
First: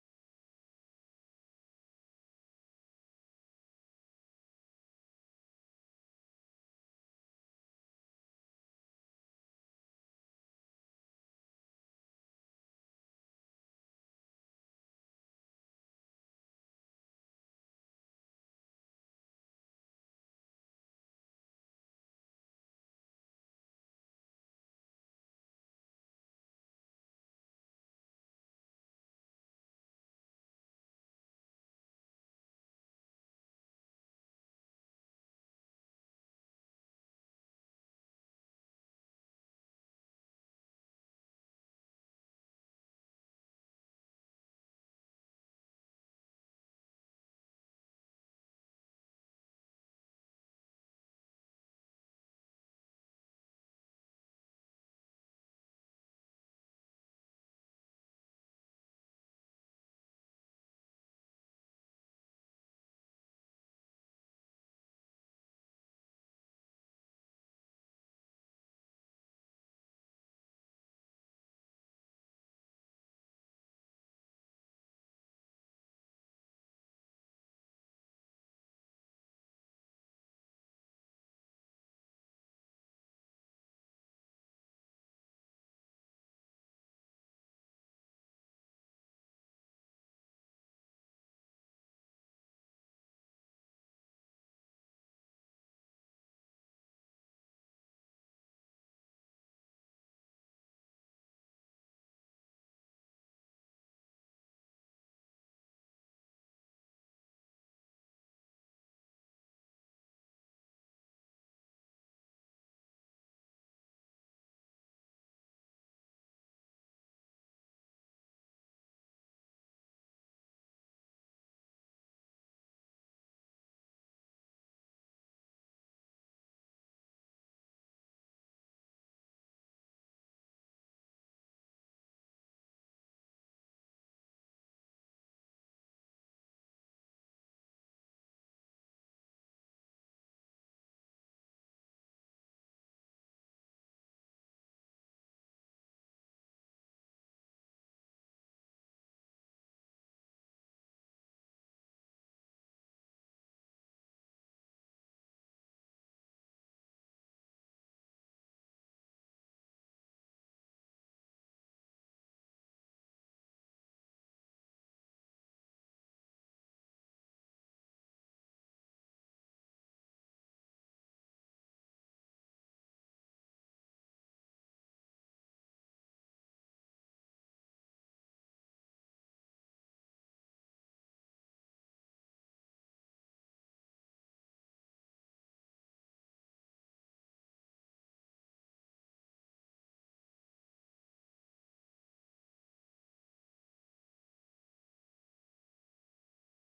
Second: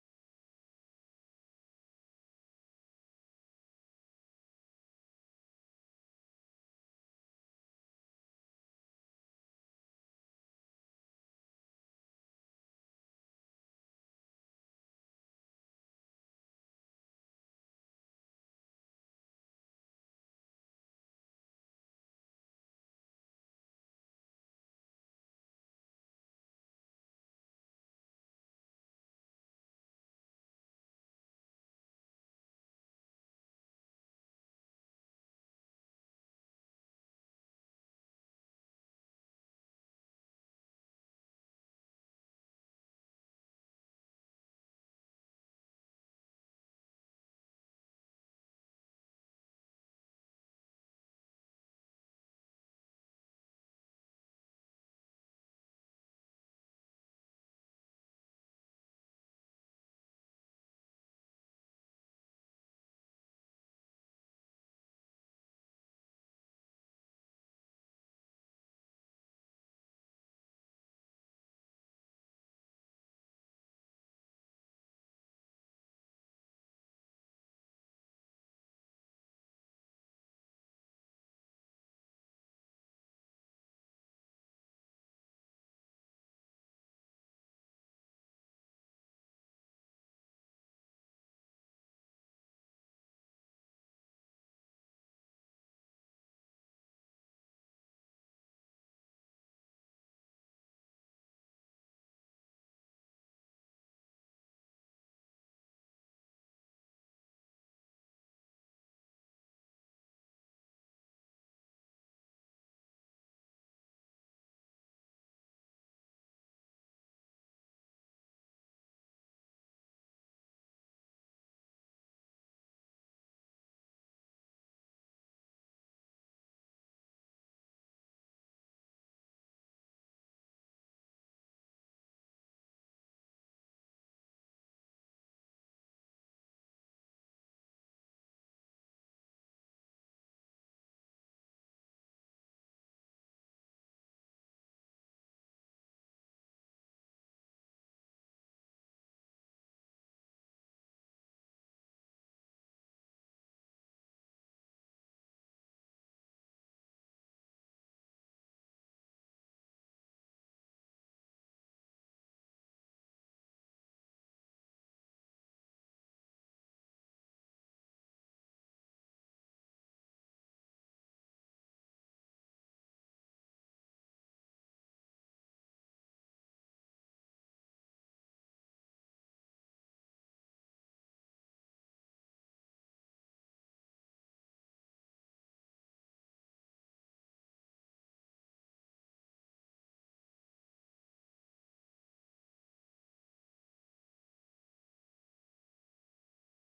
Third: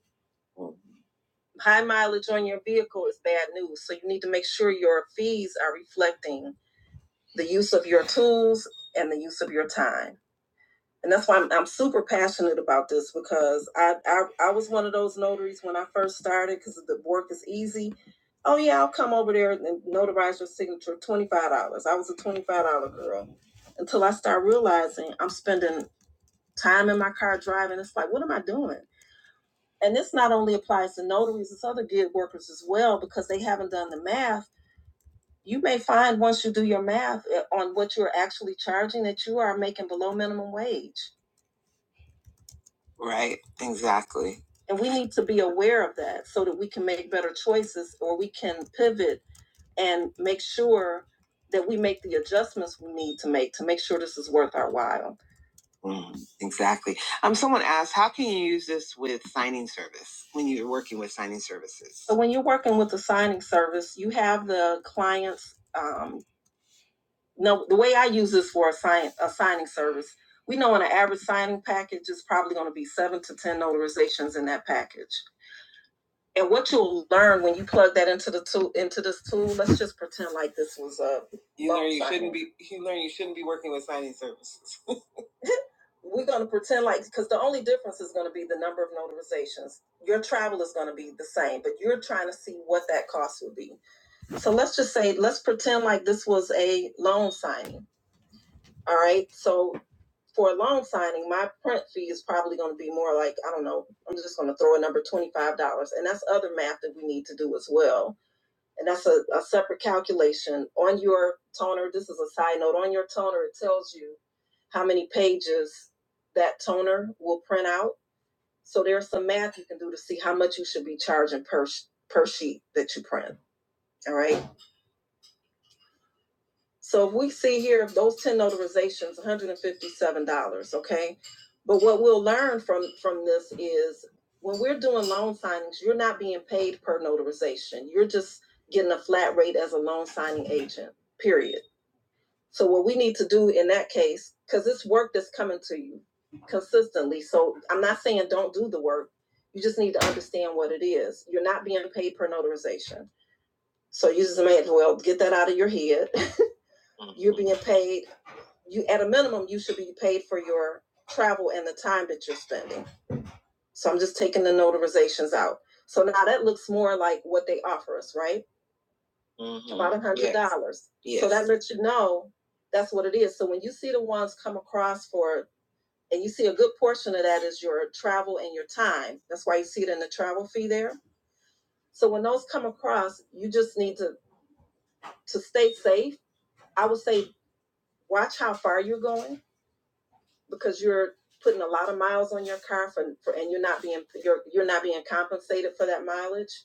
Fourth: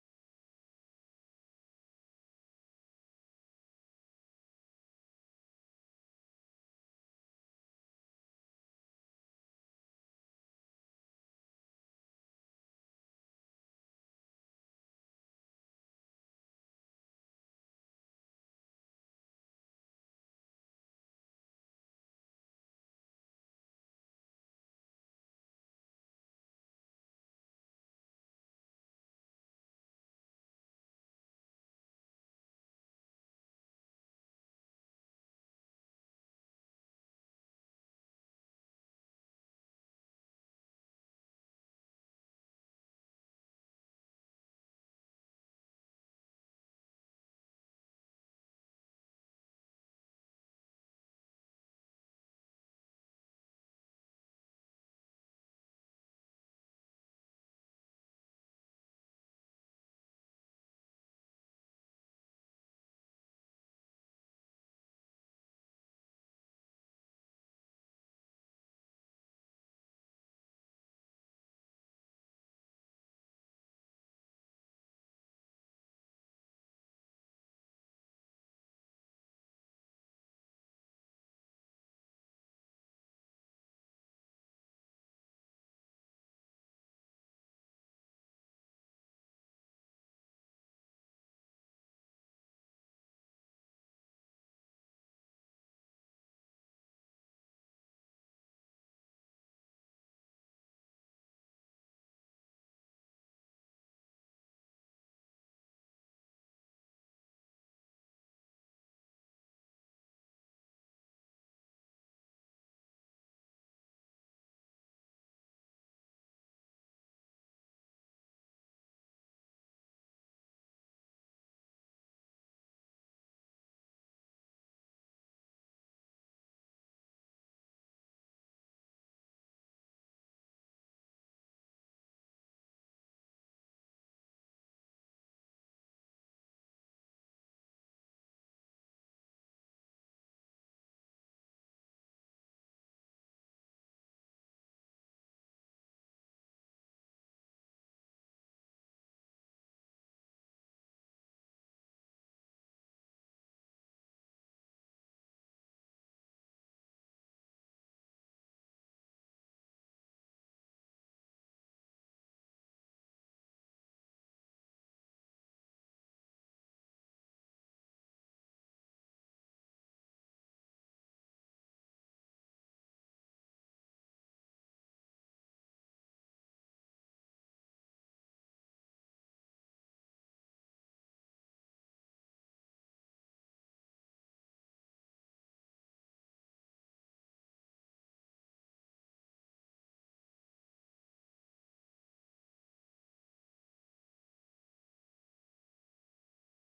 High mileage on your vehicle is bad news. So you need to make sure your fees are reflecting the use of your tools and the use of your time. And that's why I'm, I'm super passionate about this because I, I I was one of those notaries when I first started because the work is easy. Oh yeah, I'll come over there and notarize your signature. Twenty five dollars. I was a twenty five dollar girl until I start realizing I'm spending time in my car driving. It's like, what am I doing? And this not only applies to notaries, it's other gig workers as well, because they haven't done the math. You may find once you do your math uh, on what you're actually charging that you are making below minimum wage. Right, exactly. And we need to be aware of that so that we can make better choices or we can pivot and make sure that we make the adjustments we need to make to make sure this is worth our while. Mm, exactly. Um, someone asked, how can you use this with signing service when you're working with signing services? So when you're working with a signing service, you have the clients. Um, no, the way I use this for a, sign, a signing service, we know in an average signing package is probably going to be seven to ten notarizations in that package. And what you'll learn when you plug that into the tool, into this tool, let's just pretend like this was a. You learn you signing. shouldn't be. You learn you shouldn't be working with signing services. we're going to pretend like because the only difference is going to be the number of notarizations your travel is going to be the same but you're trying to see what that cost would be so let's just say let's pretend like this was a loan signing all right so for a loan signing my print fee is probably going to be more like i don't know i'm just going to throw a number $25 and that's other math that we need to do as well and that's a, a separate calculation on your toner this is a side note on your toner it tells you how many pages that toner will print out so there's some math you can do to see how much you should be charging per per sheet that you print all right So if we see here, if those ten notarizations, one hundred and fifty-seven dollars, okay? But what we'll learn from, from this is when we're doing loan signings, you're not being paid per notarization. You're just getting a flat rate as a loan signing agent, period. So what we need to do in that case, cause it's work that's coming to you consistently. So I'm not saying don't do the work. You just need to understand what it is. You're not being paid per notarization. So you just may as well get that out of your head. You're being paid you at a minimum you should be paid for your travel and the time that you're spending so i'm just taking the notarizations out so now that looks more like what they offer us right Mhm. about a hundred dollars Yes. Yes. so that lets you know that's what it is so when you see the ones come across for and you see a good portion of that is your travel and your time that's why you see it in the travel fee there so when those come across you just need to to stay safe i would say watch how far you're going because you're putting a lot of miles on your car for, for and you're not being you're you're not being compensated for that mileage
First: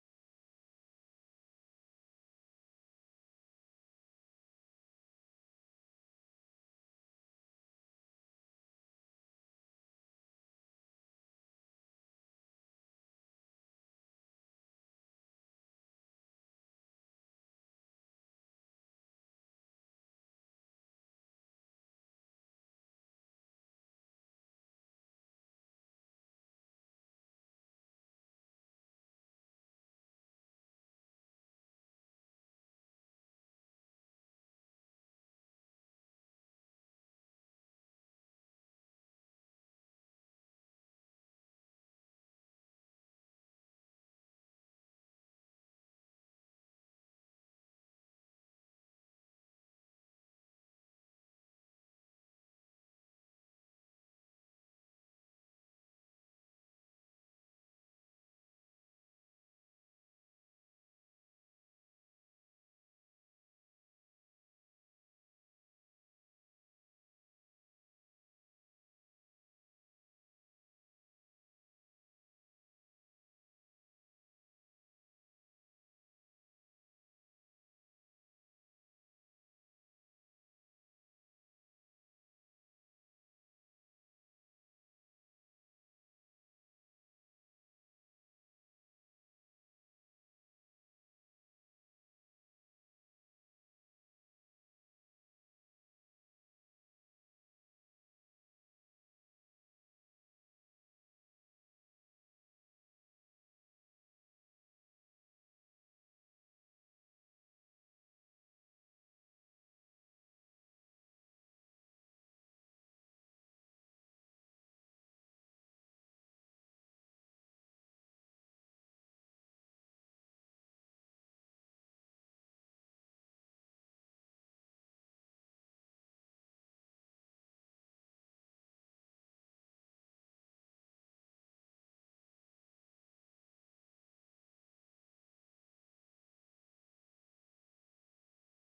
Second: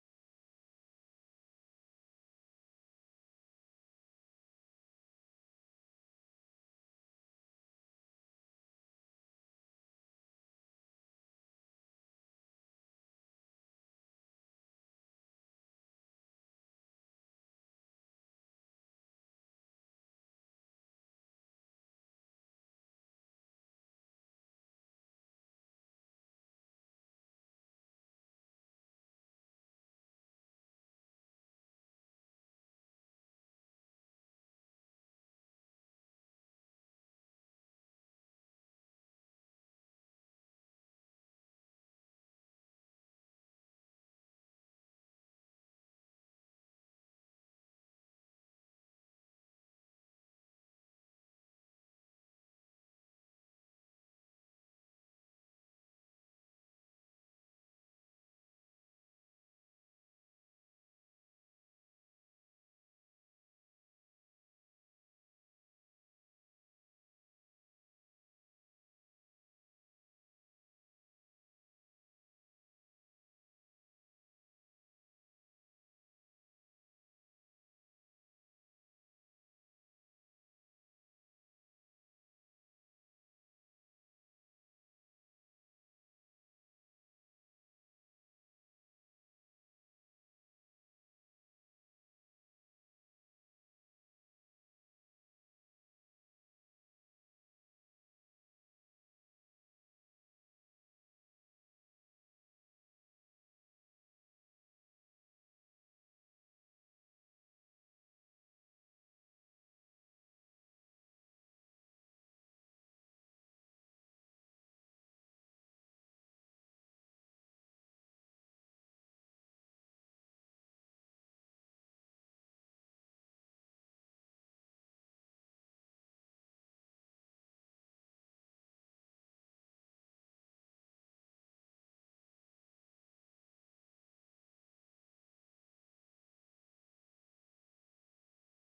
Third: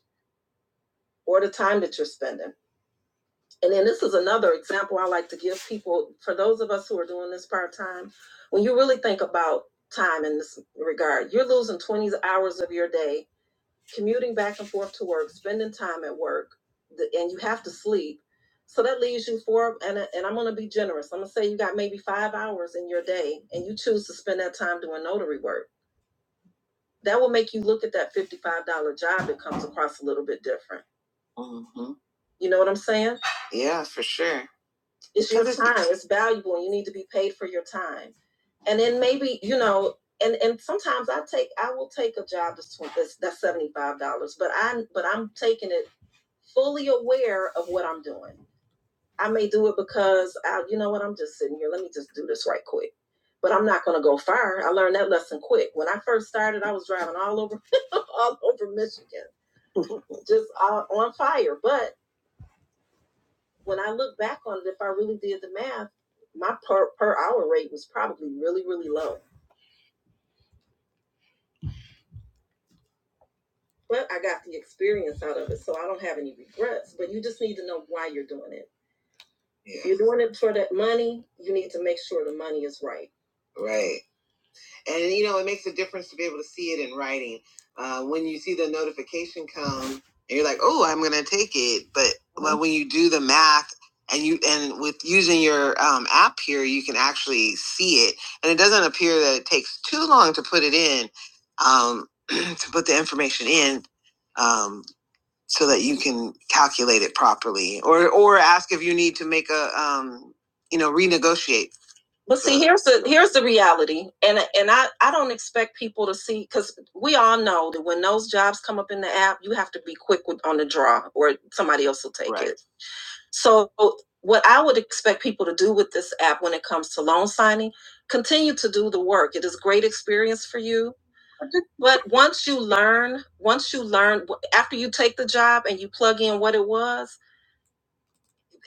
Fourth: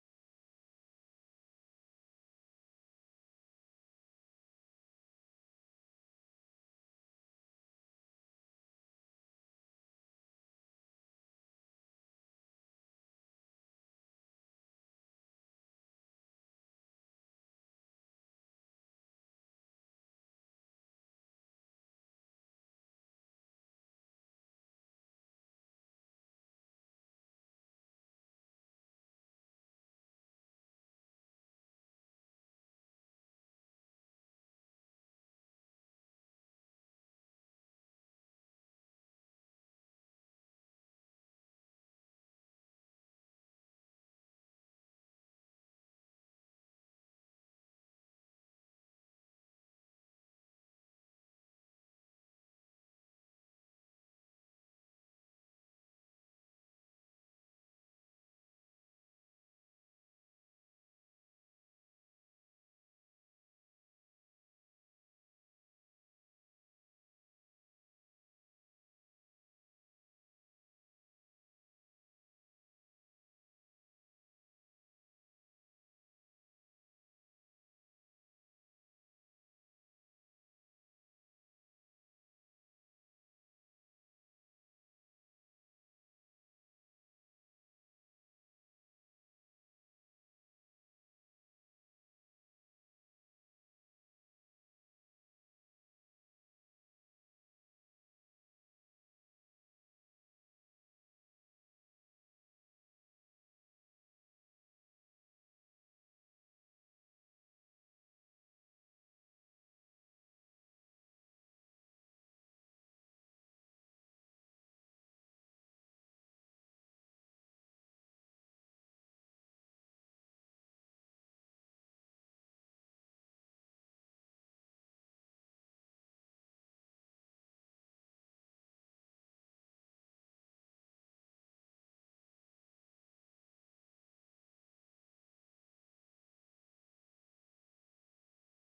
or the time that you're spending. And then this is another example I like to give people for those of us who are doing this part time. When you really think about time in this regard, you're losing 20 hours of your day commuting back and forth to work, spending time at work, and you have to sleep. So that leaves you four, and, and I'm going to be generous. I'm going to say you got maybe five hours in your day, and you choose to spend that time doing notary work that will make you look at that fifty-five dollar job. that comes across a little bit different. hmm You know what I'm saying? Yeah, for sure. It's your time. It's valuable, and you need to be paid for your time. And then maybe you know, and and sometimes I take I will take a job that's that's, that's seventy-five dollars, but I but I'm taking it fully aware of what I'm doing. I may do it because I, you know what, I'm just sitting here. Let me just do this right quick. But I'm not gonna go far. I learned that lesson quick. When I first started, I was driving all over, all over Michigan, just all, on fire. But when I look back on it, if I really did the math, my per per hour rate was probably really, really low. But I got the experience out of it, so I don't have any regrets. But you just need to know why you're doing it. Yeah. If you're doing it for that money, you need to make sure the money is right. Right and you know it makes a difference to be able to see it in writing uh, when you see the notification come and you're like oh i'm gonna take it but mm-hmm. well, when you do the math and you and with using your um, app here you can actually see it and it doesn't appear that it takes too long to put it in um, to put the information in um, so that you can calculate it properly or or ask if you need to make a um, you know renegotiate but see, here's the here's the reality, and and I I don't expect people to see because we all know that when those jobs come up in the app, you have to be quick with, on the draw, or somebody else will take Right. it. So what I would expect people to do with this app when it comes to loan signing, continue to do the work. It is a great experience for you, but once you learn, once you learn after you take the job and you plug in what it was,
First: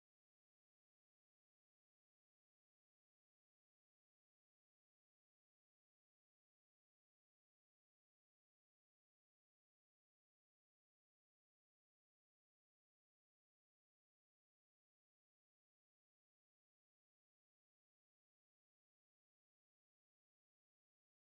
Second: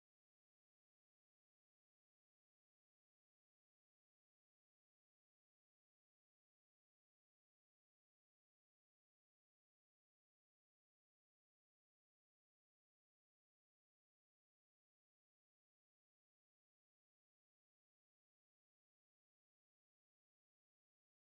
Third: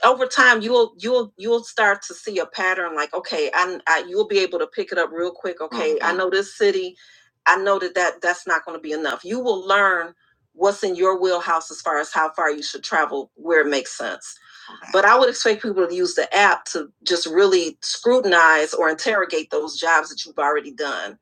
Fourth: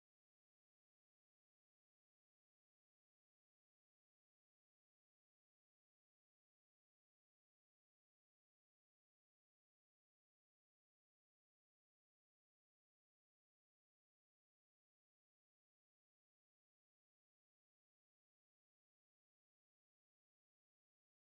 over time you'll you'll you'll start to see a pattern like okay I, I you'll be able to pick it up real quick okay mm-hmm. i Mhm. know this city i know that, that that's not going to be enough you will learn what's in your wheelhouse as far as how far you should travel where it makes sense Okay. but I would expect people to use the app to just really scrutinize or interrogate those jobs that you've already done.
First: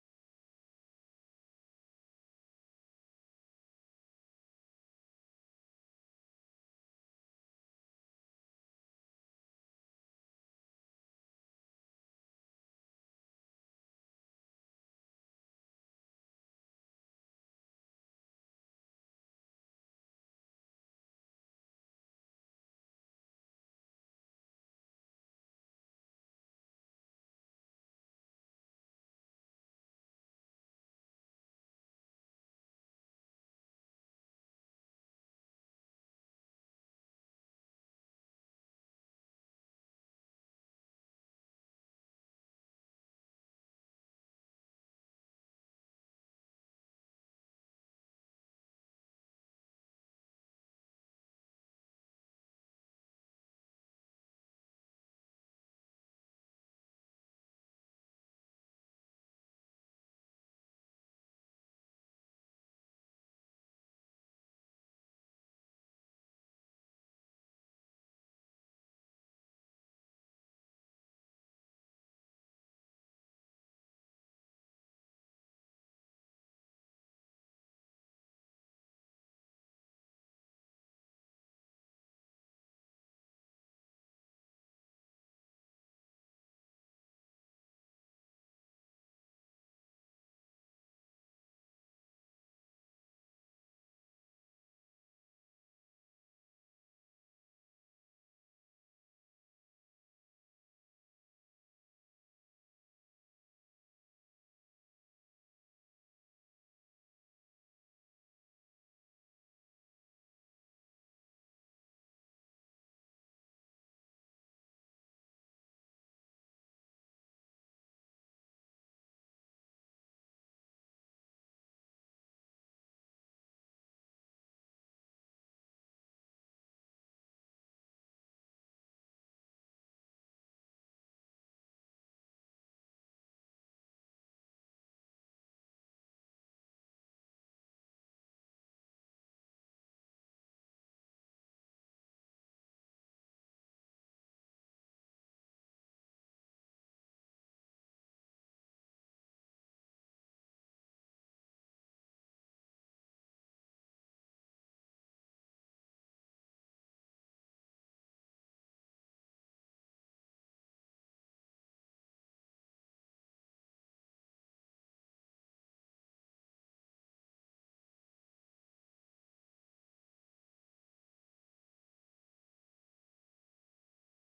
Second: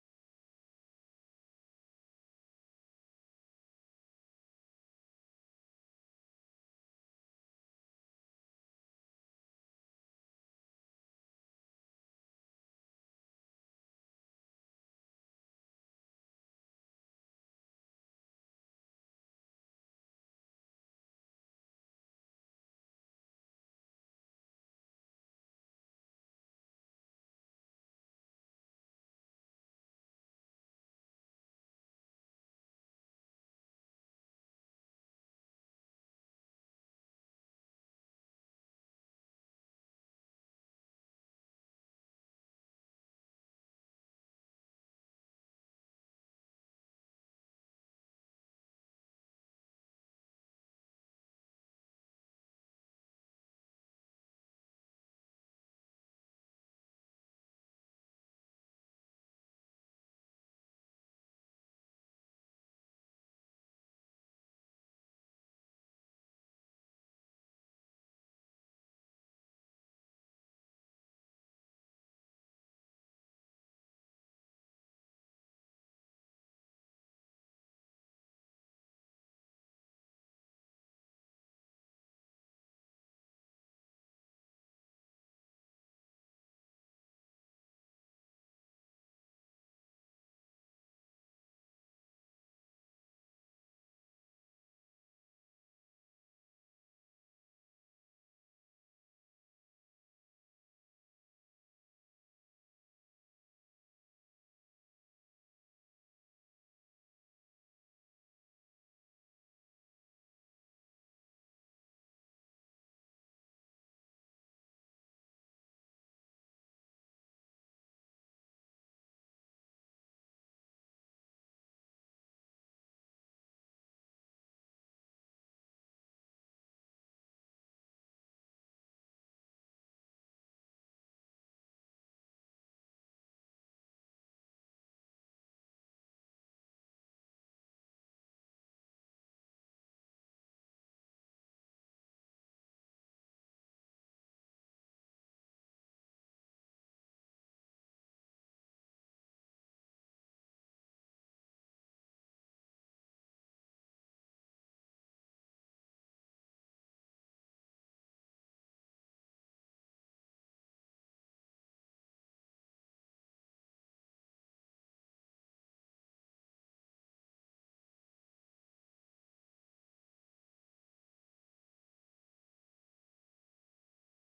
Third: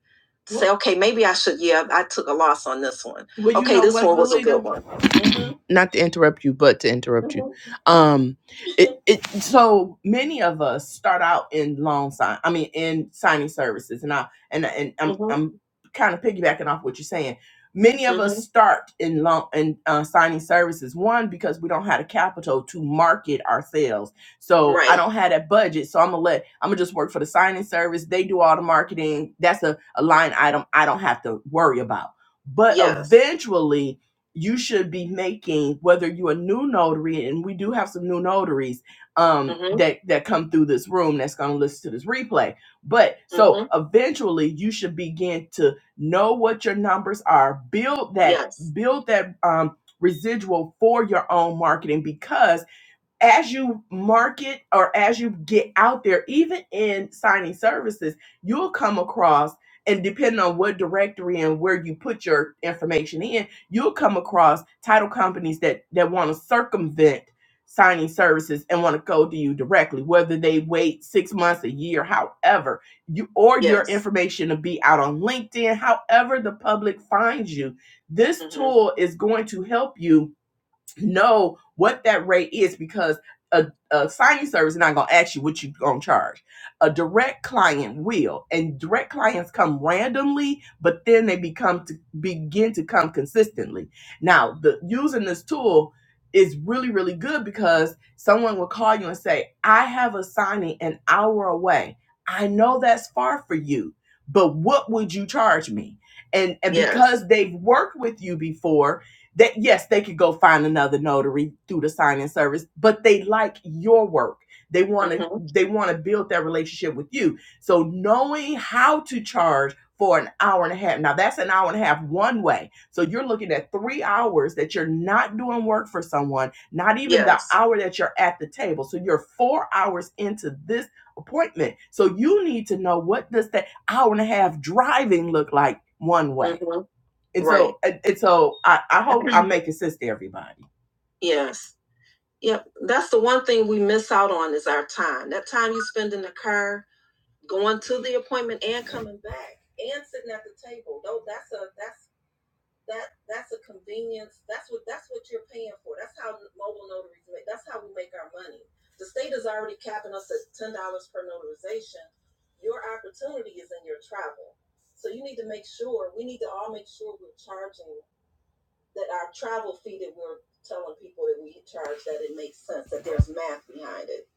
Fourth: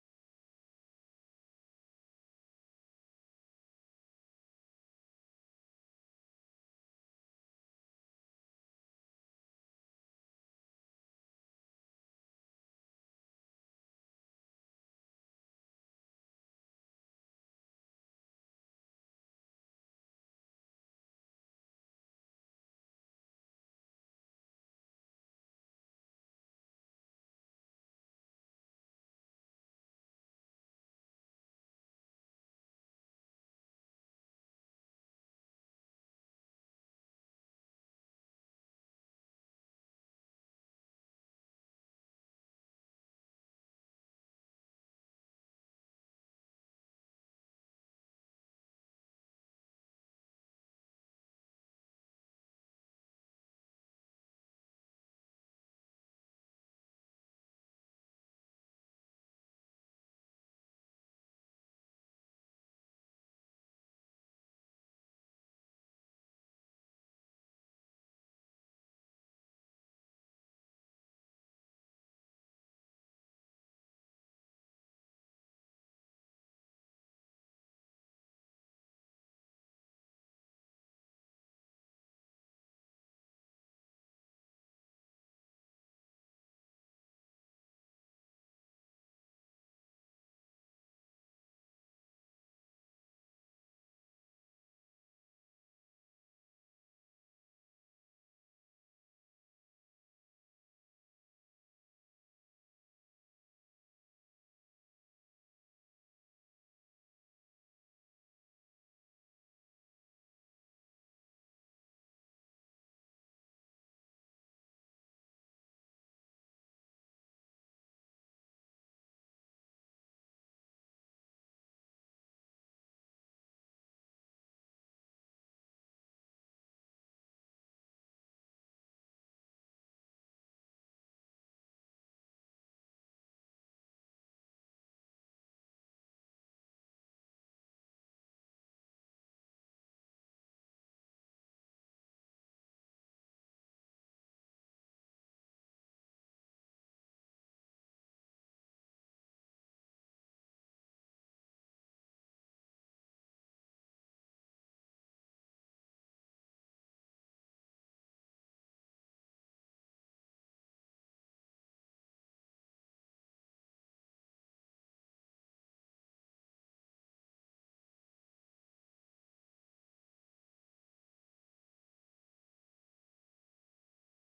To well, say, okay, maybe I should. Yeah, I took a loss on this one. Well, you okay, you know this one was a good Valita? one. Mhm. Not to interrupt you, but to interrupt mm-hmm. you. Mhm. Um, it, it so many of us start out in loan sign i mean in signing services and i and and i'm hmm i'm kind of piggybacking off what you're saying many of hmm us Mm-hmm. start in loan in uh, signing services one because we don't have the capital to market ourselves so i Right. don't have that budget so i'm gonna let i'm gonna just work for the signing service they do all the marketing that's a, a line item i don't have to worry about but Yes. eventually you should be making whether you're a new notary and we do have some new notaries um Mm-hmm. that that come through this room that's going to listen to this replay but so Mm-hmm. eventually you should begin to know what your numbers are build that Yes. build that um residual for your own marketing because as you market or as you get out there, even in signing services, you'll come across, and depending on what directory and where you put your information in, you'll come across title companies that that want to circumvent signing services and want to go to you directly whether they wait six months a year however you or your Yes. information to be out on linkedin however the public finds you this hmm tool is going to help you know what that rate is because a, a signing service is not going to ask you what you're going to charge. A direct client will, and direct clients come randomly, but then they become to begin to come consistently. Now, the using this tool is really really good because someone will call you and say, "I have a signing an hour away. I know that's far for you, but what would you charge me?" And and Yes. because they've worked with you before, that yes, they could go find another notary through the signing service, but they like your work. They want to Mhm. they want to build that relationship with you. So knowing how to charge for an hour and a half. Now that's an hour and a half one way. So you're looking at 3 hours that you're not doing work for someone, not even yes. the Yes. hour that you're at the table. So you're 4 hours into this appointment. So you need to know what does that hour and a half driving look like one way. Mm-hmm. And right. so, and, and so I, I hope I'm making sense to everybody. Yes. Yep. That's the one thing we miss out on is our time. That time you spend in the car, going to the appointment and coming back and sitting at the table. Though that's a that's that that's a convenience. That's what that's what you're paying for. That's how mobile notaries make that's how we make our money. The state is already capping us at ten dollars per notarization. Your opportunity is in your travel. So you need to make sure we need to all make sure we're charging that our travel fee that we're telling people that we charge that it makes sense that there's math behind it.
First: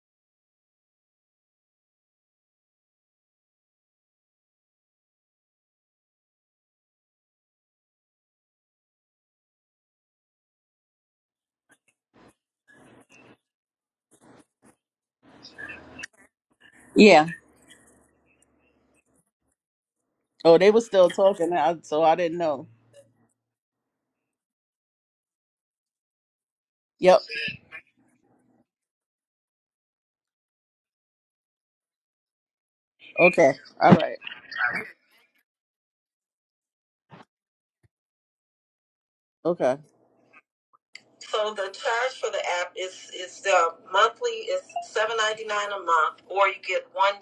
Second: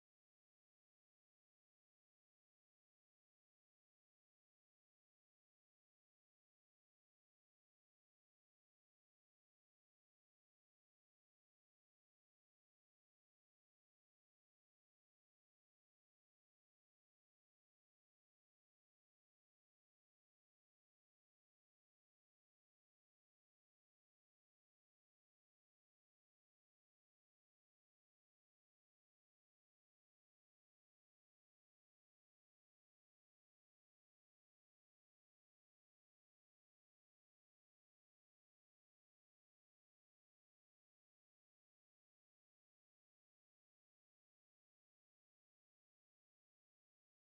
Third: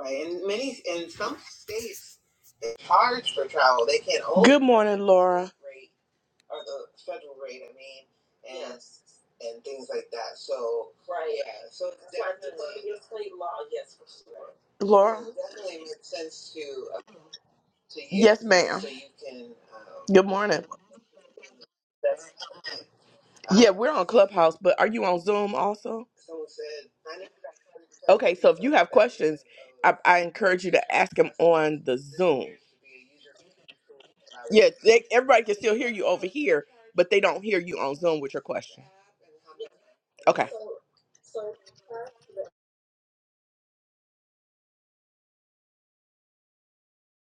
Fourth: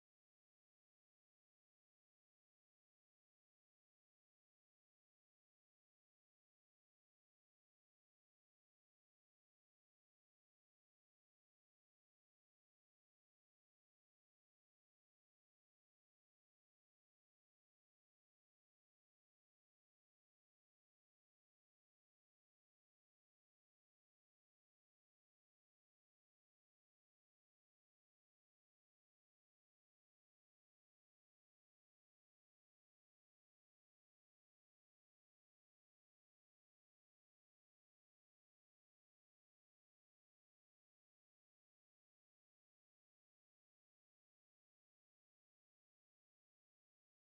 Right, and many in some states they charge for travel. They can't. own- Good morning, Laura. Rate or the federal rate, I mean, and Yes. and things like that. So right, yeah. So it's definitely it's state law, yes, for sure. Laura, It definitely makes sense to uh,
Yeah.
to you. Yes, ma'am. So you can. Um, Good
Oh,
morning.
they were still talking, I- so I didn't know.
Uh, Yeah, we're on Clubhouse, but are you on Zoom also? Someone said
Yep.
90 Okay, so if you have questions, I, I encourage you to ask them on the Zoom.
Okay. All right.
Yeah, they, everybody can still hear you over here, but they don't hear you on Zoom with your question.
Okay.
Okay.
So the charge for the app is is the monthly is seven ninety nine a month, or you get one.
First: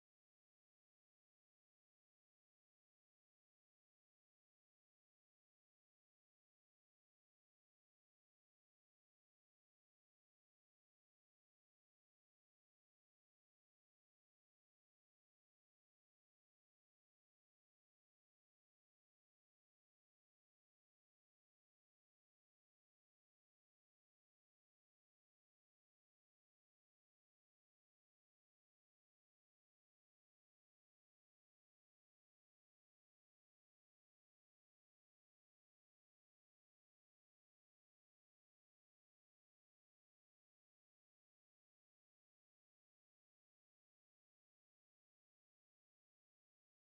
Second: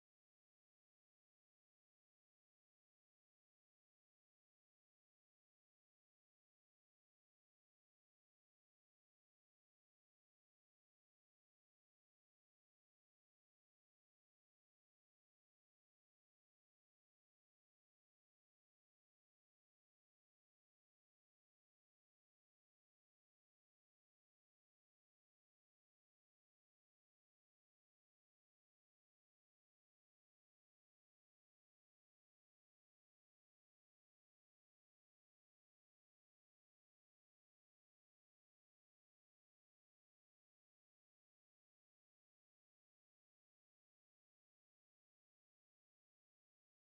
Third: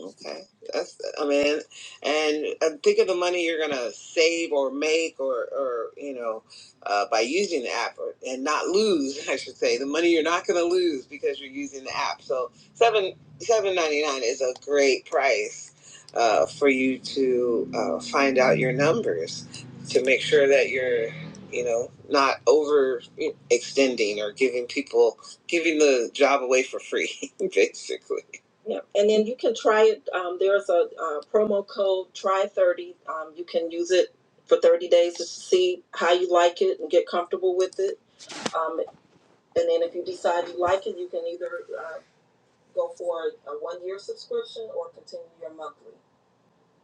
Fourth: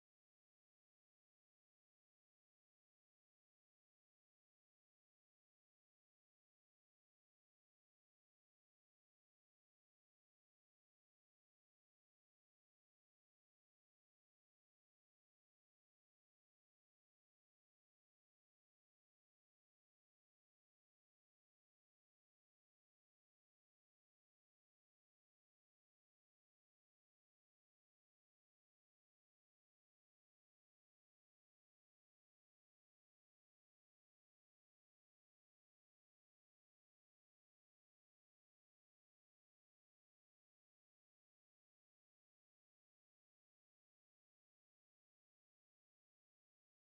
Okay, that's I mean, and uh, think of the money you're gonna save or make or or you know uh, by using the app or, and not lose. I should say the money you're not gonna lose because you're using the app. So seven seven ninety nine is a great price uh, for you to uh, find out your numbers to make sure that you're you know not over extending or giving people giving the job away for free basically. Yeah, and then you can try it. Um, there's a, uh promo code try thirty. Um, you can use it for thirty days just to see how you like it and get comfortable with it. Um, and then if you decide you like it, you can either uh, go for a one year subscription or continue your monthly.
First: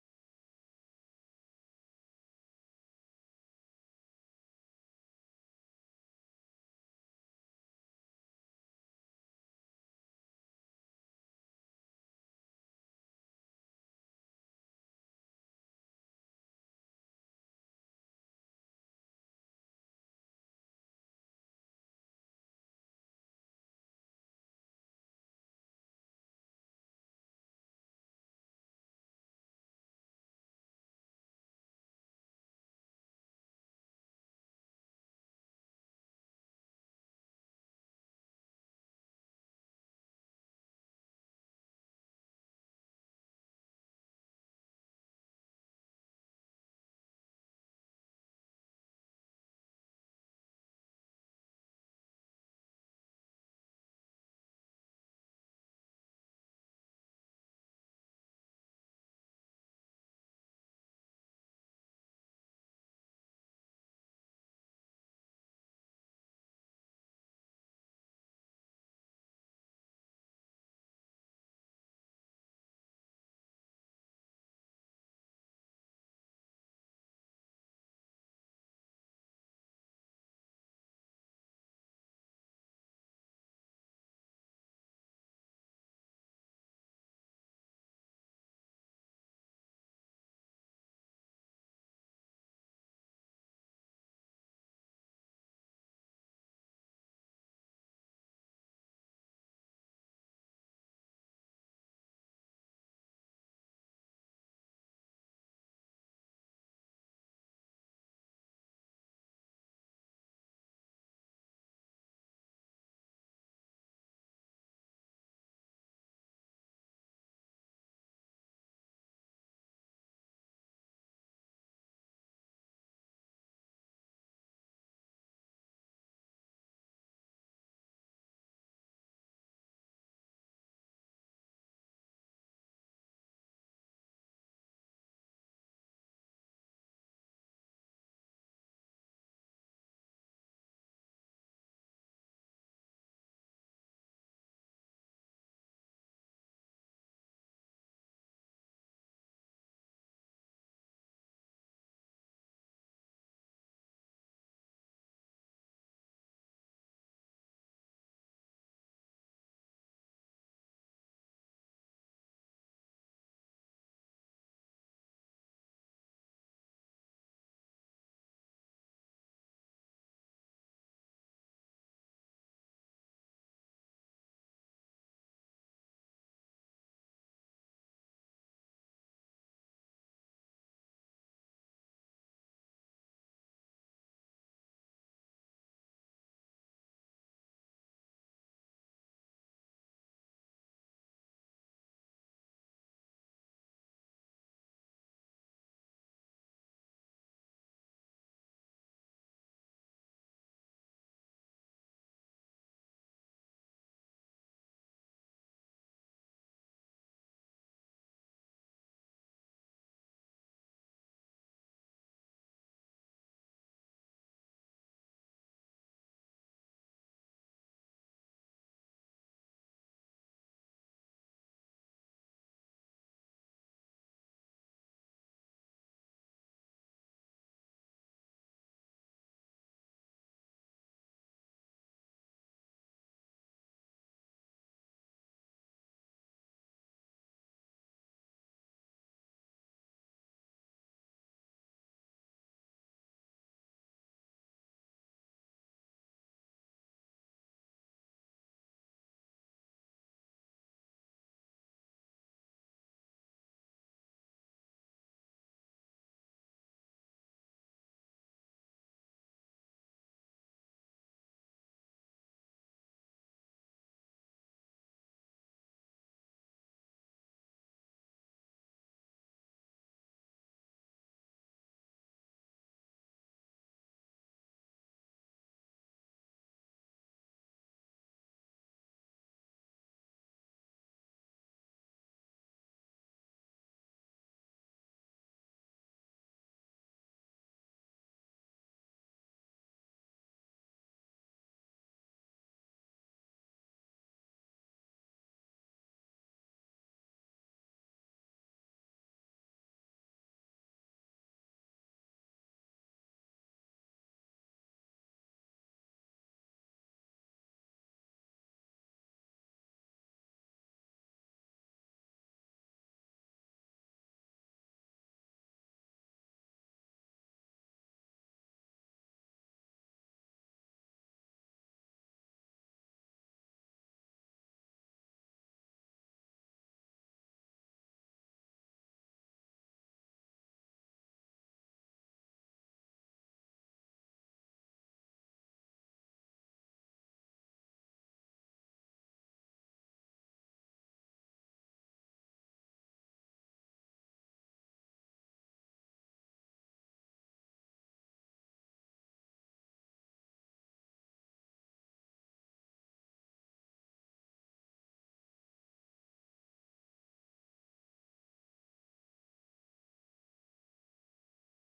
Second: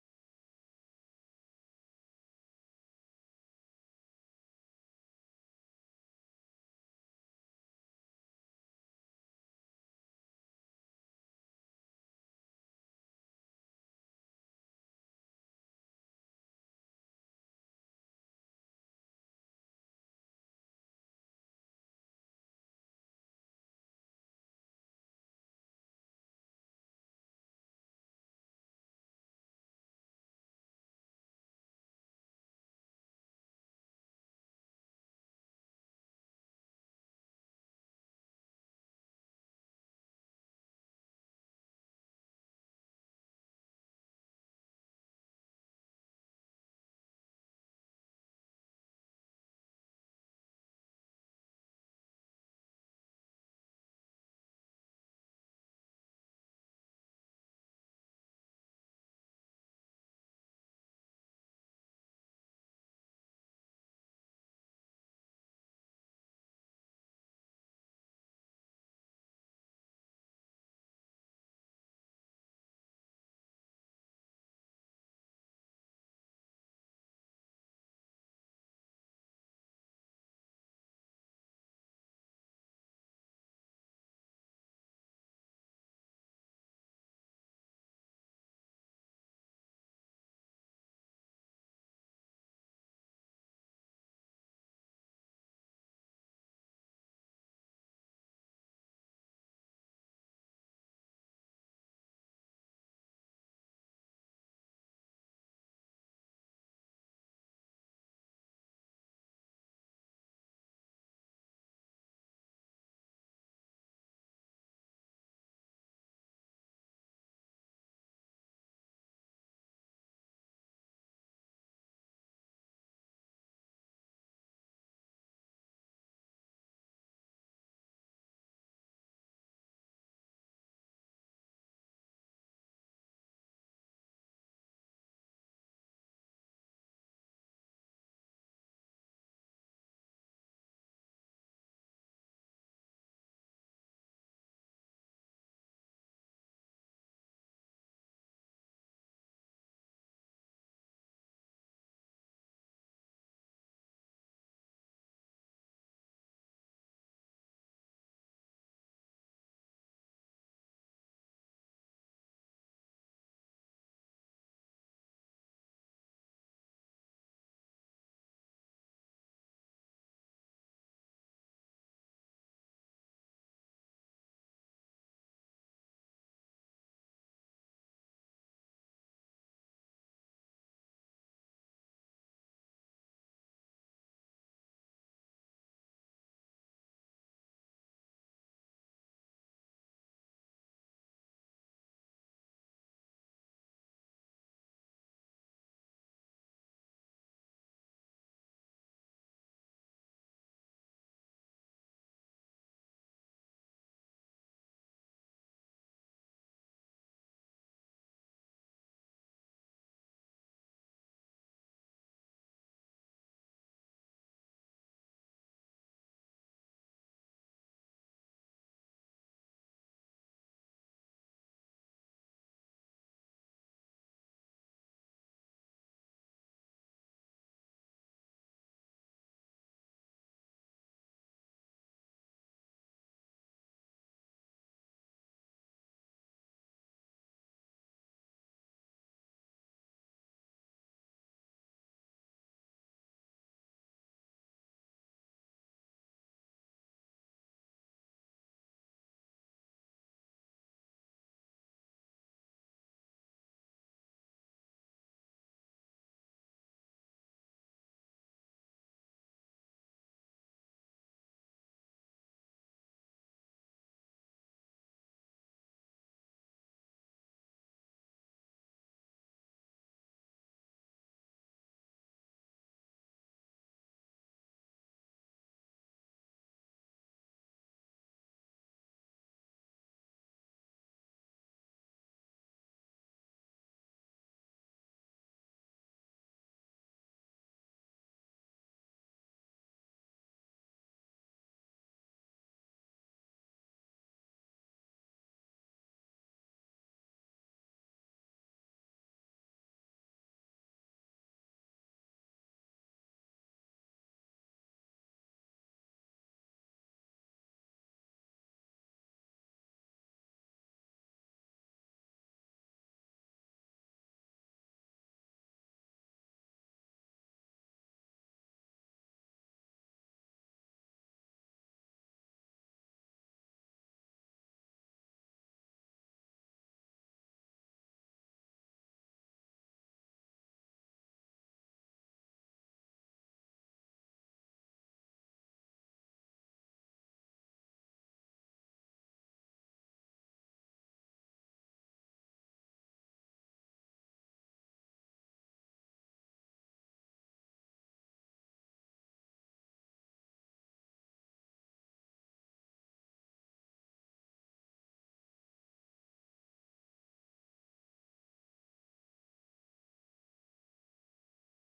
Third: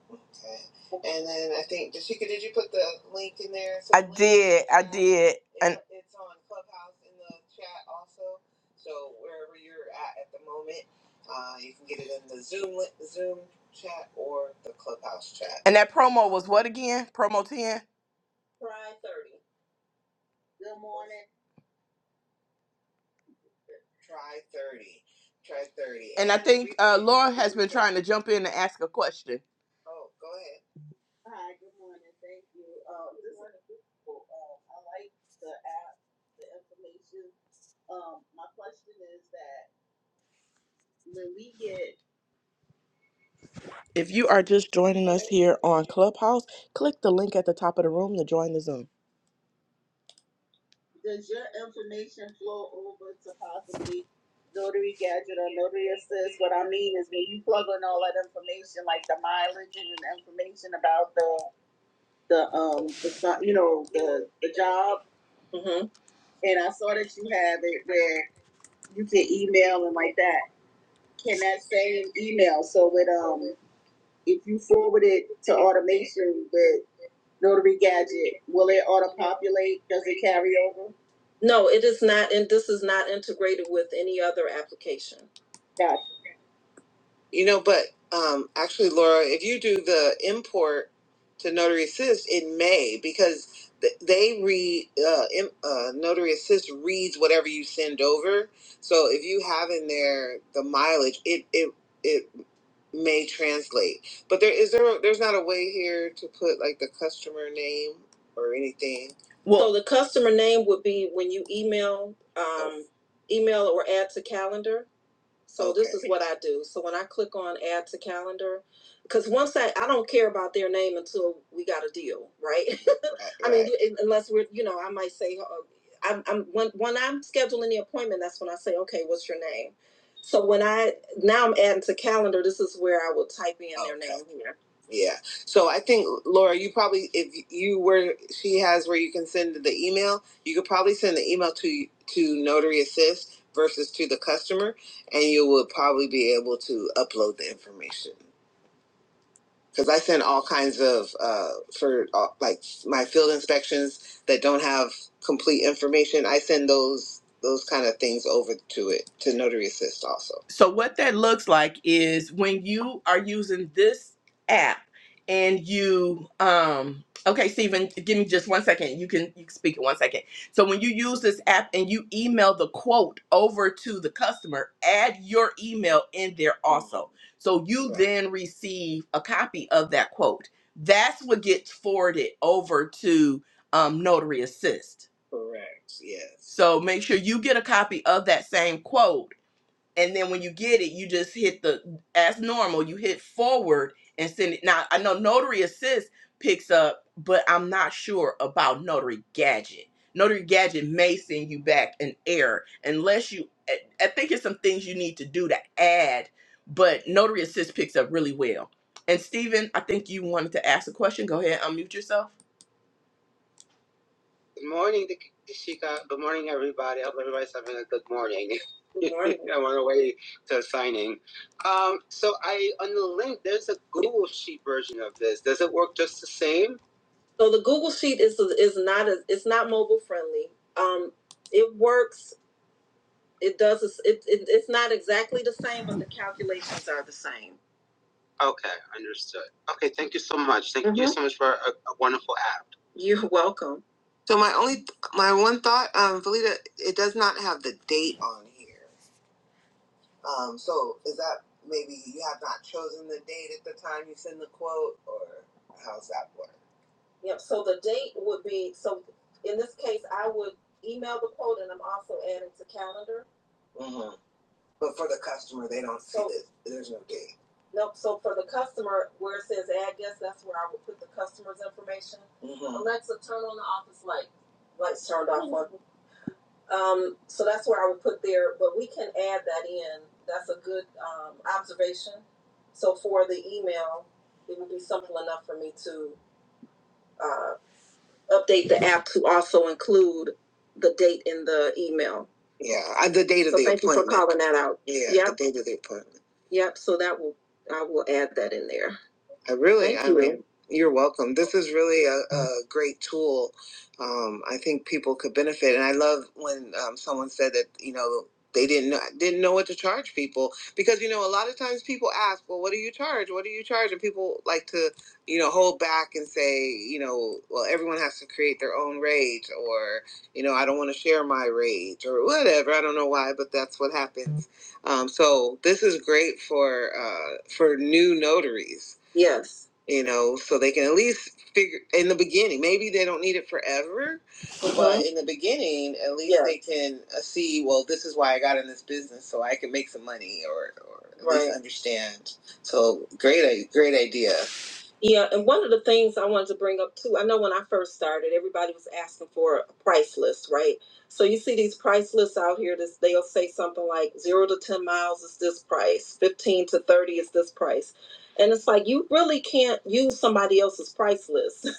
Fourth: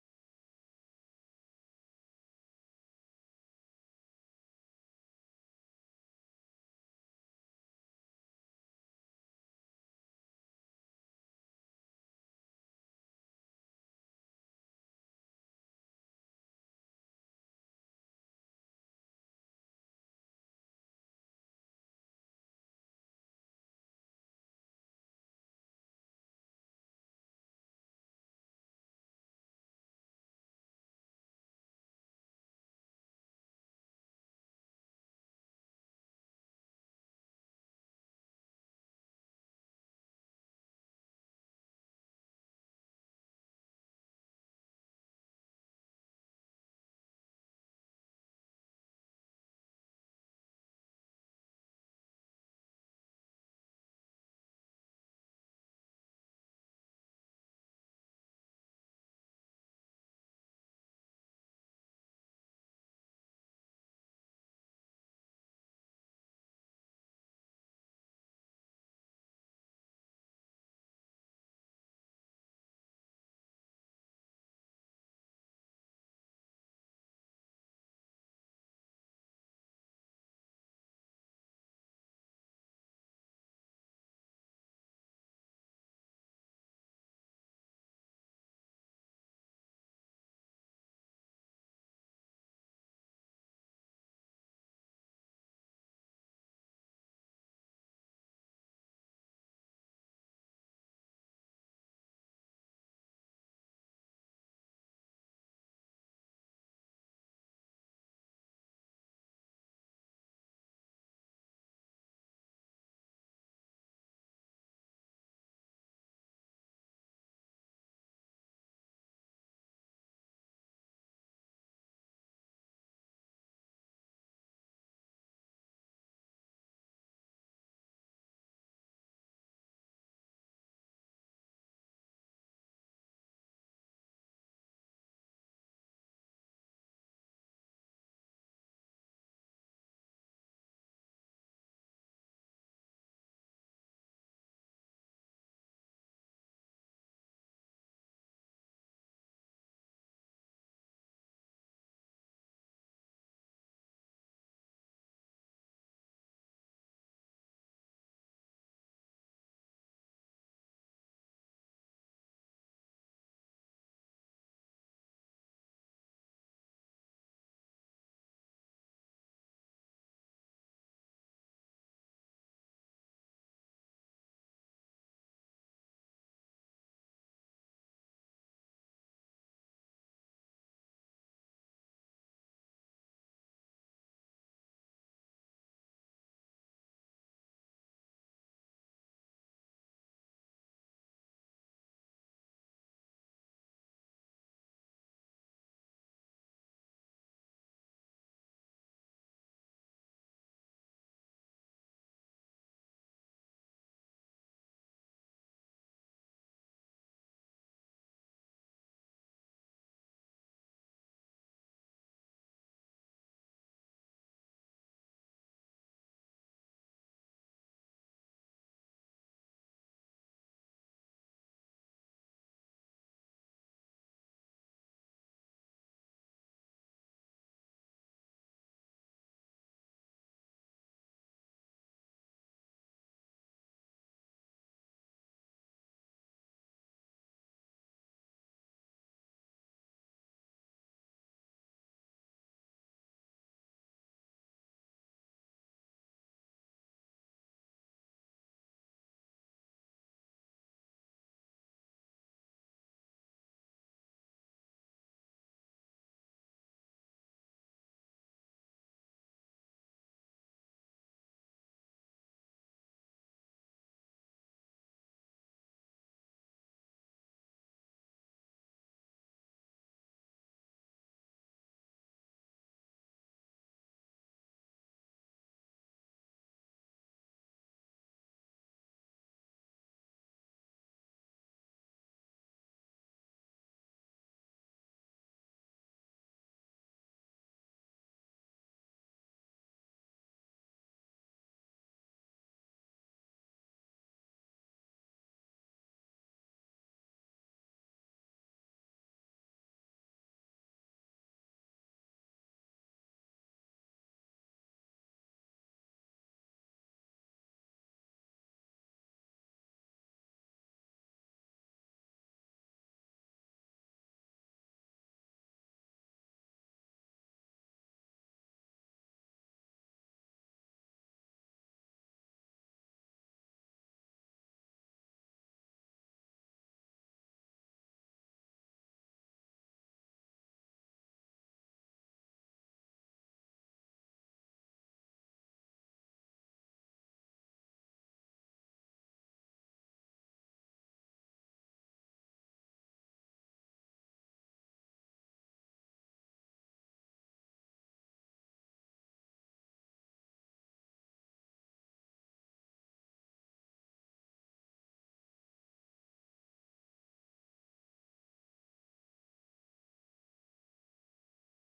Okay. And then I think did Chica, did you put the link in there? So I the link did, I now did, it's and it's on Clubhouse in the chat also. So wherever you're at at the moment, uh, you can get it in the Zoom li- Zoom chat or the Clubhouse chat. and that promo was what again? Promo ten, Try thirty. Good morning. Try thirty. Try thirty. and I And the think we, uh, Laura has been trying to jump in and ask a question. Oh, go ahead. If you are just joining us here on Clubhouse, click the link at the top of the room to join the Zoom. hmm No, it is not, and this is not integrated with any other application. You know, but um, actually, Laura, if you do the import to Notary Assist, it may because th- they read uh, im- uh, Notary Assist reads whatever you send over. So if you have in there the mileage, it it it may translate. But there is there there's not a way here to put like the customer name or anything. Well, so the customer name would be when you email um, email or add to calendar. So this is Okay. what I do. So when I click on add to calendar, because once I I don't care about their name until we got a deal, right? Right, I mean, right. you- unless we're you know I might say uh, I'm, I'm when when I'm scheduling the appointment, that's when I say okay, what's your name? So when I now I'm adding to calendar, this is where I will type in their Okay. name here. Yeah. So I think Laura, you probably if you were she has where you can send the email, you could probably send the email to to Notary Assist versus to the customer and you will probably be able to upload the information because I send all kinds of uh, for uh, like my field inspections that don't have complete information. I send those those kind of things over to it to Notary Assist also. So what that looks like is when you are using this app and you um okay Stephen give me just one second you can you can speak in one second so when you use this app and you email the quote over to the customer add your email in there also so you Right. then receive a copy of that quote. That's what gets forwarded over to um, Notary Assist. Correct. Yes. So make sure you get a copy of that same quote and then when you get it, you just hit the as normal. You hit forward and send it. Now I know Notary Assist picks up, but I'm not sure about Notary Gadget. Notary Gadget may send you back an error unless you. I I think it's some things you need to do to add, but Notary Assist picks up really well. And Steven, I think you wanted to ask a question. Go ahead, unmute yourself. Good morning, Dick- Dishika. Good morning, everybody. I hope everybody's having a good morning. Good morning. I'm on the way to signing. Um, so I on the link, there's a Google Sheet version of this. Does it work just the same? So the Google Sheet is is not a, it's not mobile friendly. Um, it works. It does. It, it it's not exactly the same, but the calculations are the same. Okay, understood. Okay, thank you so much. Thank mm-hmm. you Mhm. so much for a, a wonderful app. You're welcome. So my only, my one thought, um, Valita, it does not have the date on here. Um, so is that maybe you have not chosen the date at the time you send the quote, or how's that work? Yep, so the date would be, so in this case, I would email the quote and I'm also adding to calendar. hmm but for the customer, they don't so, see it. There's no gate. Nope, so for the customer, where it says add guest, that's where I would put the customer's information. hmm Alexa, turn on the office light. Lights turned off. Um, so that's where I would put there, but we can add that in. That's a good um, observation. So for the email, it would be simple enough for me to uh, update the app to also include the date in the email. Yeah, uh, the date of So the thank appointment. Thank you for calling that out. Yeah, yep. the Yep, date of the appointment. yep, so that will, I will add that in there. I really, Thank I you. mean, you're welcome. This is really a, a great tool. Um, I think people could benefit, and I love when um, someone said that you know they didn't know, didn't know what to charge people because you know a lot of times people ask, well, what do you charge? What do you charge? And people like to you know, hold back and say, you know, well, everyone has to create their own rage, or you know, I don't want to share my rage, or whatever. I don't know why, but that's what happens. Um, so this is great for uh, for new notaries. Yes. You know, so they can at least figure in the beginning. Maybe they don't need it forever, but Mhm. in the beginning, at least Yeah. they can uh, see. Well, this is why I got in this business, so I can make some money, or or at right. least Right. understand. So great, great idea. Yeah, and one of the things I wanted to bring up too, I know when I first started, everybody was asking for a price list, right? So you see these price lists out here, this they'll say something like zero to ten miles is this price, fifteen to thirty is this price. And it's like you really can't use somebody else's price list.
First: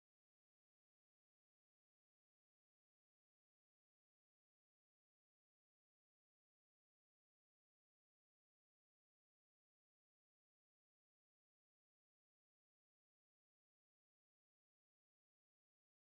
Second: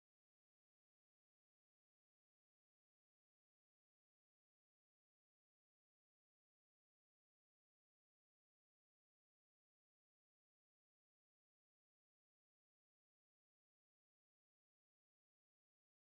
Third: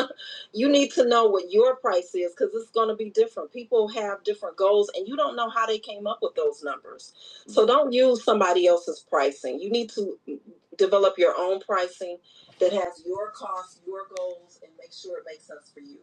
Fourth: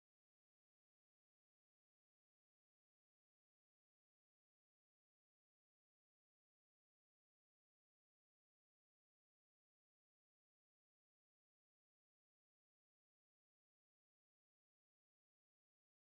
you need to know what your price is because it's going to be different. People have different goals and you don't know how they came up with those numbers. So don't use somebody else's pricing. You need to mm, develop your own pricing that has your costs, your goals, and make sure it makes sense for you.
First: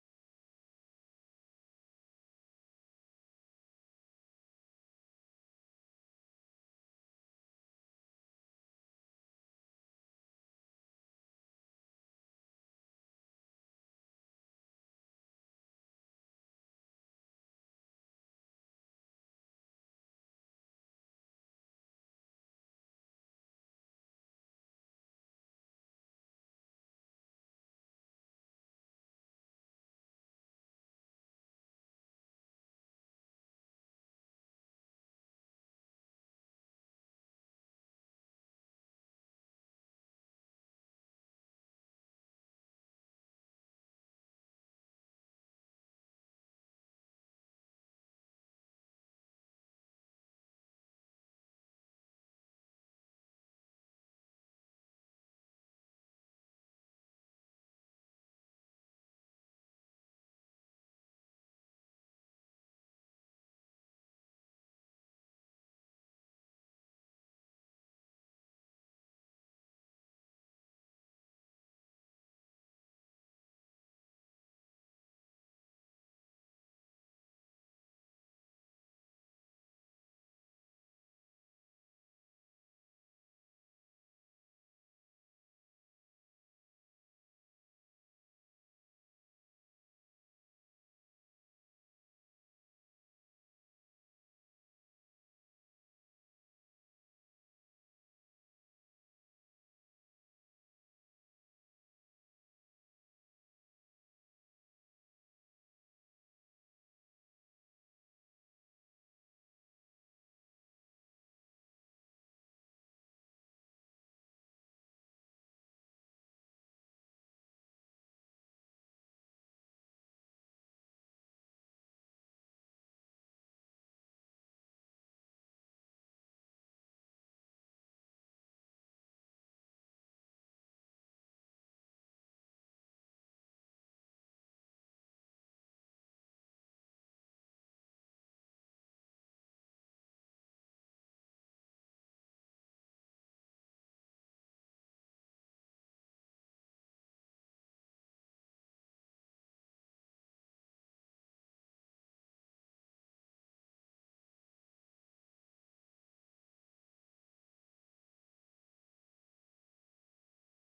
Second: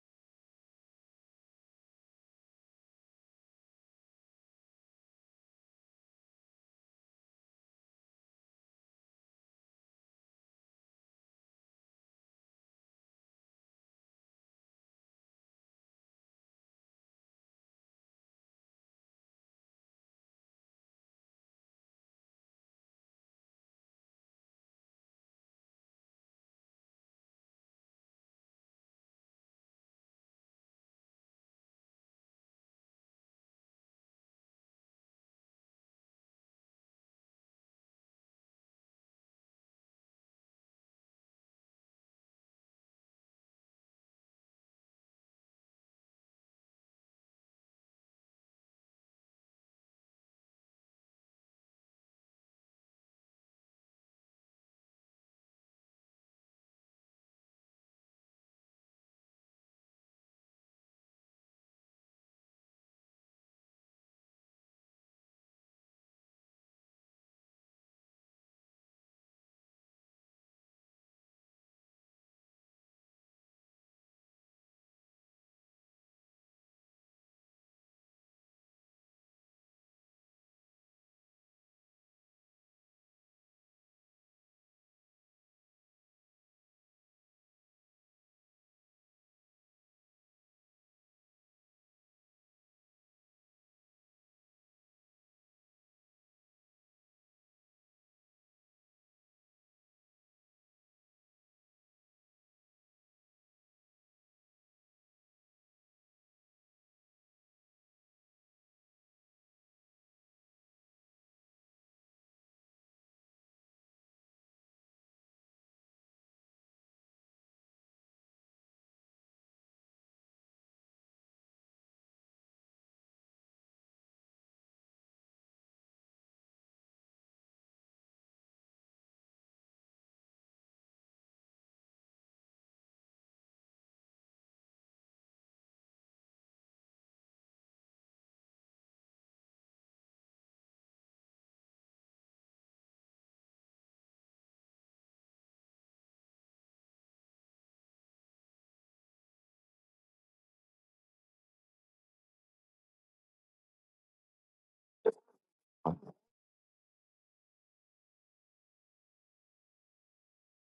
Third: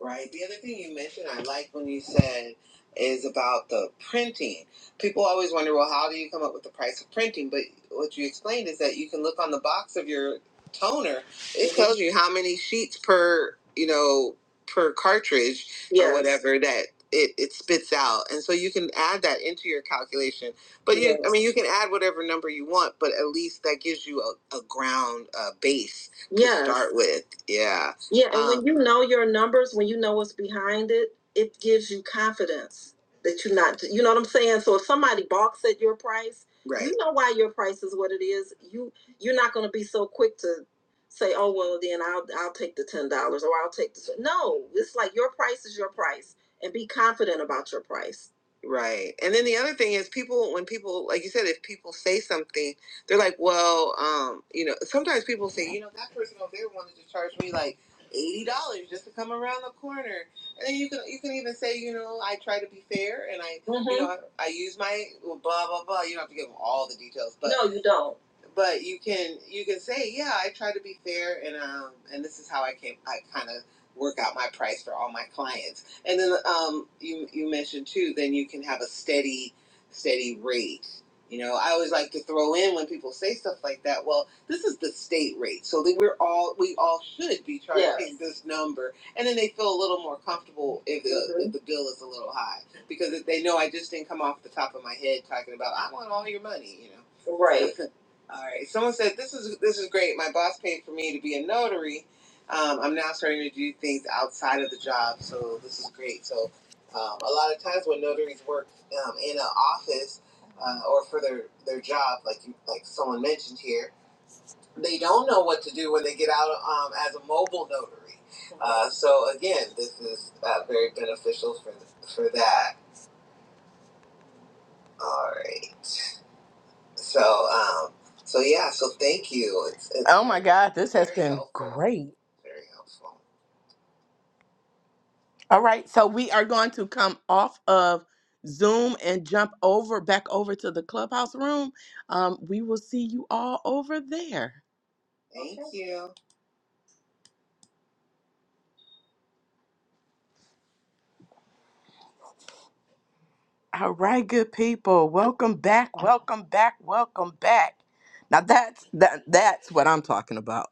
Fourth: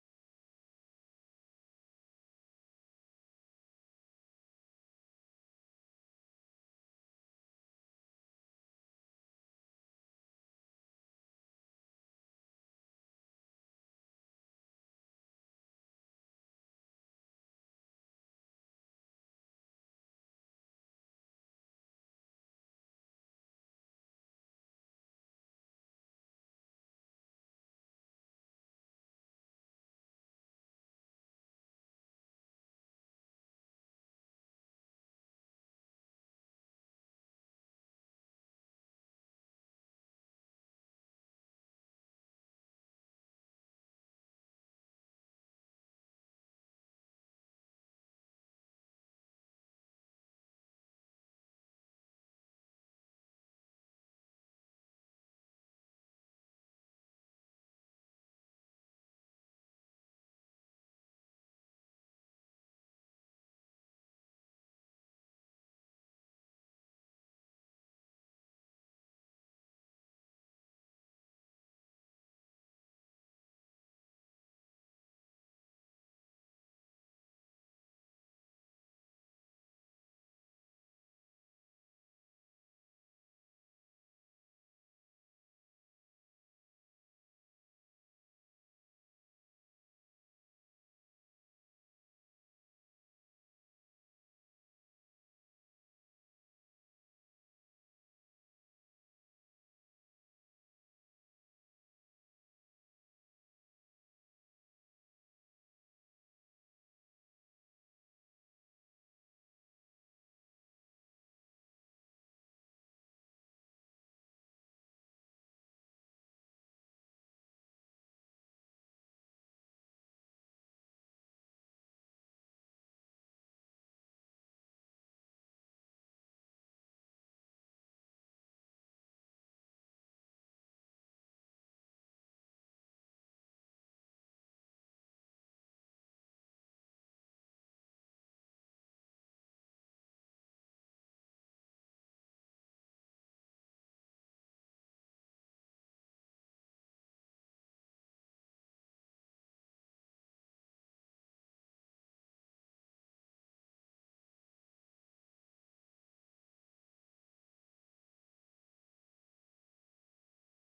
Right. The other thing you mentioned, I like when you said, is about the printing. People always wonder, well, how do you come up with the price of printing? But what you explained is that you can look on the box of your toner. It Mhm. tells you how many sheets per, you know, per cartridge or Yes. whatever that it, it spits out. And so you can add that into your calculation. But you, I Yes. mean, Yes. you can add whatever number you want, but at least that gives you a, a ground, a base to Yes. start with. Yeah. Yeah, and um, when Um, you know your numbers, when you know what's behind it, it gives you confidence that you're not, you know what I'm saying? So if somebody balks at your price, right. you Right. know why your price is what it is. You you're not going to be so quick to say, "Oh, well, then I'll I'll take the $10 or I'll take this." No, it's like your price is your price and be confident about your price. Right. And then the other thing is people when people like you said if people say something, they're like, "Well, um, you know, sometimes people say, you know, that person over there wanted to charge me like eighty dollars just to come around the corner. And then you can you can even say, you know, I try to be fair and I mm-hmm. you Mhm. know I, use my well, blah blah blah. You don't have to give them all the details, but no, you don't. But you can you can say, yeah, I try to be fair and um and this is how I came I kind of work out my price for all my clients. And then um you you mentioned too, then you can have a steady steady rate you know, I always like to throw in when people say stuff like that. Well, this is the state rate, so that we're all we all should be charging Yes. this number, and then they feel a little more comfortable if the, mm-hmm. if the bill is a little high because if they know I just didn't come off the top of my head talking about I want all your money, you know. Right. all right. Someone said this is this is great. My boss paid for me to be a notary. Um, I'm now starting to do things outside of the job, so this is great. So um, a lot of times when notaries work um, in an office uh, or for their their job, like you like someone mentioned here, they don't know what to do when they get out um, as a mobile notary. Uh, so again, this is uh, very beneficial for for that. All right. So um, so yeah. So thank you. It's, it's Oh my God, this has very been helpful. great. Very helpful. All right, so we are going to come off of Zoom and jump over back over to the clubhouse room. Um, we will see you all over there. All right, good people. Welcome back. Welcome back. Welcome back. Now that's that that's what I'm talking about.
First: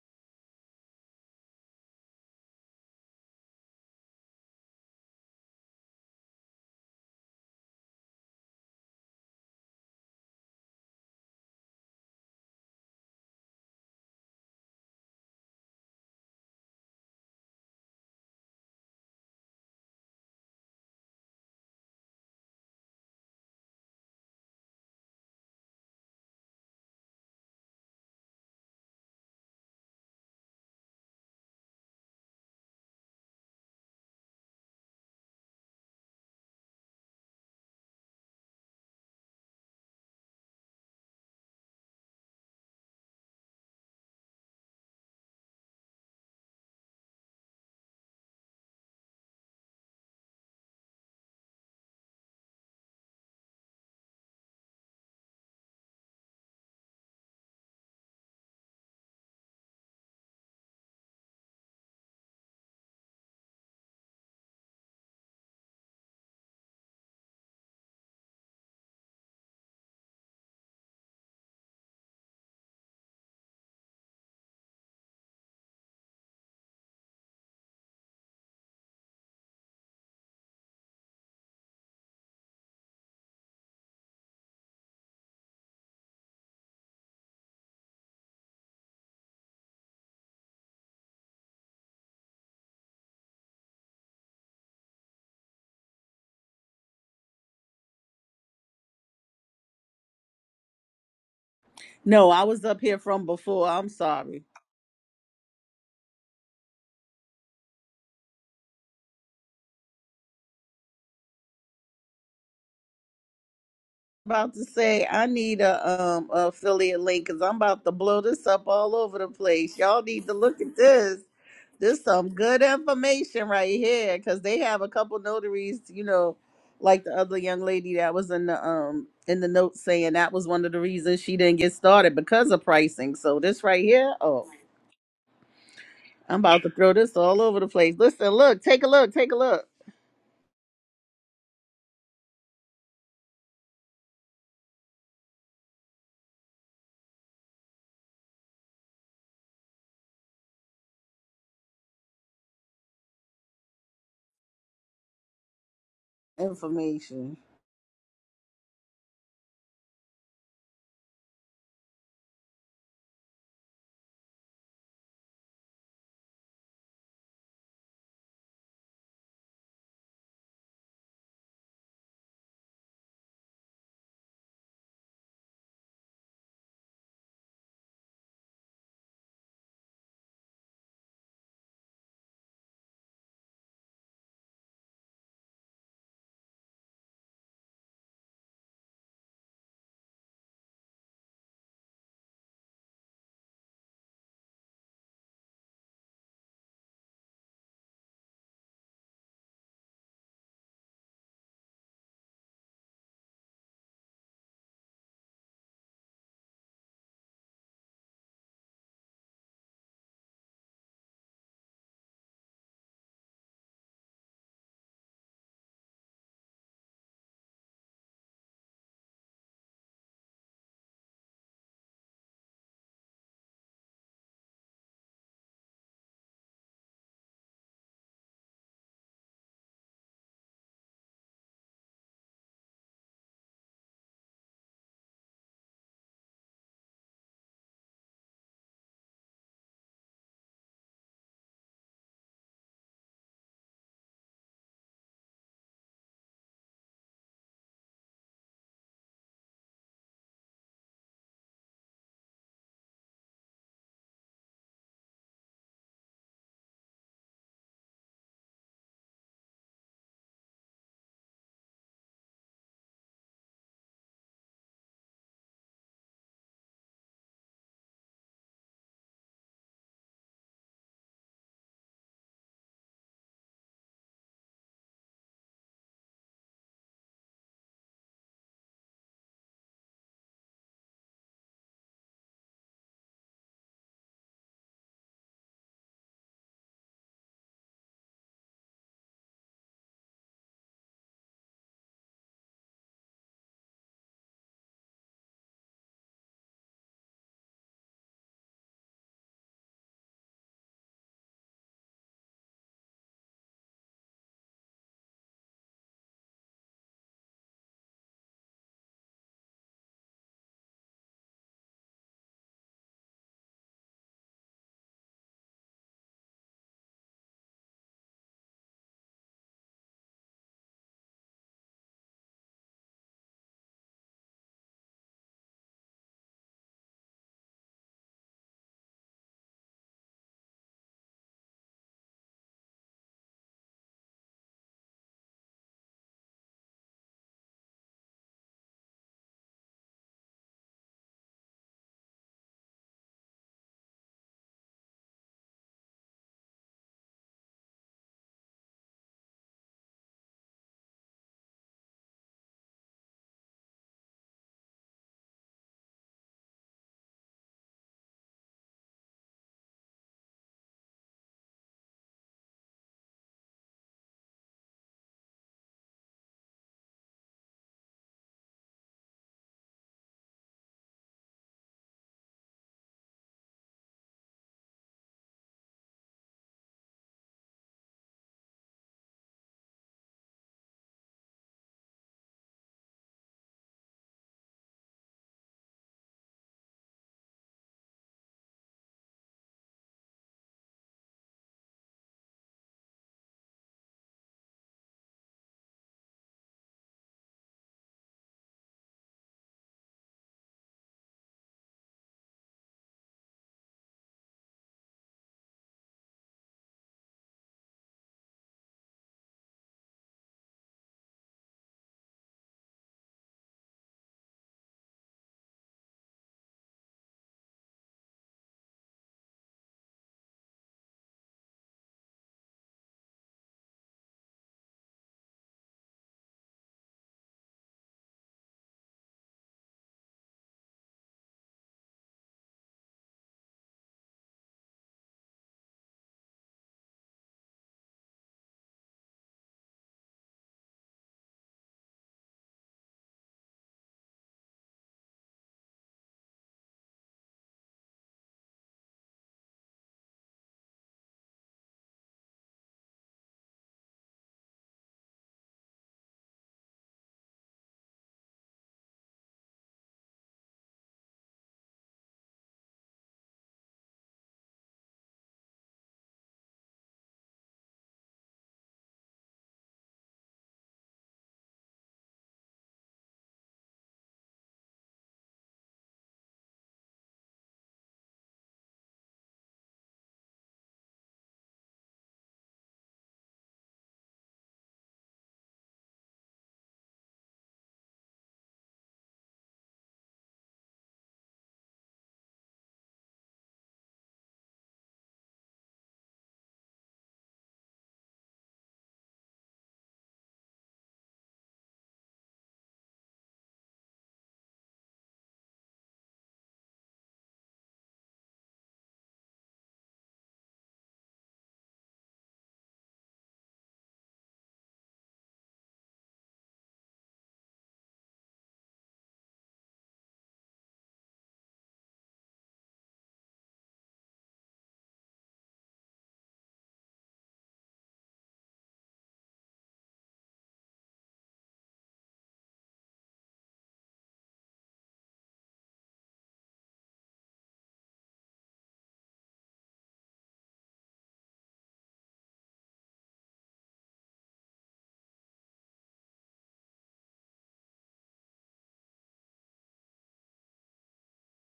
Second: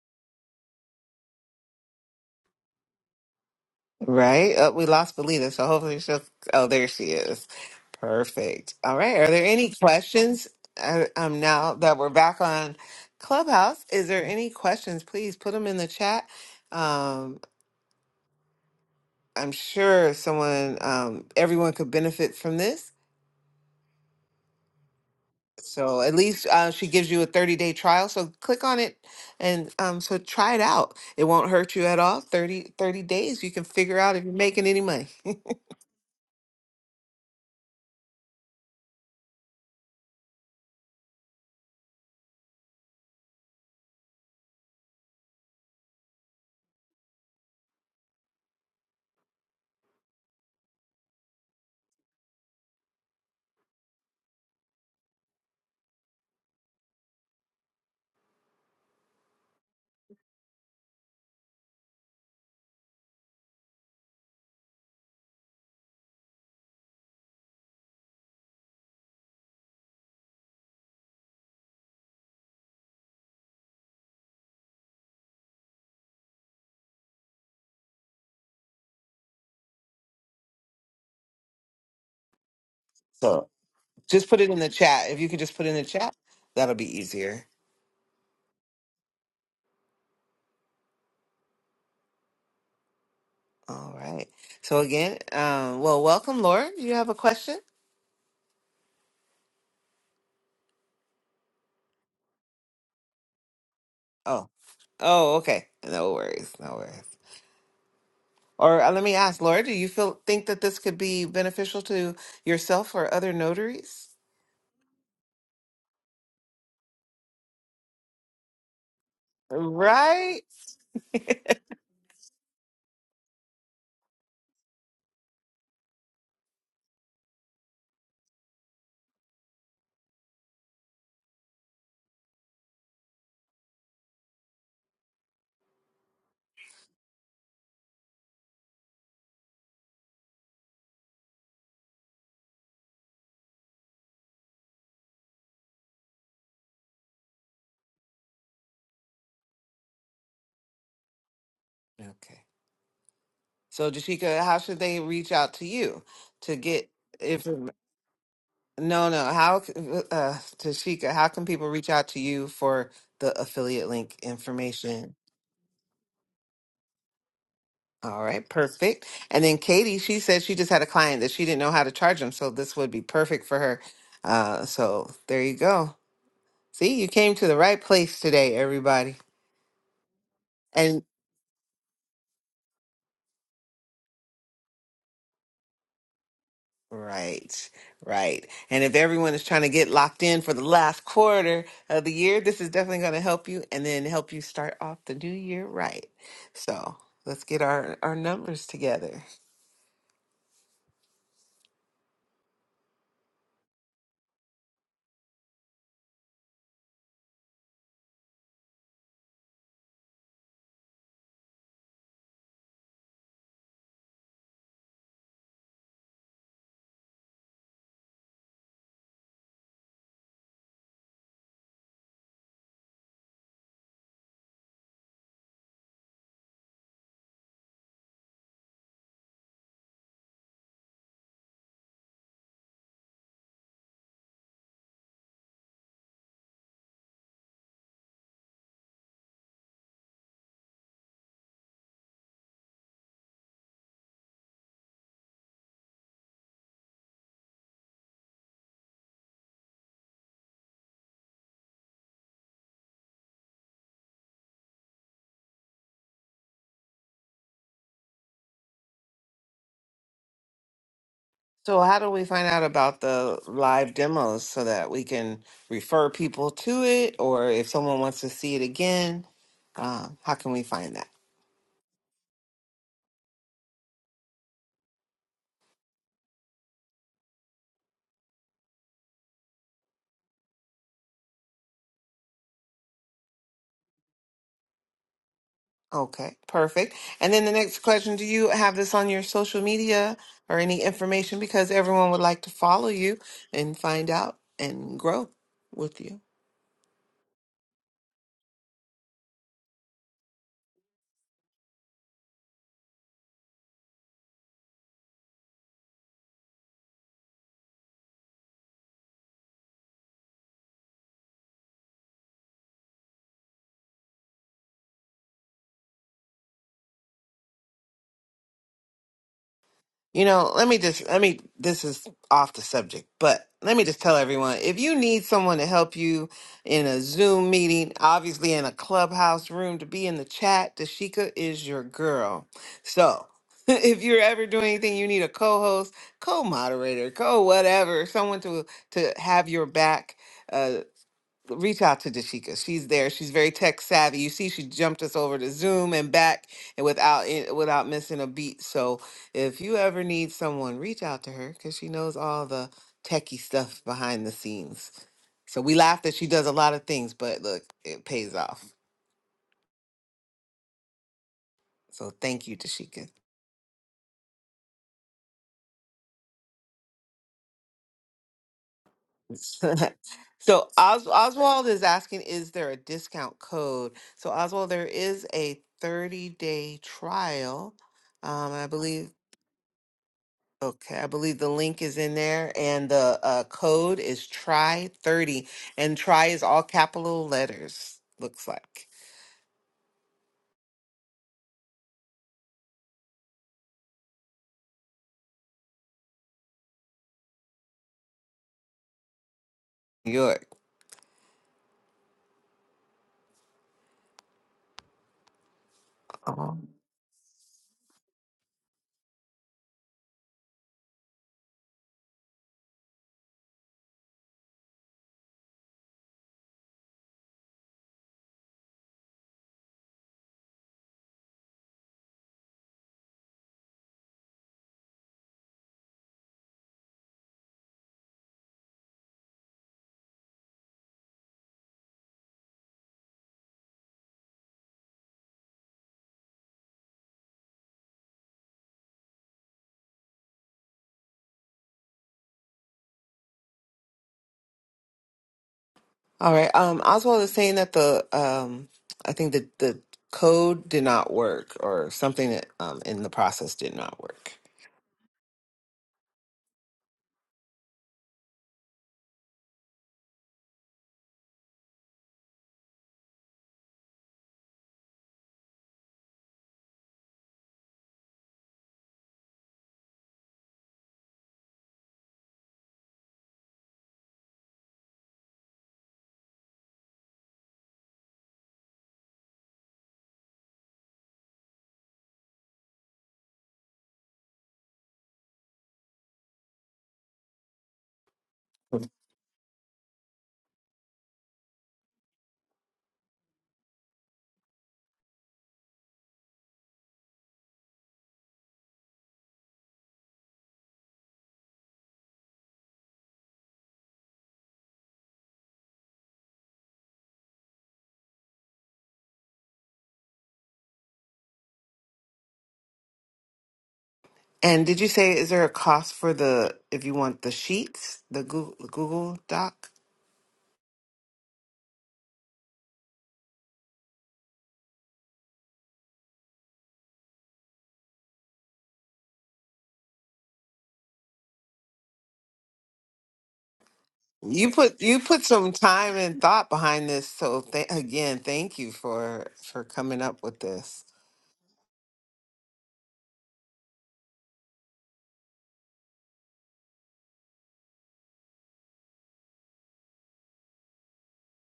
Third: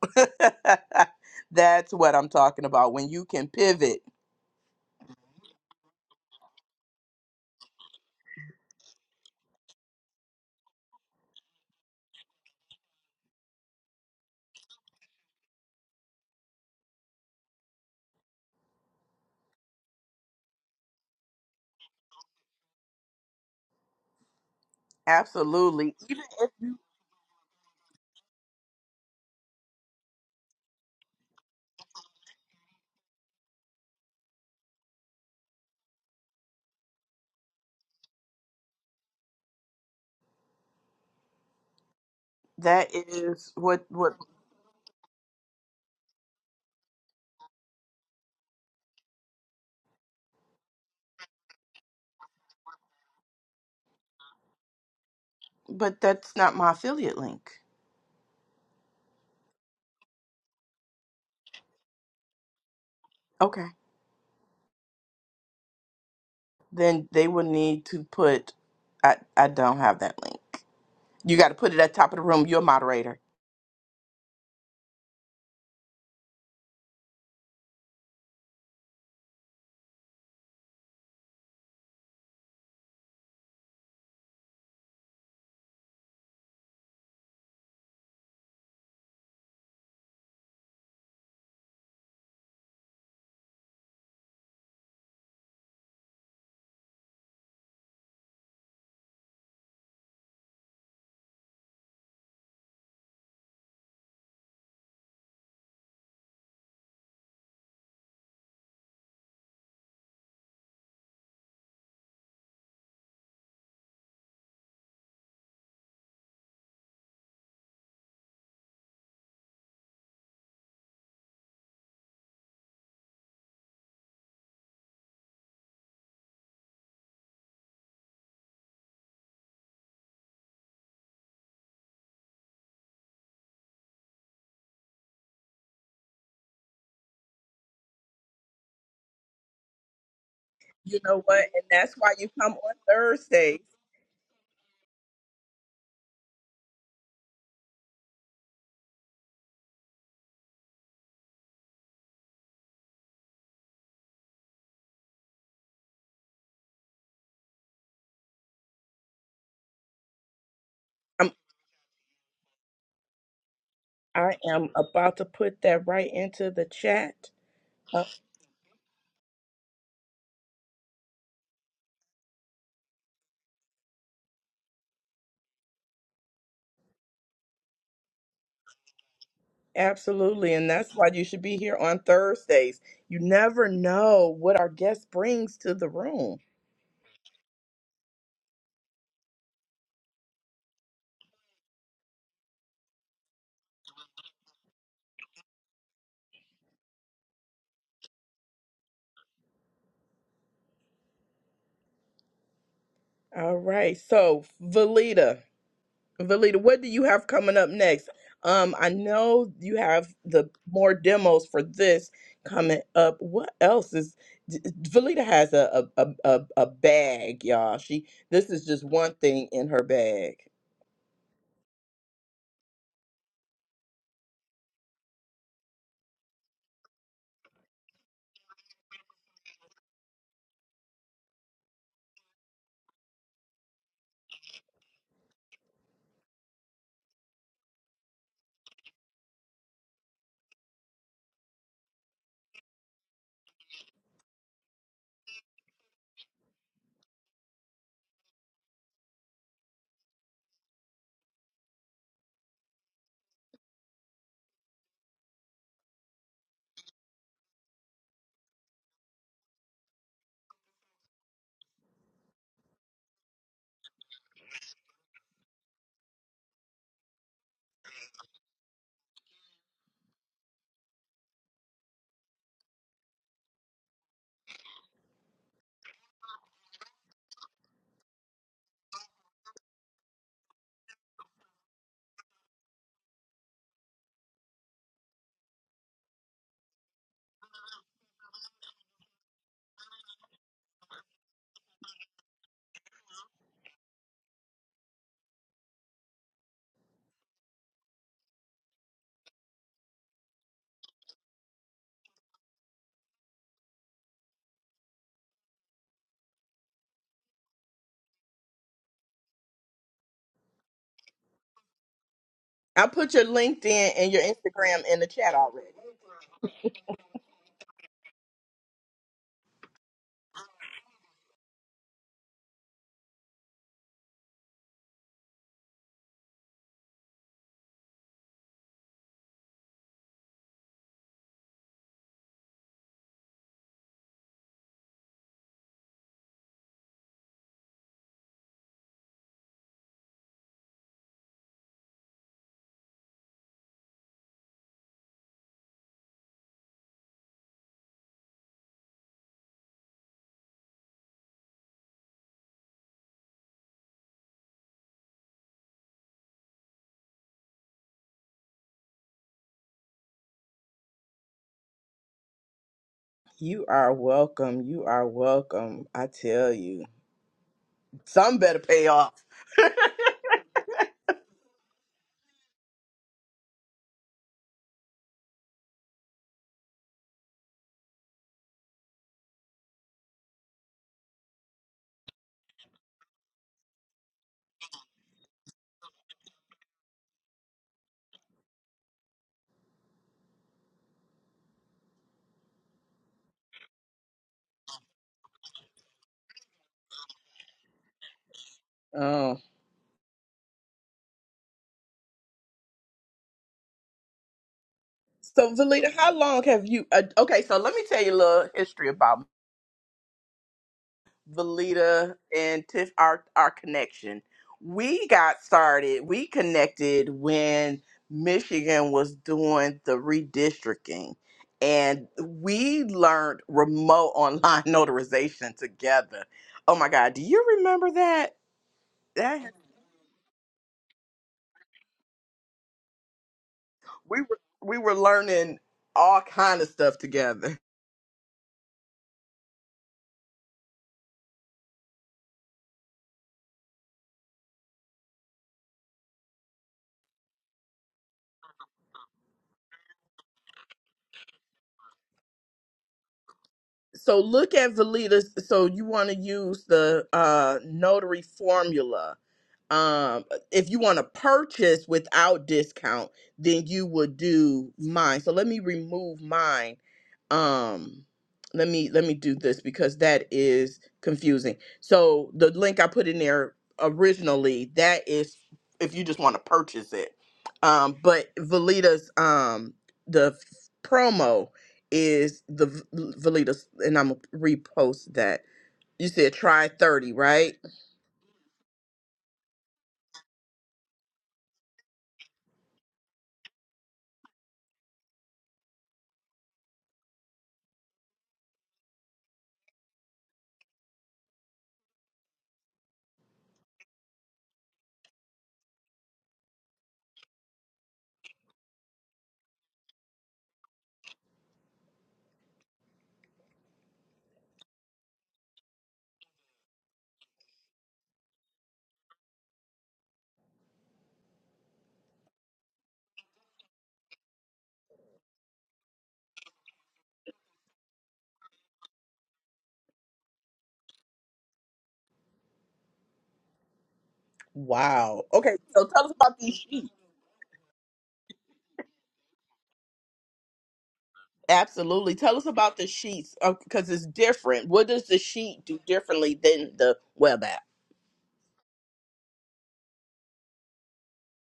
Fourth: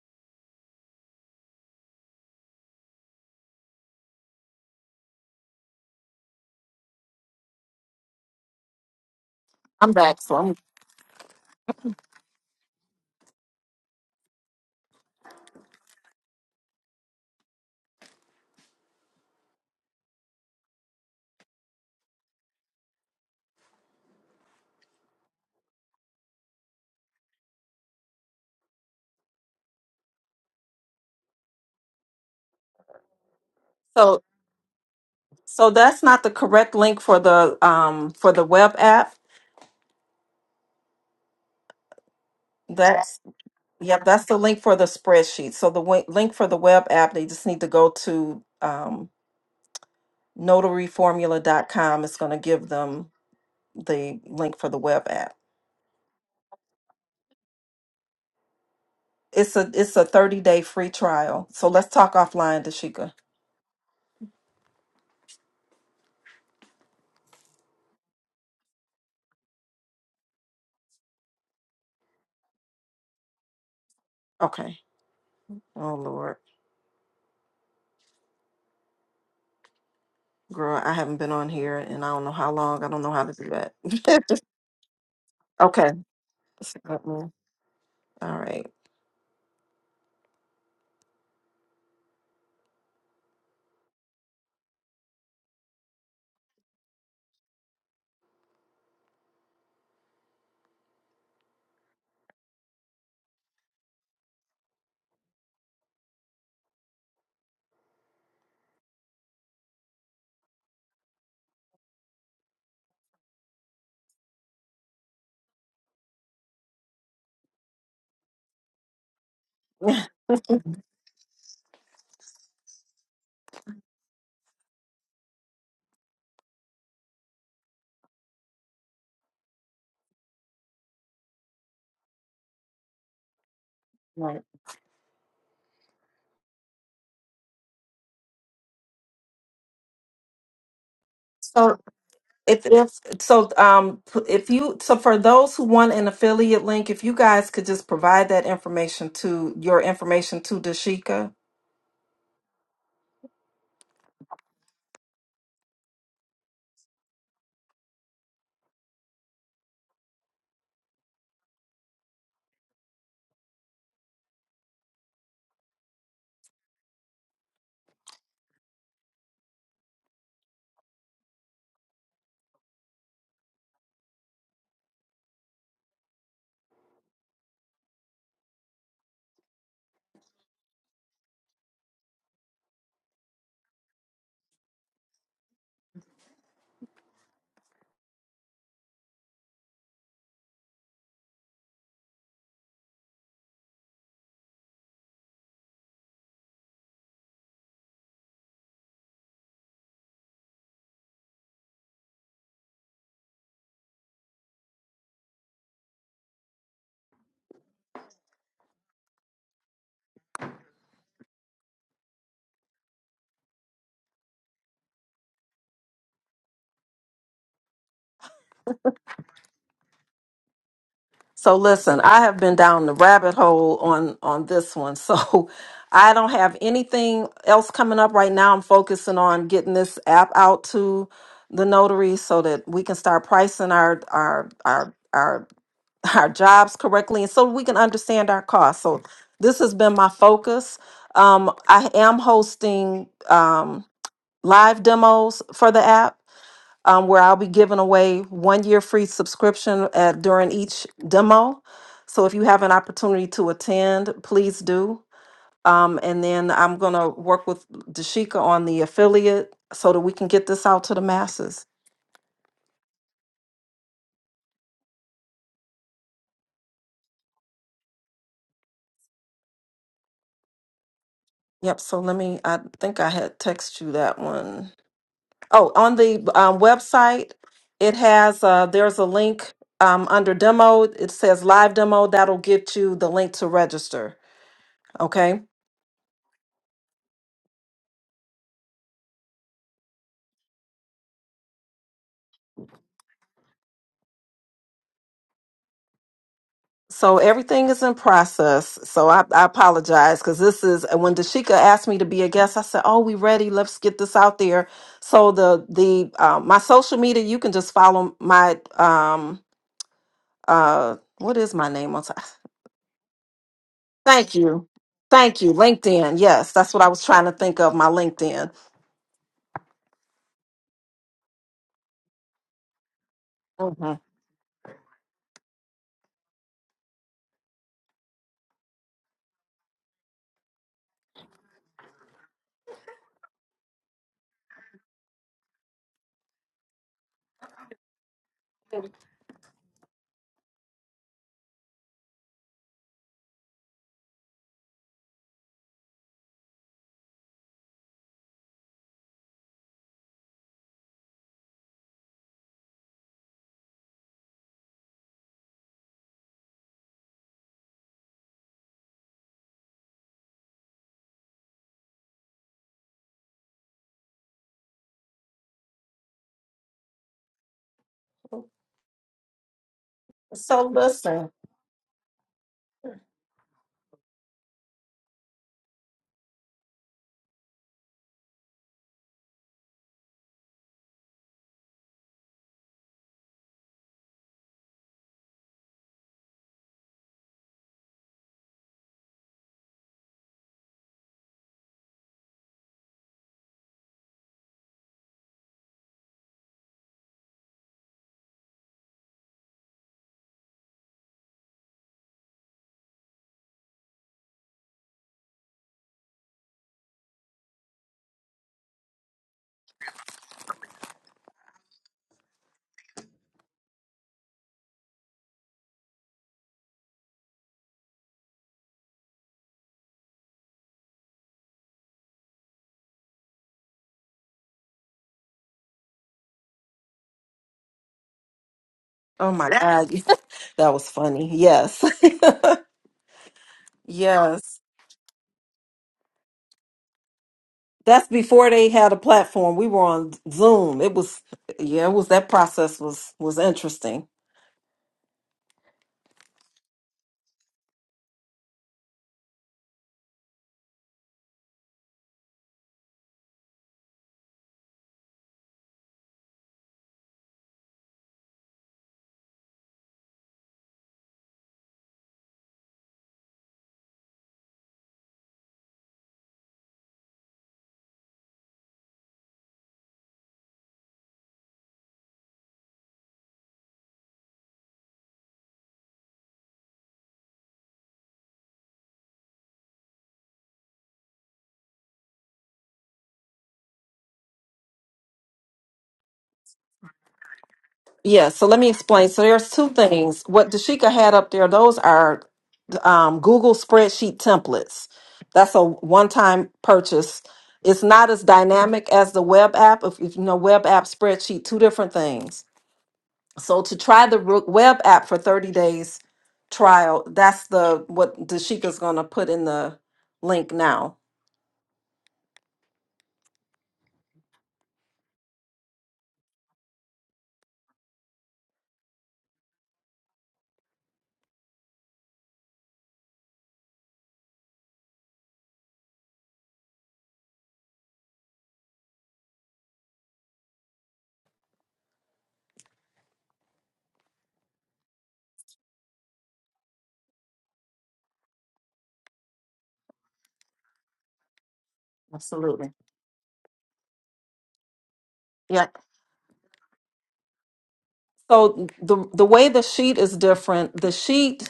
that's what I'm talking about. When you can pivot.
Right? Oh, we lost Belita, so hopefully she'll. Oh, there she is. Perfect. All right. Are there any
I'm back. So
questions?
I'm-
I, um, now that we're back on Clubhouse, is there any questions? Please put them in the chat. Um, I'm sure someone, um, everyone could benefit from this.
Absolutely.
So at
Even
least
if
uh,
you
she gives you a 30 day trial. So click on it and um, so try it out. It won't hurt you at all. 30 30 days, you can figure out
so
if you're making any money.
so that's not the correct link for the um for the web app.
that
That's
is what
yep,
what
that's the link for the spreadsheet. So the wi- link for the web app, they just need to go to um notaryformula.com. It's going to give them the link for the web app.
but that's not my affiliate link.
It's a it's a 30-day free trial. So let's talk offline, Dashika.
Okay. Then they will need to put I I don't have that link. You gotta put it at top of the room. You're a moderator.
Okay. Oh Lord. Girl, I haven't been on here and I don't know how long. I don't know how to
So
do
just put
that.
it in the chat. If you could just put it in the chat, that'll be
okay.
easier.
All right.
All right. So again, um, well, welcome, Laura. Do you have a question?
No, I was up here from before. I'm sorry.
Oh, oh, okay. No worries, no worries. Or uh, let me ask, Laura, do you feel think that this could be beneficial to yourself or other notaries?
About to say I need a um affiliate link because I'm about to blow this up all over the place. Y'all need to
Right.
look at this. This some good information right here, because they have a couple notaries, you know, like the other young lady that was in the um in the note saying that was one of the reasons she didn't get started because of pricing. So this right here,
Right.
oh, I'm about to throw this all over the place. Listen, look, take a look, take a look.
You know what? And
So
that's why you come
if
on
if so
Thursdays.
um p- if you so for those who want an affiliate link, if you guys could just provide that information to your information to Dashika.
Okay. So, Jashika, how should they reach out to you to get
Information.
if no, no, how c- uh Tashika, how
I'm,
can people reach out to you for the affiliate link
I am
information?
about to put that right into the chat.
All right, perfect. And then Katie, she said she just had a client that she didn't know how to charge them, so this would be perfect for her. Uh so there you go. See, you came to the right place today, everybody.
Absolutely. And that's why you should be here on Thursdays. You never know what our guest brings to the room.
Right, right. And if everyone is trying to get locked in for the last quarter of the year, this is definitely going to help you and then help you start off the new year right. So let's get our, our numbers together.
All right. So, Valita, Valita, what do you have coming up next? Um, I know you have the more demos for this coming up. What else is D- Valita has a a, a, a a bag, y'all. She this is just one thing in her bag.
So listen, I have been down the rabbit hole on on this one. So I don't have anything else coming up right now. I'm focusing on getting this app out to the notary so that we can start pricing our our our our our jobs correctly and so we can understand our costs. So this has been my focus. Um, I am hosting um, live demos for the app um, where I'll be giving away one year free subscription at, during each demo. So if you have an opportunity to attend, please do. Um, and then I'm going to work with Dashika on the affiliate so that we can get this out to the masses.
So, how do we find out about the live demos so that we can refer people to it? Or if someone wants to see it again, um, how can we find that?
Yep. So let me, I think I had text you that one. Oh, on the um, website, it has uh, there's a link um, under demo. It says live demo. That'll get you the link to register. Okay.
Okay, perfect. And then the next question, do you have this on your social media or any information? Because everyone would like to follow you and find out and grow with you.
So everything is in process. So I, I apologize because this is uh, when Dashika asked me to be a guest. I said, "Oh, we ready? Let's get this out there." So the the uh, my social media, you can just follow my um uh what is my name on? top? Thank you, thank you, LinkedIn. Yes, that's what I was trying to think of. My LinkedIn.
You know, let me just let me this is off the subject, but let me
Mm-hmm.
just tell everyone if you need someone to help you in a Zoom meeting, obviously in a clubhouse room to be in the chat, Dashika is your girl. So if you're ever doing anything you need a co-host, co-moderator, co-whatever, someone to to have your back. uh, reach out to Dashika. She's there. She's very tech savvy. You see, she jumped us over to Zoom and back, and without it, without missing a beat. So if you ever need someone, reach out to her because she knows all the techie stuff behind the scenes. So we laugh that she does a lot of things, but look, it pays off. So thank you, Dashika.
You are welcome. You are welcome. I tell you. Some better pay off.
So
so Os-
listen.
Oswald is asking, is there a discount code? So Oswald, there is a 30 day trial. Um, I believe Okay, I believe the link is in there and the uh, code is try 30 and try is all capital letters looks like.
Oh.
New York.
So, Valita, how long
Uh-huh.
have you? Uh, okay, so let me tell you a little history about Valita and Tiff. Our our connection. We got started. We connected when Michigan was doing the redistricting, and we learned remote online notarization together. Oh my God, do you remember that?
Oh
That
my God. that was funny. Yes.
we were
yes.
we were learning all kind of stuff together.
That's before they had a platform. We were on Zoom. It was yeah, it was that process was was interesting.
right. Um Oswald is saying that the um I think that the code did not work or something that um in the process did not
So
work.
look at Valita. So you want to use the uh, notary formula. Um, if you want to purchase without discount, then you would do mine. So let me remove mine. Um, let me let me do this because that is confusing. So the link I put in there originally that is if you just want to purchase it. Um, but Valita's um the f- promo is the v- Velitas, and I'm gonna repost that. You said try 30, right?
Yeah, so let me explain. So there's two things. What Dashika had up there, those are um, Google spreadsheet templates. That's a one-time purchase. It's not as dynamic as the web app. If, if you know web app spreadsheet, two different things So to try the Rook web app for 30 days trial, that's the what Dashika's gonna put in the link now.
And did you say is there a cost for the if you want the sheets, the Google, Google Doc? You put you put
Wow.
some
Okay, so
time
tell us
and
about
thought
these
behind
sheets.
this, so th- again, thank you for for coming up with this.
Absolutely. Tell us
Absolutely.
about the sheets because it's different. What does the sheet
Yeah.
do differently than the web app?
So the the way the sheet is different, the sheet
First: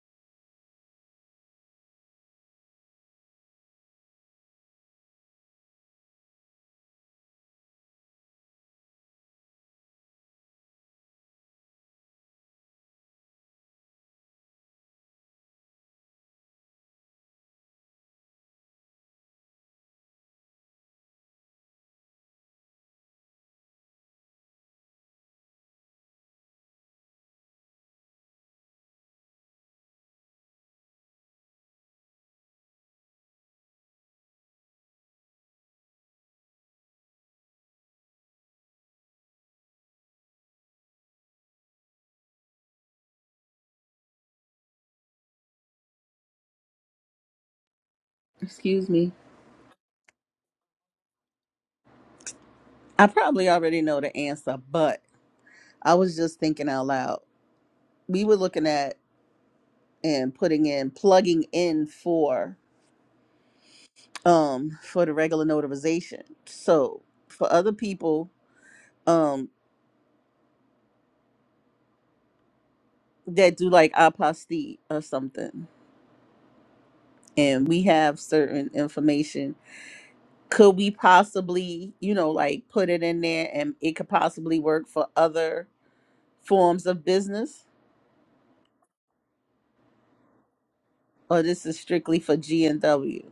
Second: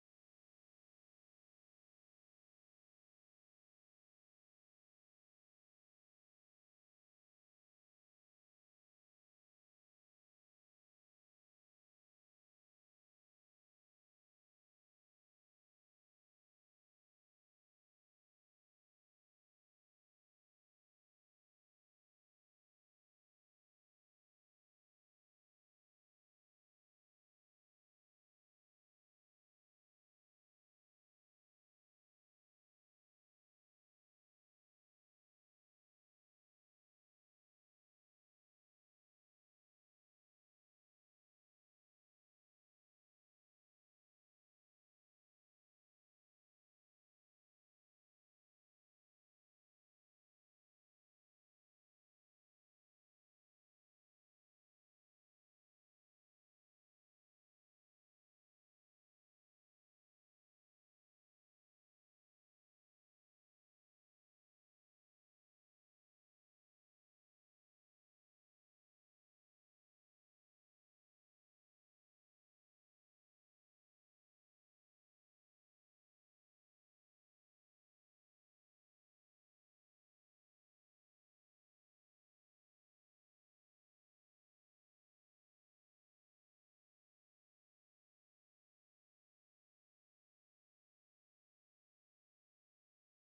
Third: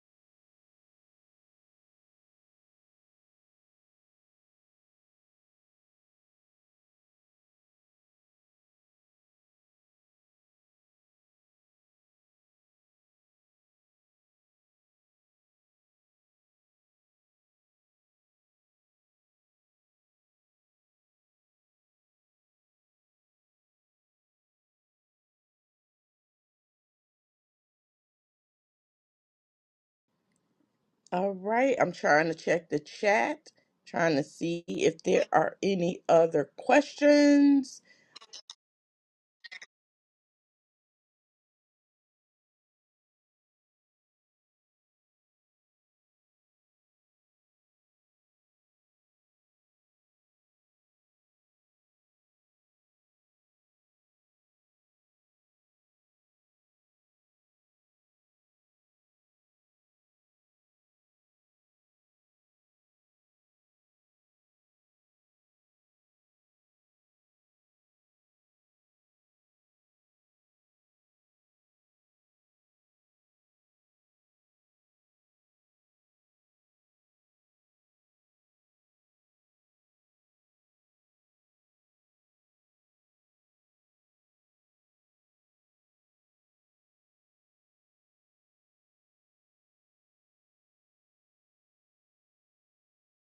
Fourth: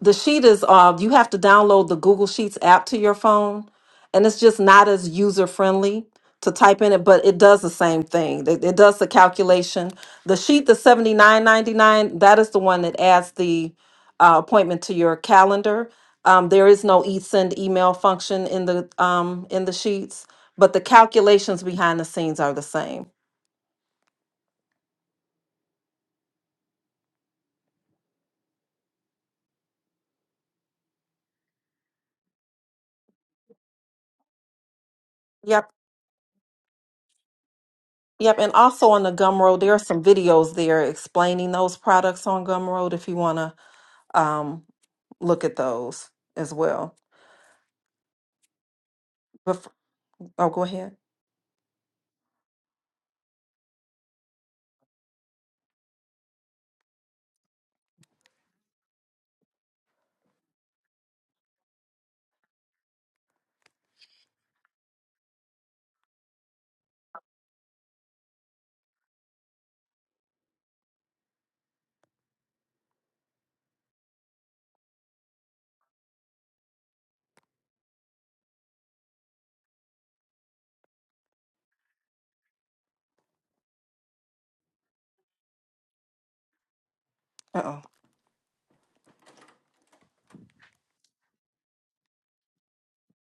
the sheet is uh you have to download the Google Sheets app to your phone and it's just not as user friendly to type in it but it does the same thing it, it does the calculation the sheet the 79.99 that is the one that adds the uh, appointment to your calendar um, there is no e send email function in the um, in the sheets but the calculations behind the scenes are the same
All right, I'm trying to check the chat, trying to see if there are
yep
any other questions.
yep and also on the gumroad there are some videos there explaining those products on gumroad if you want to um, look at those as well.
Excuse me.
But f- oh, go ahead.
I probably already know the answer, but I was just thinking out loud. We were looking at and putting in plugging in for um for the regular notarization. So for other people um that do like apostille or something and we have certain information, could we possibly, you know, like put it in there and it could possibly work for other forms of business?
Uh-oh.
Or this is strictly for G and W?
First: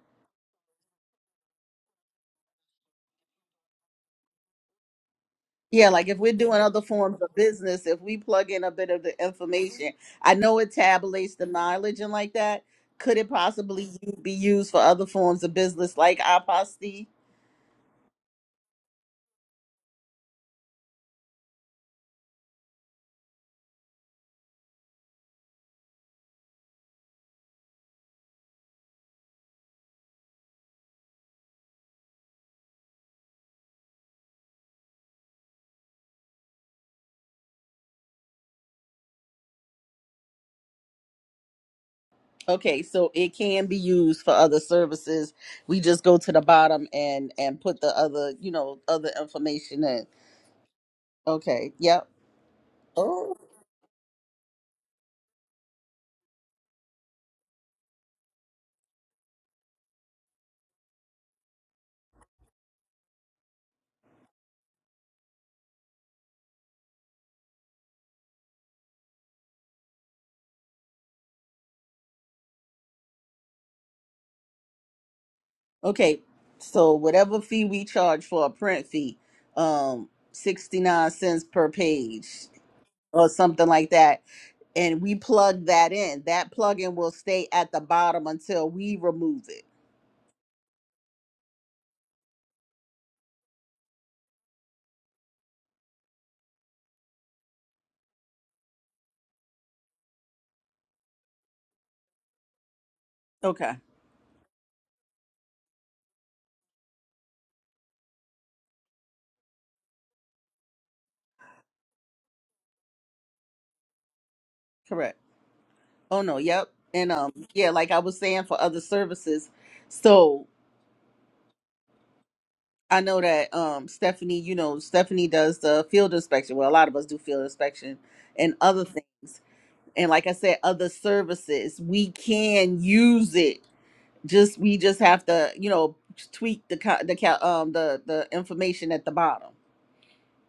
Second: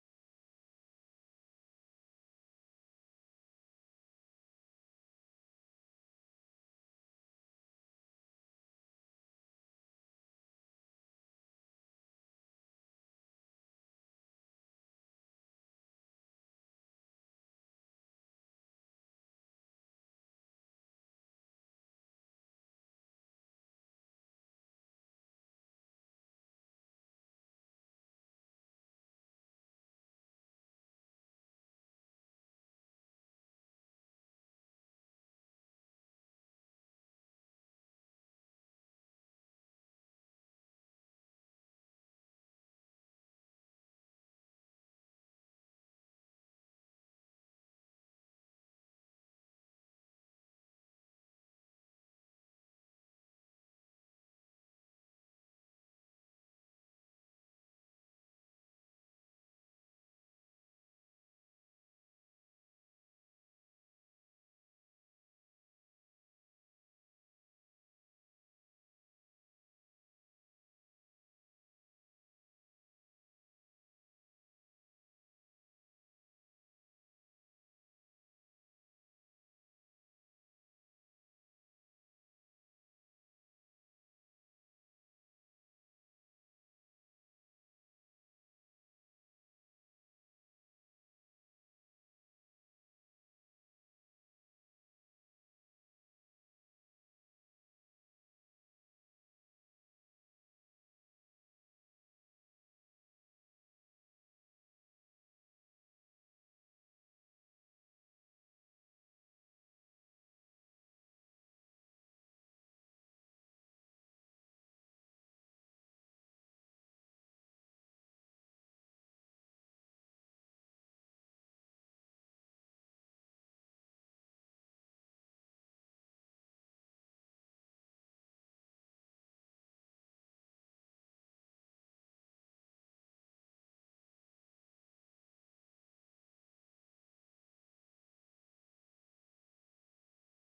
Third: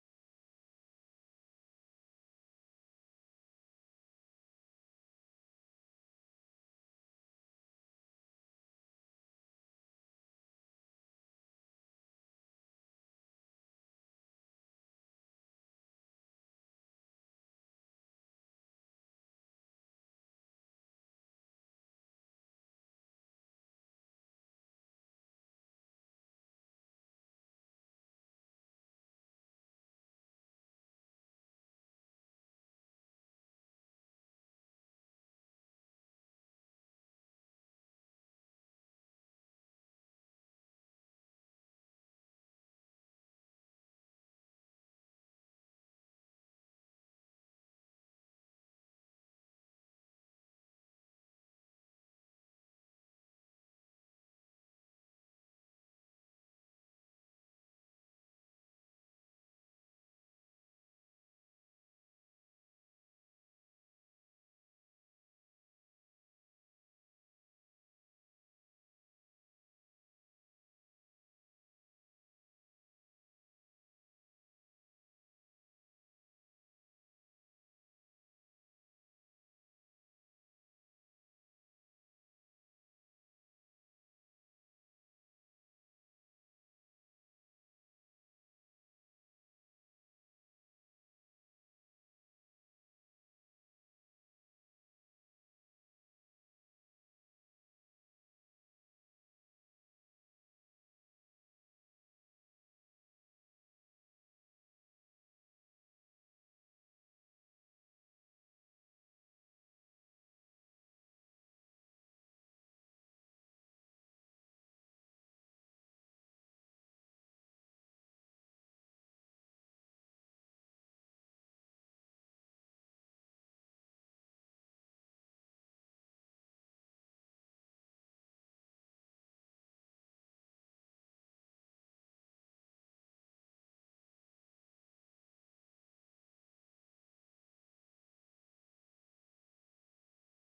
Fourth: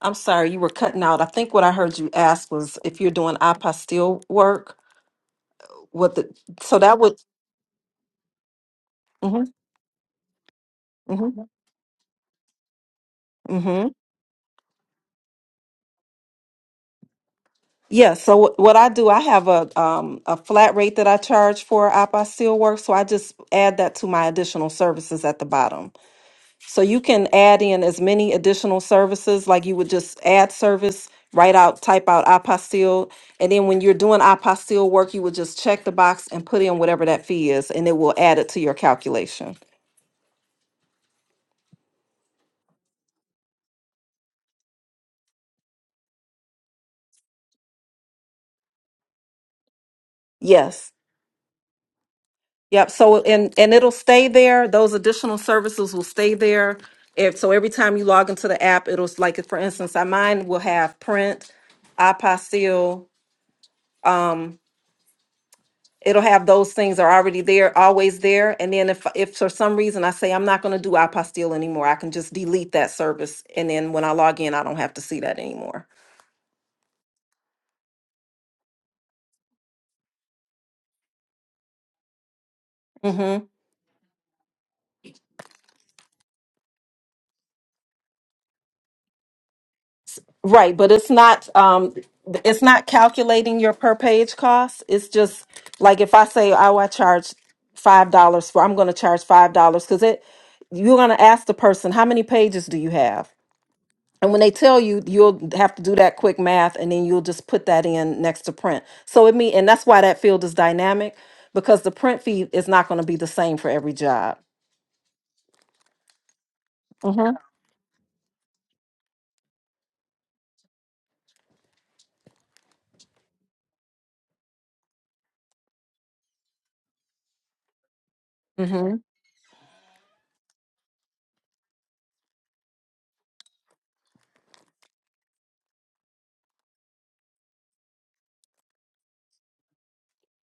I'm sorry, you were cutting out. I think what I heard you ask was if you're doing apostille work,
Yeah, like
what
if
the
we're doing
so
other
that would.
forms of business, if we plug in a bit of the
hmm
information, I know it
hmm
tabulates the mileage and like that. Could it possibly
hmm
be used for other forms of business like iPosty?
Yeah. So what what I do, I have a um a flat rate that I charge for apostille work, so I just add that to my additional services at the bottom. So you can add in as many additional services, like you would just add service, write out, type out apostille. And then when you're doing apostille work, you would just check the box and put in whatever that fee is, and it will add it to your calculation.
Okay, so it can be used for other services. We just go to the bottom and and put the other, you know, other information in.
Yes.
Okay, yep.
Yep. So
Oh,
and and it'll stay there. Those additional services will stay there. If so every time you log into the app, it'll like for instance, I mine will have print, apostille, it'll have those things are already there, always there. And then if if for some reason I say I'm not going to do apostille anymore, I can just delete that service, and then when I log in, I don't have to see that anymore.
okay. So whatever fee we charge for a print fee, um, 69 cents per page or
hmm
something like that and we plug that in that plugin will stay at the bottom until we remove it
Right, but it's not um it's not calculating your per page cost. It's just like if I say oh I charge five dollars for I'm going to charge five dollars because it you're going to ask the person how many pages do you have
okay
And when they tell you, you'll have to do that quick math and then you'll just put that in next to print. So it mean, and that's why that field is dynamic because the print feed is not going to be the same for every job.
correct oh no yep and um yeah like i was saying for other services so i know that um stephanie you know stephanie does the field inspection well a lot of us do field inspection and other
Mm-hmm.
things and like i said other services we can use it Just we just have to, you know, tweak the co- the ca- um the the information at the bottom.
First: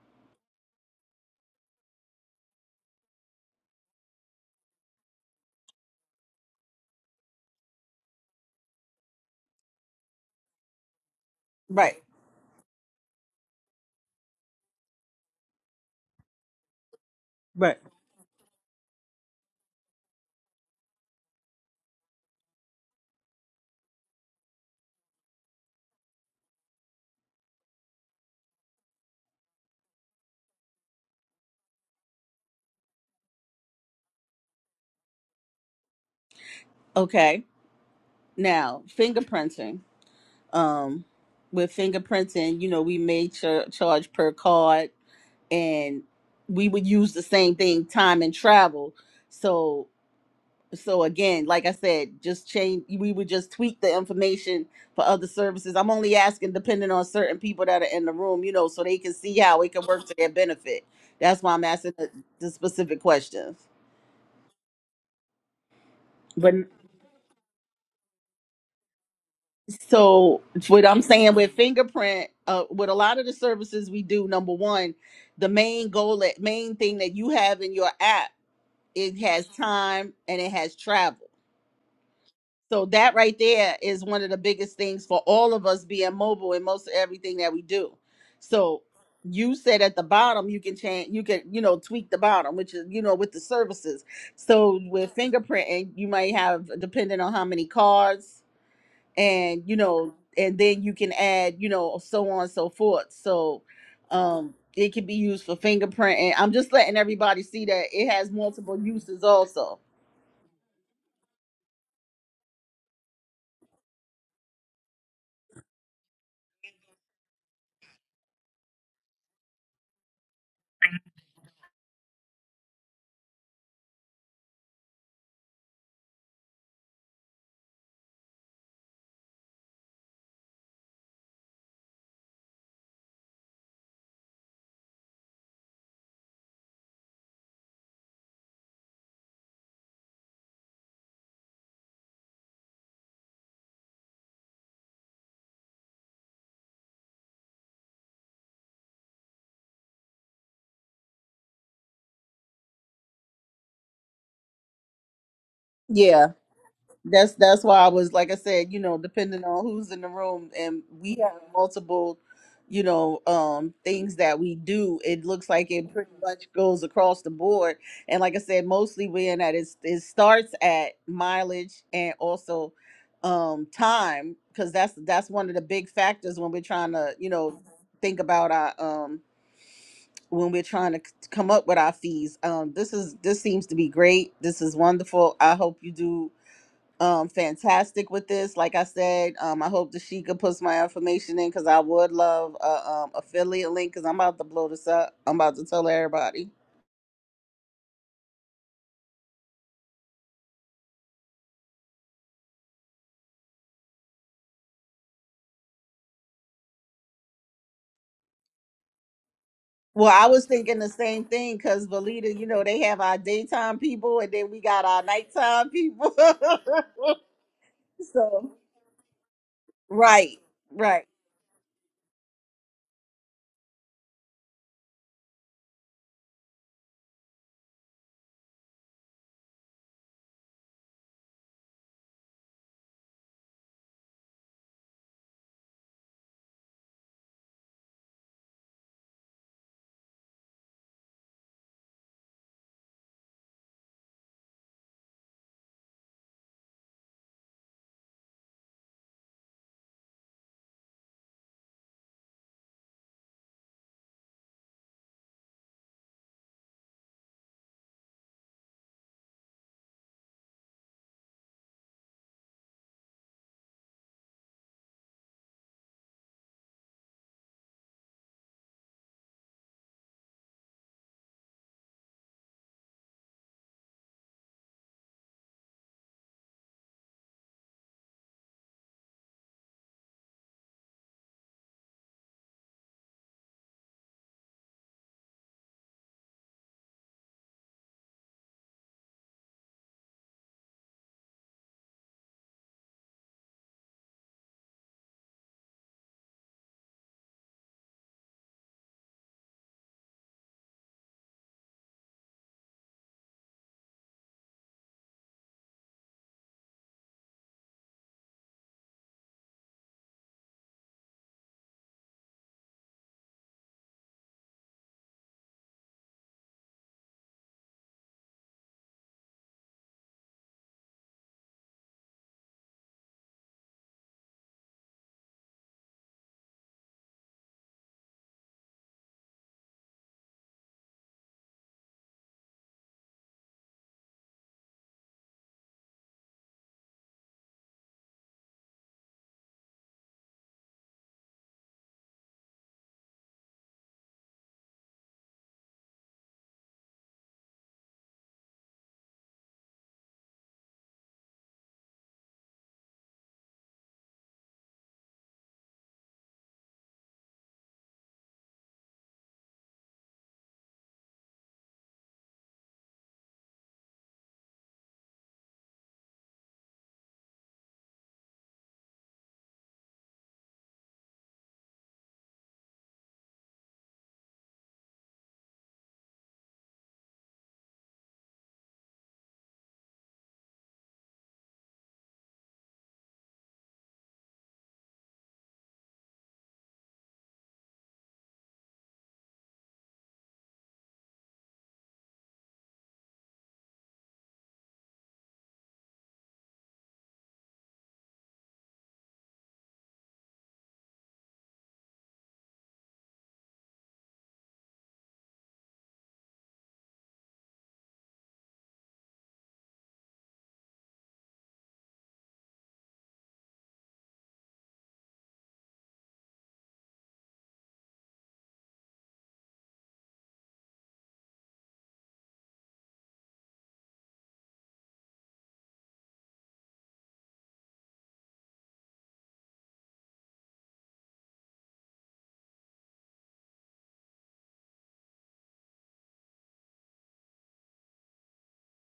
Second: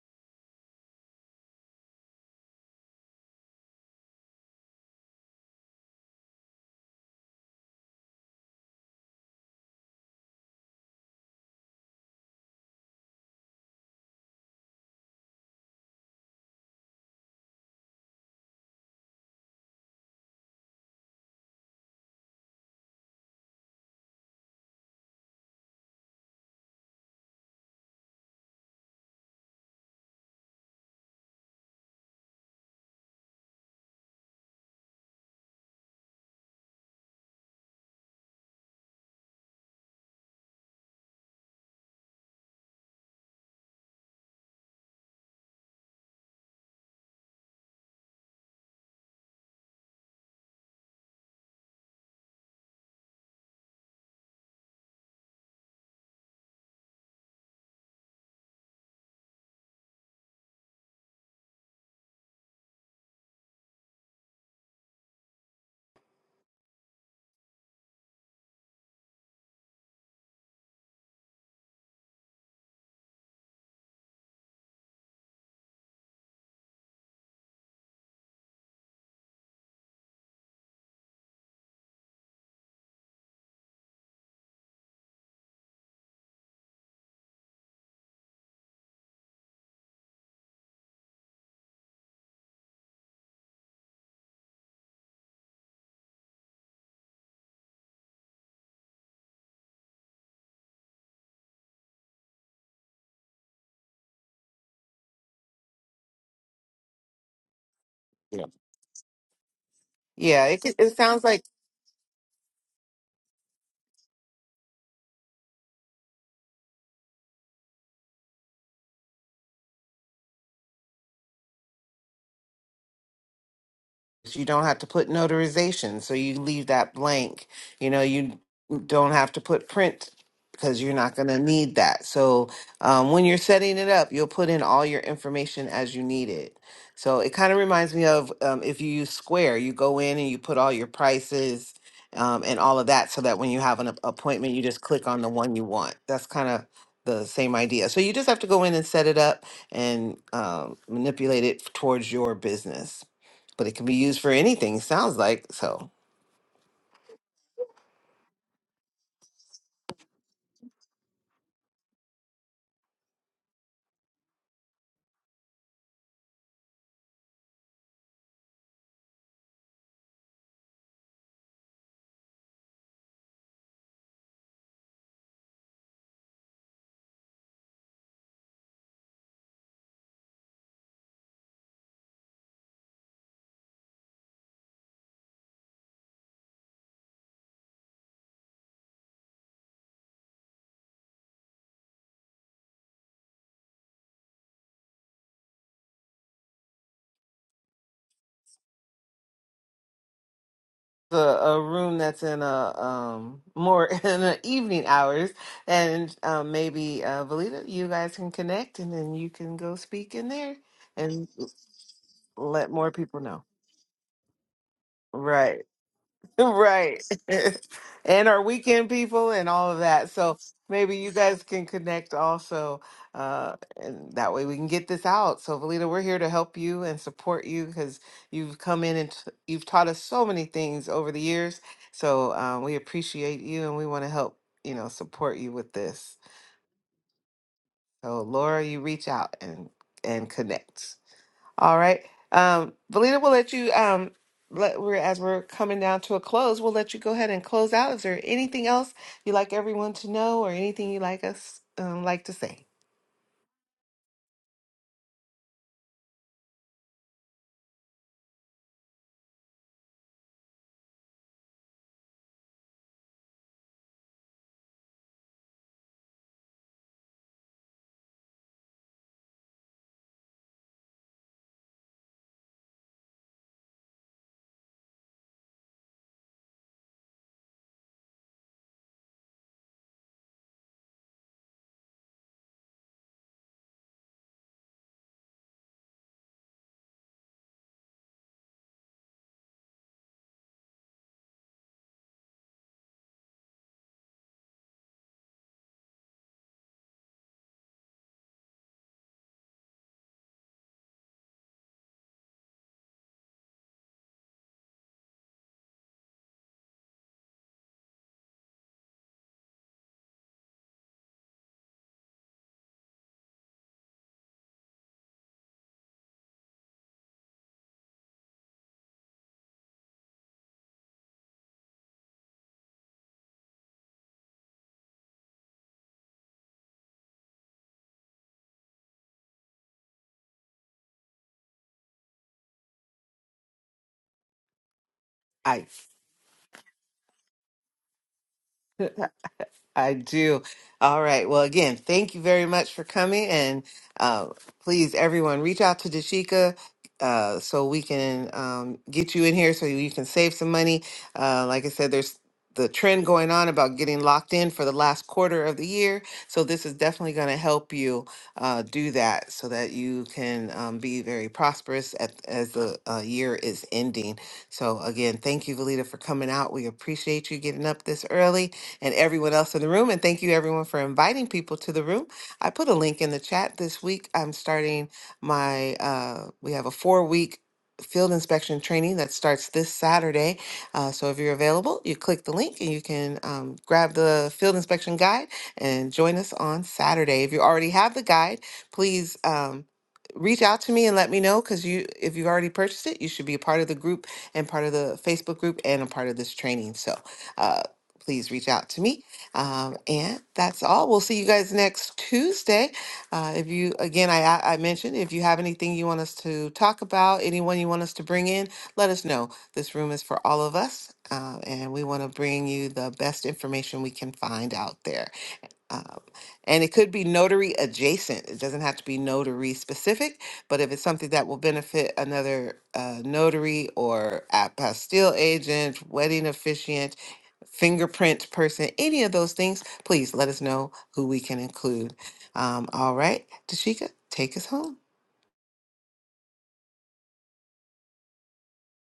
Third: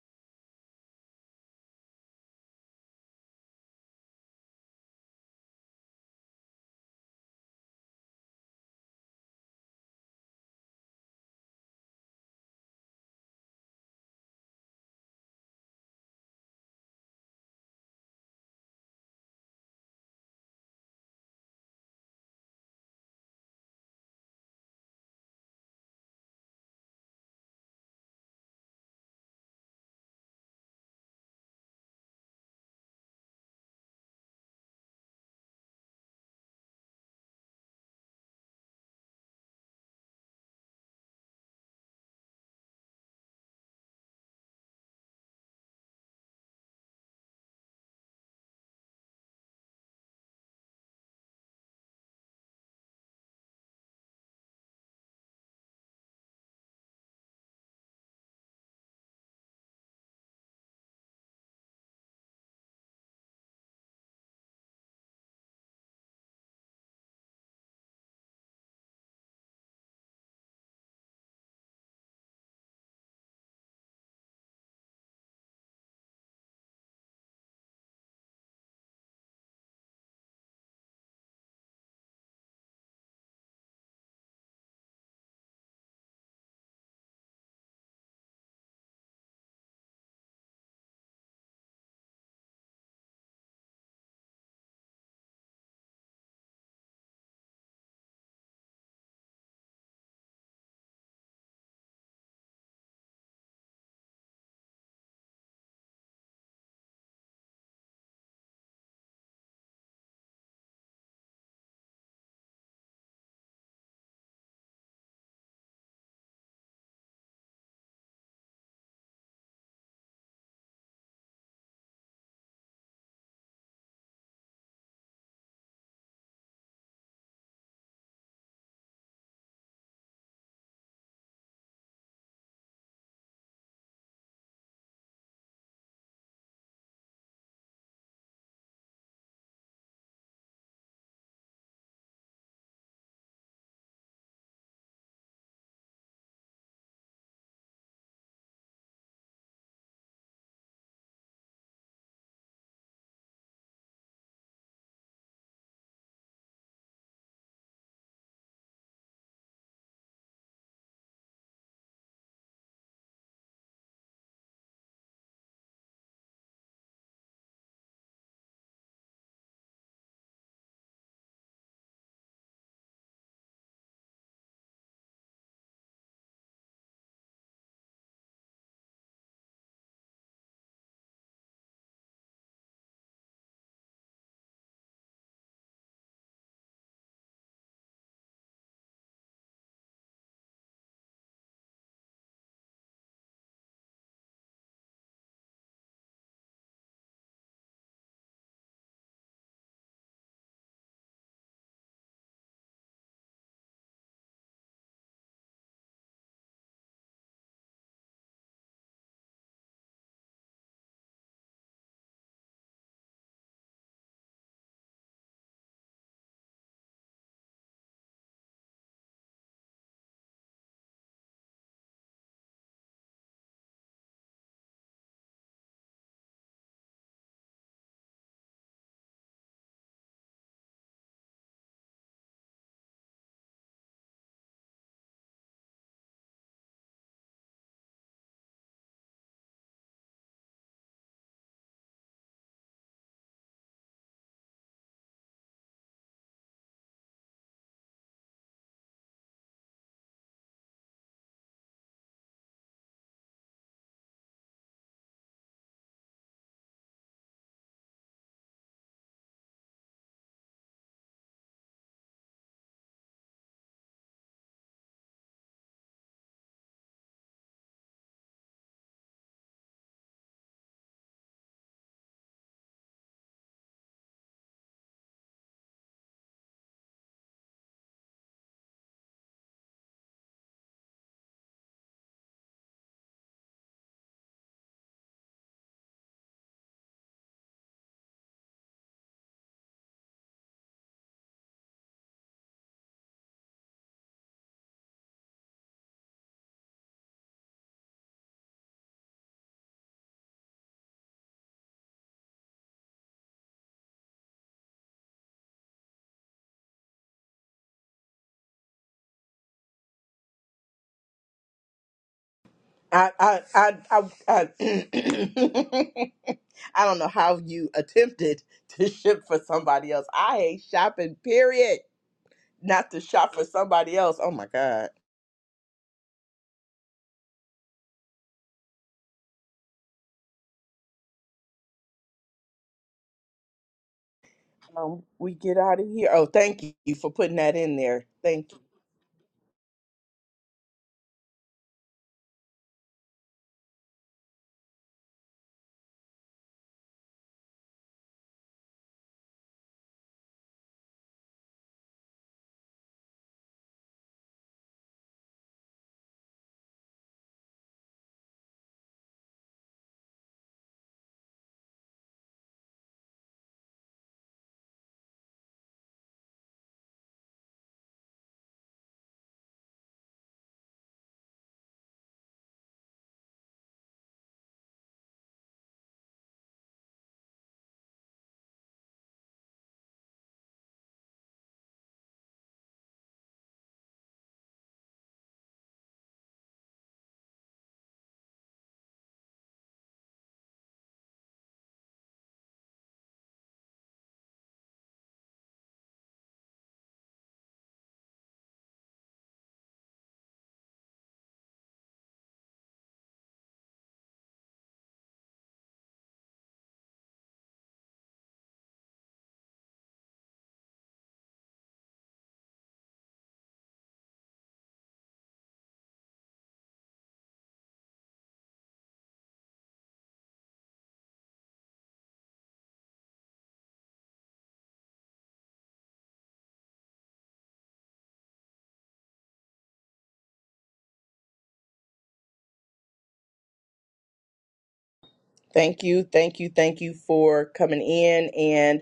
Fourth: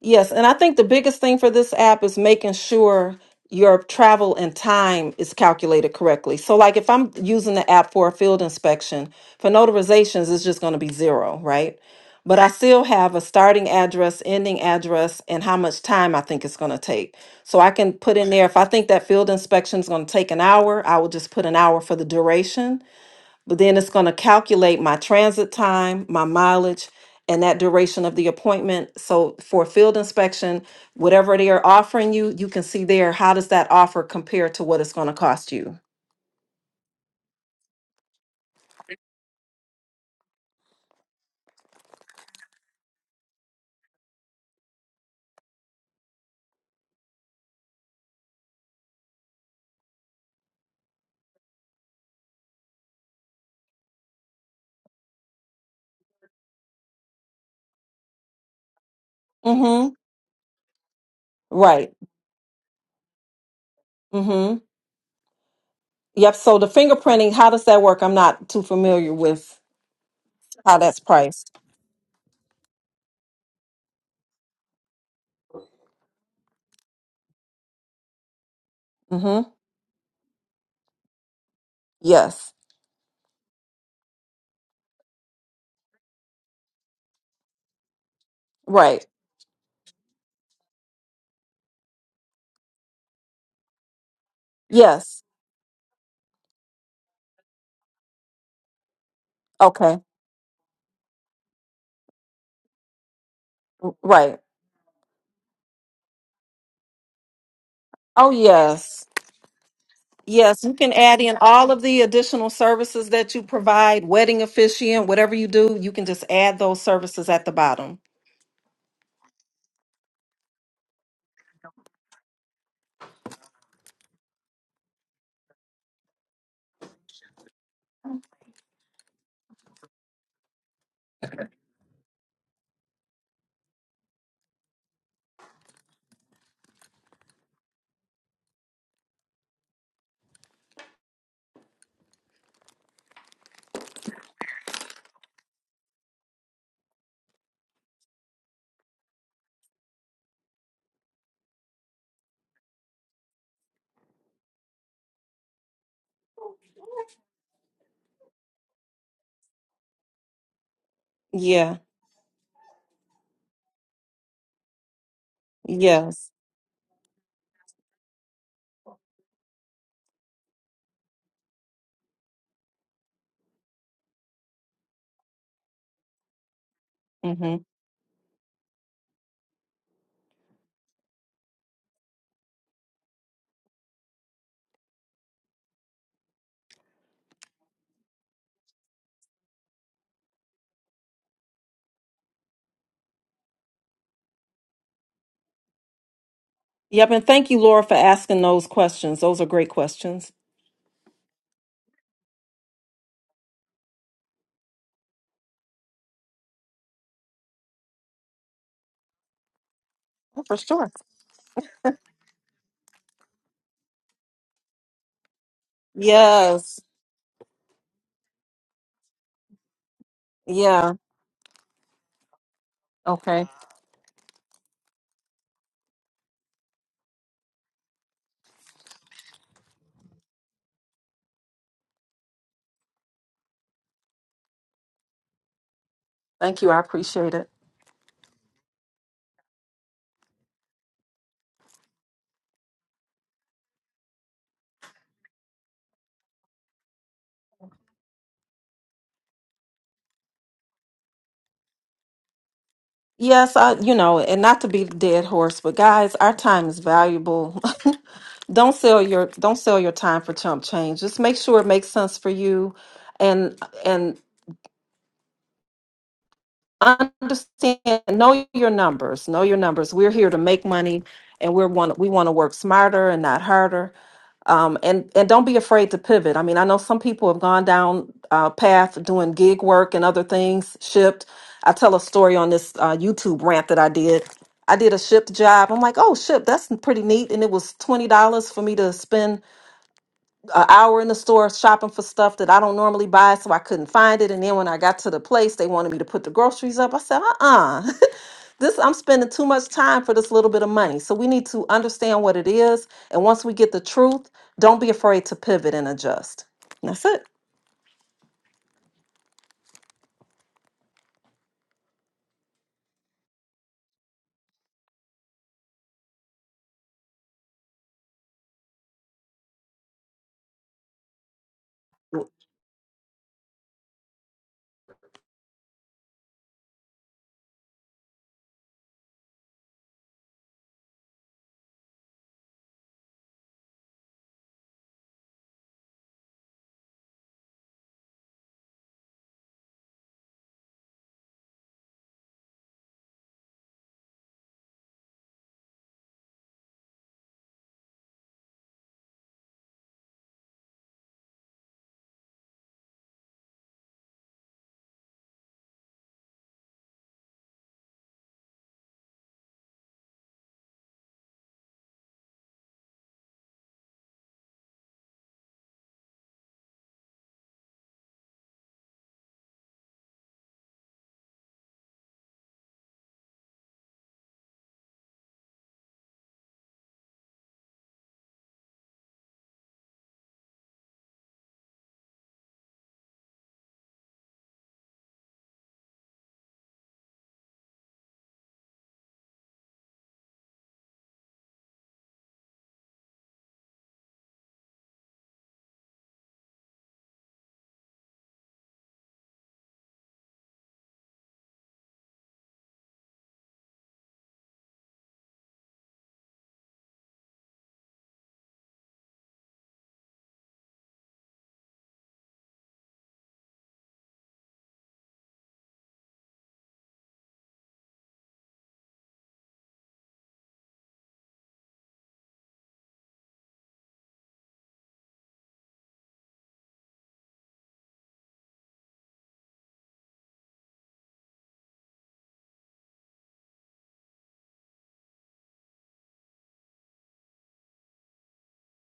Yes, and I think the biggest thing for this app is making sure your travel and time is calculated correctly. So, like if I'm using the app for a field inspection, for notarizations, it's just going to be zero, right?
Right.
But I still have a starting address, ending address, and how much time I think it's going to take. So I
Right.
can put in there if I think that field inspection is going to take an hour, I will just put an hour for the duration but then it's going to calculate my transit time, my mileage, and that duration of the appointment. So for field inspection, whatever they are offering you, you can see there how does that offer compare to what it's going to cost you.
Okay. Now, fingerprinting. Um, with fingerprinting, you know, we may ch- charge per card, and we would use the same thing time and travel. So so again like i said just change we would just tweak the information for other services i'm only asking depending on certain people that are in the room you know so they can see how it can
Mm-hmm.
work to their benefit that's why i'm asking
Right.
the, the specific questions
Mm-hmm. Yep.
but
So the fingerprinting, how does that work? I'm not too familiar with
so
how
what
that's
i'm saying with
priced.
fingerprint uh, with a lot of the services we do number one the main goal that main thing that you have in your app it has
Mm-hmm.
time and it has travel
Yes.
So that right there is one of the biggest things for all of us being mobile in most everything that we do. So
Right.
you said at the bottom you can change you can you know tweak the bottom which is you know with the services so with
Yes.
fingerprinting you might have depending on how many cards and you
Okay.
know and then you can add you know so on and so forth so
Right.
um it can be used for fingerprinting i'm just letting everybody see that it
Oh
has
Yeah,
multiple
yes.
uses also
yeah. It
Yes, you can
it
add
sounds
in
like
all of the additional services that you provide, wedding officiant, whatever you do, you can just add those services at the bottom.
You don't have to put notarization, so you leave that blank. You know, you don't have to put print because you're not going to need that. So um, when you're setting it up, you'll put in all your information as you need it. So it kind of reminds me of um, if you use Square, you go in and you put all your prices um, and all of that, so that when you have an ap- appointment, you just click on the one you want. That's kind of the same idea. So you just have to go in and set it up and um, manipulate it towards your business but it can be used for anything. Sounds like so.
yeah That's that's why I was like I said, you know, depending on who's in the room and we have
Yeah,
multiple, you know, um things that we do, it looks like it pretty
yes.
much goes across the board. And like I said, mostly we're in that it's, it starts at mileage and also um time because that's that's one of the big factors when we're trying to, you
hmm
know, think about our um when we're trying to c- come up with our fees. Um this is this seems to be great. This is wonderful. I hope you do um fantastic with this like i said um i hope that she sheikah put my information in because i would love a um, affiliate link because i'm about to blow this up i'm about to tell everybody
Yep, and thank you, Laura, for asking those questions. Those are great questions.
The a room that's in a um more in the evening hours, and um, maybe uh, Valita, you guys can connect, and then you can go
well
speak
i
in
Oh,
was
for
there
thinking the
sure.
same
and
thing because valita you know
let
they
more
have our
people know.
daytime people and then we got our
Right.
nighttime people
Yes,
Right. and our
so
weekend people and all of that. So
right
yeah.
maybe
right
you guys can connect also.
Okay,
Uh, and that way we can get this out. So, Valita, we're here to help you and support you because you've come in and t- you've taught us so many things over the years. So, um, we appreciate you and we want to help, you know, support you with this.
thank you. I appreciate it.
So, Laura, you reach out and and connect. All right. Um, Valina, we'll let you um let we're as we're coming down to a close, we'll let you go ahead and close out. Is there anything else you'd like everyone to know or anything you'd like us um like to say?
Yes, I, you know, and not to be the dead horse, but guys, our time is valuable. don't sell your don't sell your time for chump change. Just make sure it makes sense for you and and understand know your numbers know your numbers we're here to make money and we're want we want to work smarter and not harder um, and and don't be afraid to pivot i mean i know some people have gone down uh, path doing gig work and other things shipped i tell a story on this uh, youtube rant that i did i did a shipped job i'm like oh ship that's pretty neat and it was $20 for me to spend an hour in the store shopping for stuff that I don't normally buy, so I couldn't find it. And then when I got to the place, they wanted me to put the groceries up. I said, uh-uh, this I'm spending too much time for this little bit of money. So we need to understand what it is. And once we get the truth, don't be afraid to pivot and adjust. And that's it.
I I I I I, I don't know how you attempted to ship for somebody else. I hate shopping, period. Not to shop for somebody else. Oh my God. Um, we get
I
out of here. Oh, thank you for putting that in there. Thank you.
I do. All right. Well, again, thank you very much for coming. And uh, please, everyone, reach out to Dashika uh, so we can um, get you in here so you can save some money. Uh, like I said, there's the trend going on about getting locked in for the last quarter of the year. So, this is definitely going to help you uh, do that so that you can um, be very prosperous at, as the uh, year is ending. So, again, thank you, Valita, for coming out. We appreciate you getting up this early and everyone else in the room. And thank you, everyone, for inviting people to the room. I put a link in the chat this week. I'm starting my, uh, we have a four week field inspection training that starts this Saturday. Uh, so if you're available, you click the link and you can um, grab the field inspection guide and join us on Saturday. If you already have the guide, please um, reach out to me and let me know because you if you already purchased it you should be a part of the group and part of the facebook group and a part of this training so uh, please reach out to me. Um, and that's all. We'll see you guys next Tuesday. Uh, if you, again, I, I I mentioned, if you have anything you want us to talk about, anyone you want us to bring in, let us know. This room is for all of us, uh, and we want to bring you the best information we can find out there. Um, and it could be notary adjacent. It doesn't have to be notary specific, but if it's something that will benefit another uh, notary or apostille agent, wedding officiant, fingerprint person, any of those things, please let us know who we can include. Um, all right, Tashika, take us home.
Thank you. Thank you. Thank you for coming in.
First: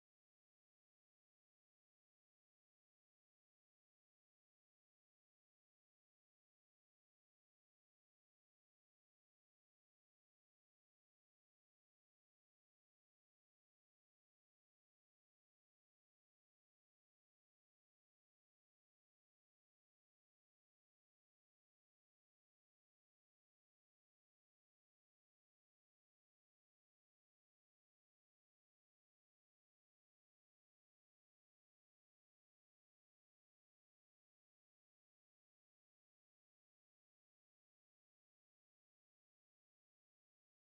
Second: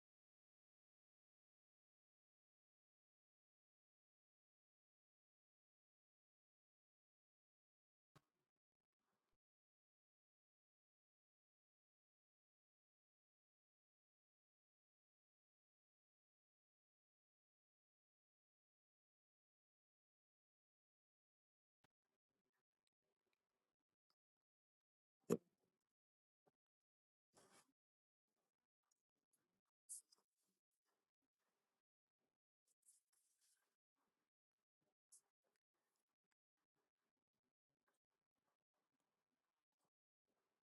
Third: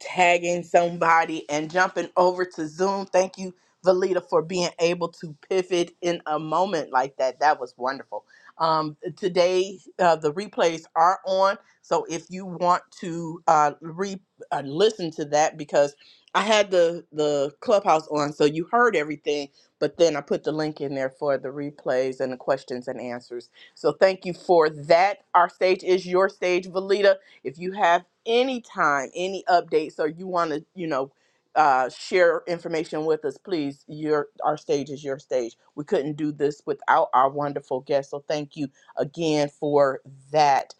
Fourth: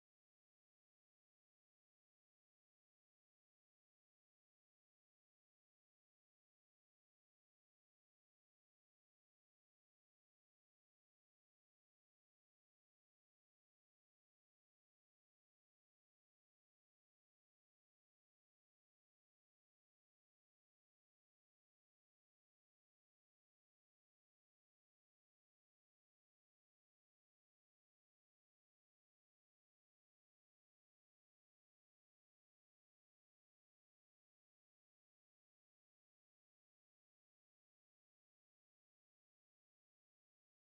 tagging somebody and jumping over to Zoom. Thank you, Valita, for being able to pivot in a moment like that. That was wonderful. Um, today, uh, the replays are on. So if you want to uh, re uh, listen to that, because I had the, the clubhouse on, so you heard everything, but then I put the link in there for the replays and the questions and answers. So thank you for that. Our stage is your stage, Valita. If you have any time, any updates, or you want to, you know, uh, share information with us, please. Your our stage is your stage. We couldn't do this without our wonderful guest, so thank you again for that.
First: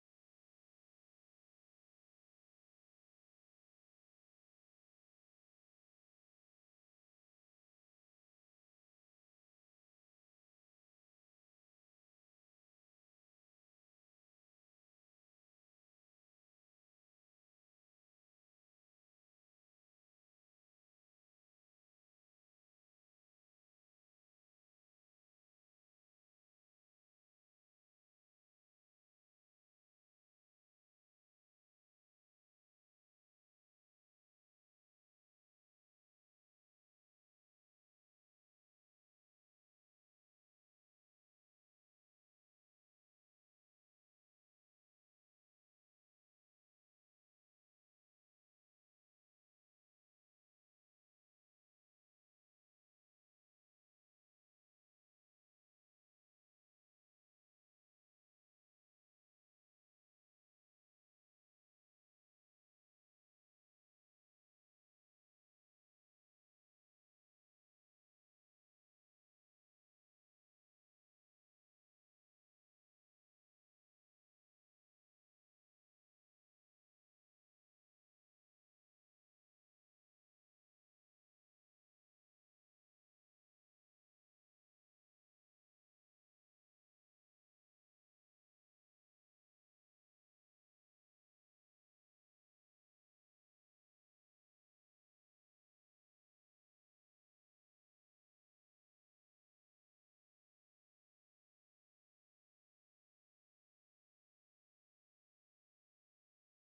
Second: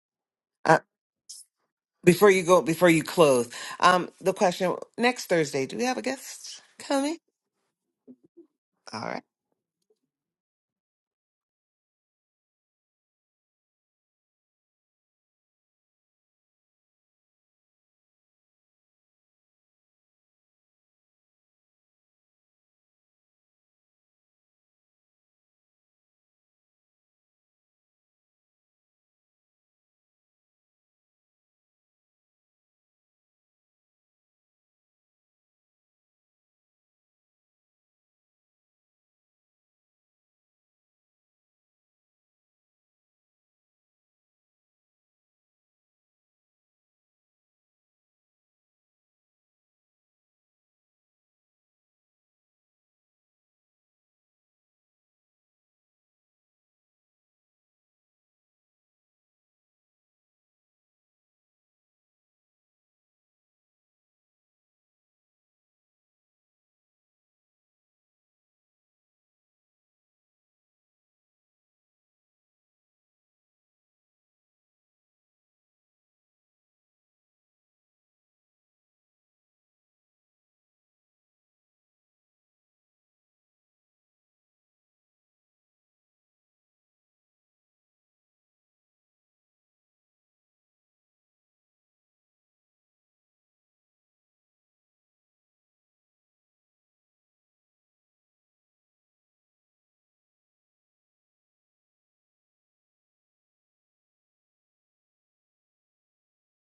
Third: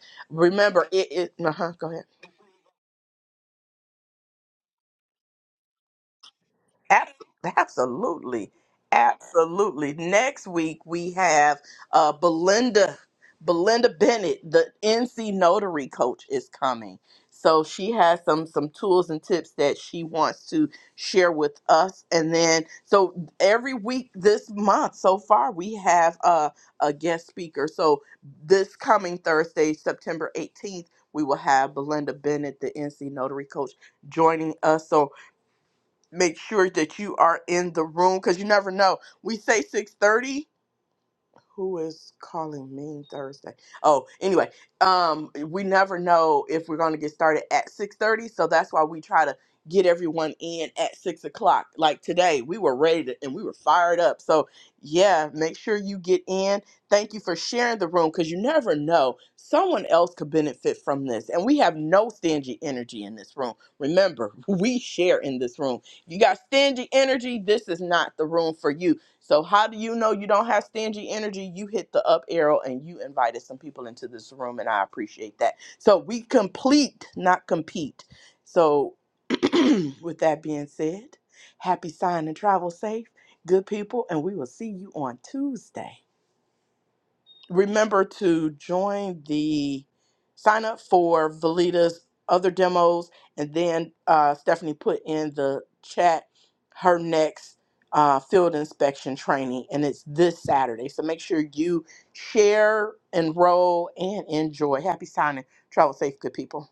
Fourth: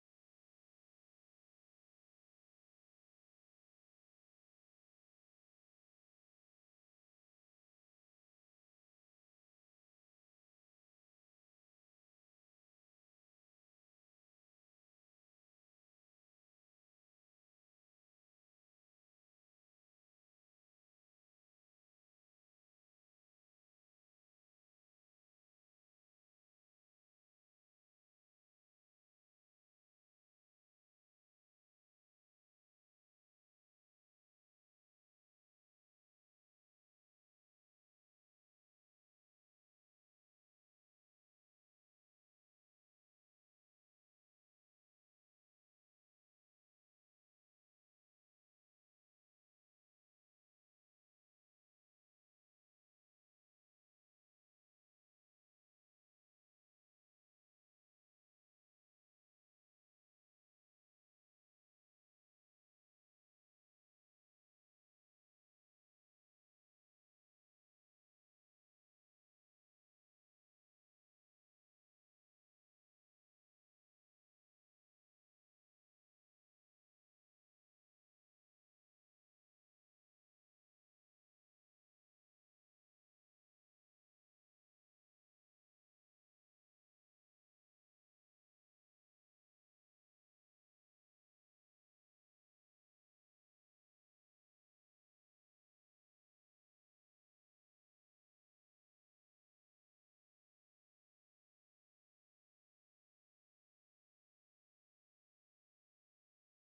Uh,
Remember, it is. Uh-huh, go ahead.
before you go, before you close, um, the question next Thursday, do we have a guest
Ab-
coming?
Absolutely.
All right.
Absolutely. Next week we have uh, Belinda Belinda Bennett, the NC Notary coach is coming. So she has some some tools and tips that she wants to share with us. And then so every week this month so far we have uh, a guest speaker. So this coming Thursday, September 18th, we will have Belinda Bennett, the NC Notary coach joining us. So make sure that you are in the room because you never know. We say 6:30 who is calling me Thursday? Oh, anyway, um, we never know if we're going to get started at six thirty, so that's why we try to get everyone in at six o'clock. Like today, we were ready to, and we were fired up. So yeah, make sure you get in. Thank you for sharing the room because you never know someone else could benefit from this, and we have no stingy energy in this room. Remember, we share in this room. You got stingy energy. This is not the room for you so how do you know you don't have stingy energy? You hit the up arrow and you invited some people into this room and I appreciate that. So we complete, not compete. So with that being said, happy sign and travel safe, good people, and we will see you on Tuesday remember to join the sign up for Valita's other demos, and then uh, Stephanie put in the chat her next uh, field inspection training, and it's this Saturday. So make sure you share, enroll, and enjoy. Happy signing. Travel safe, good people.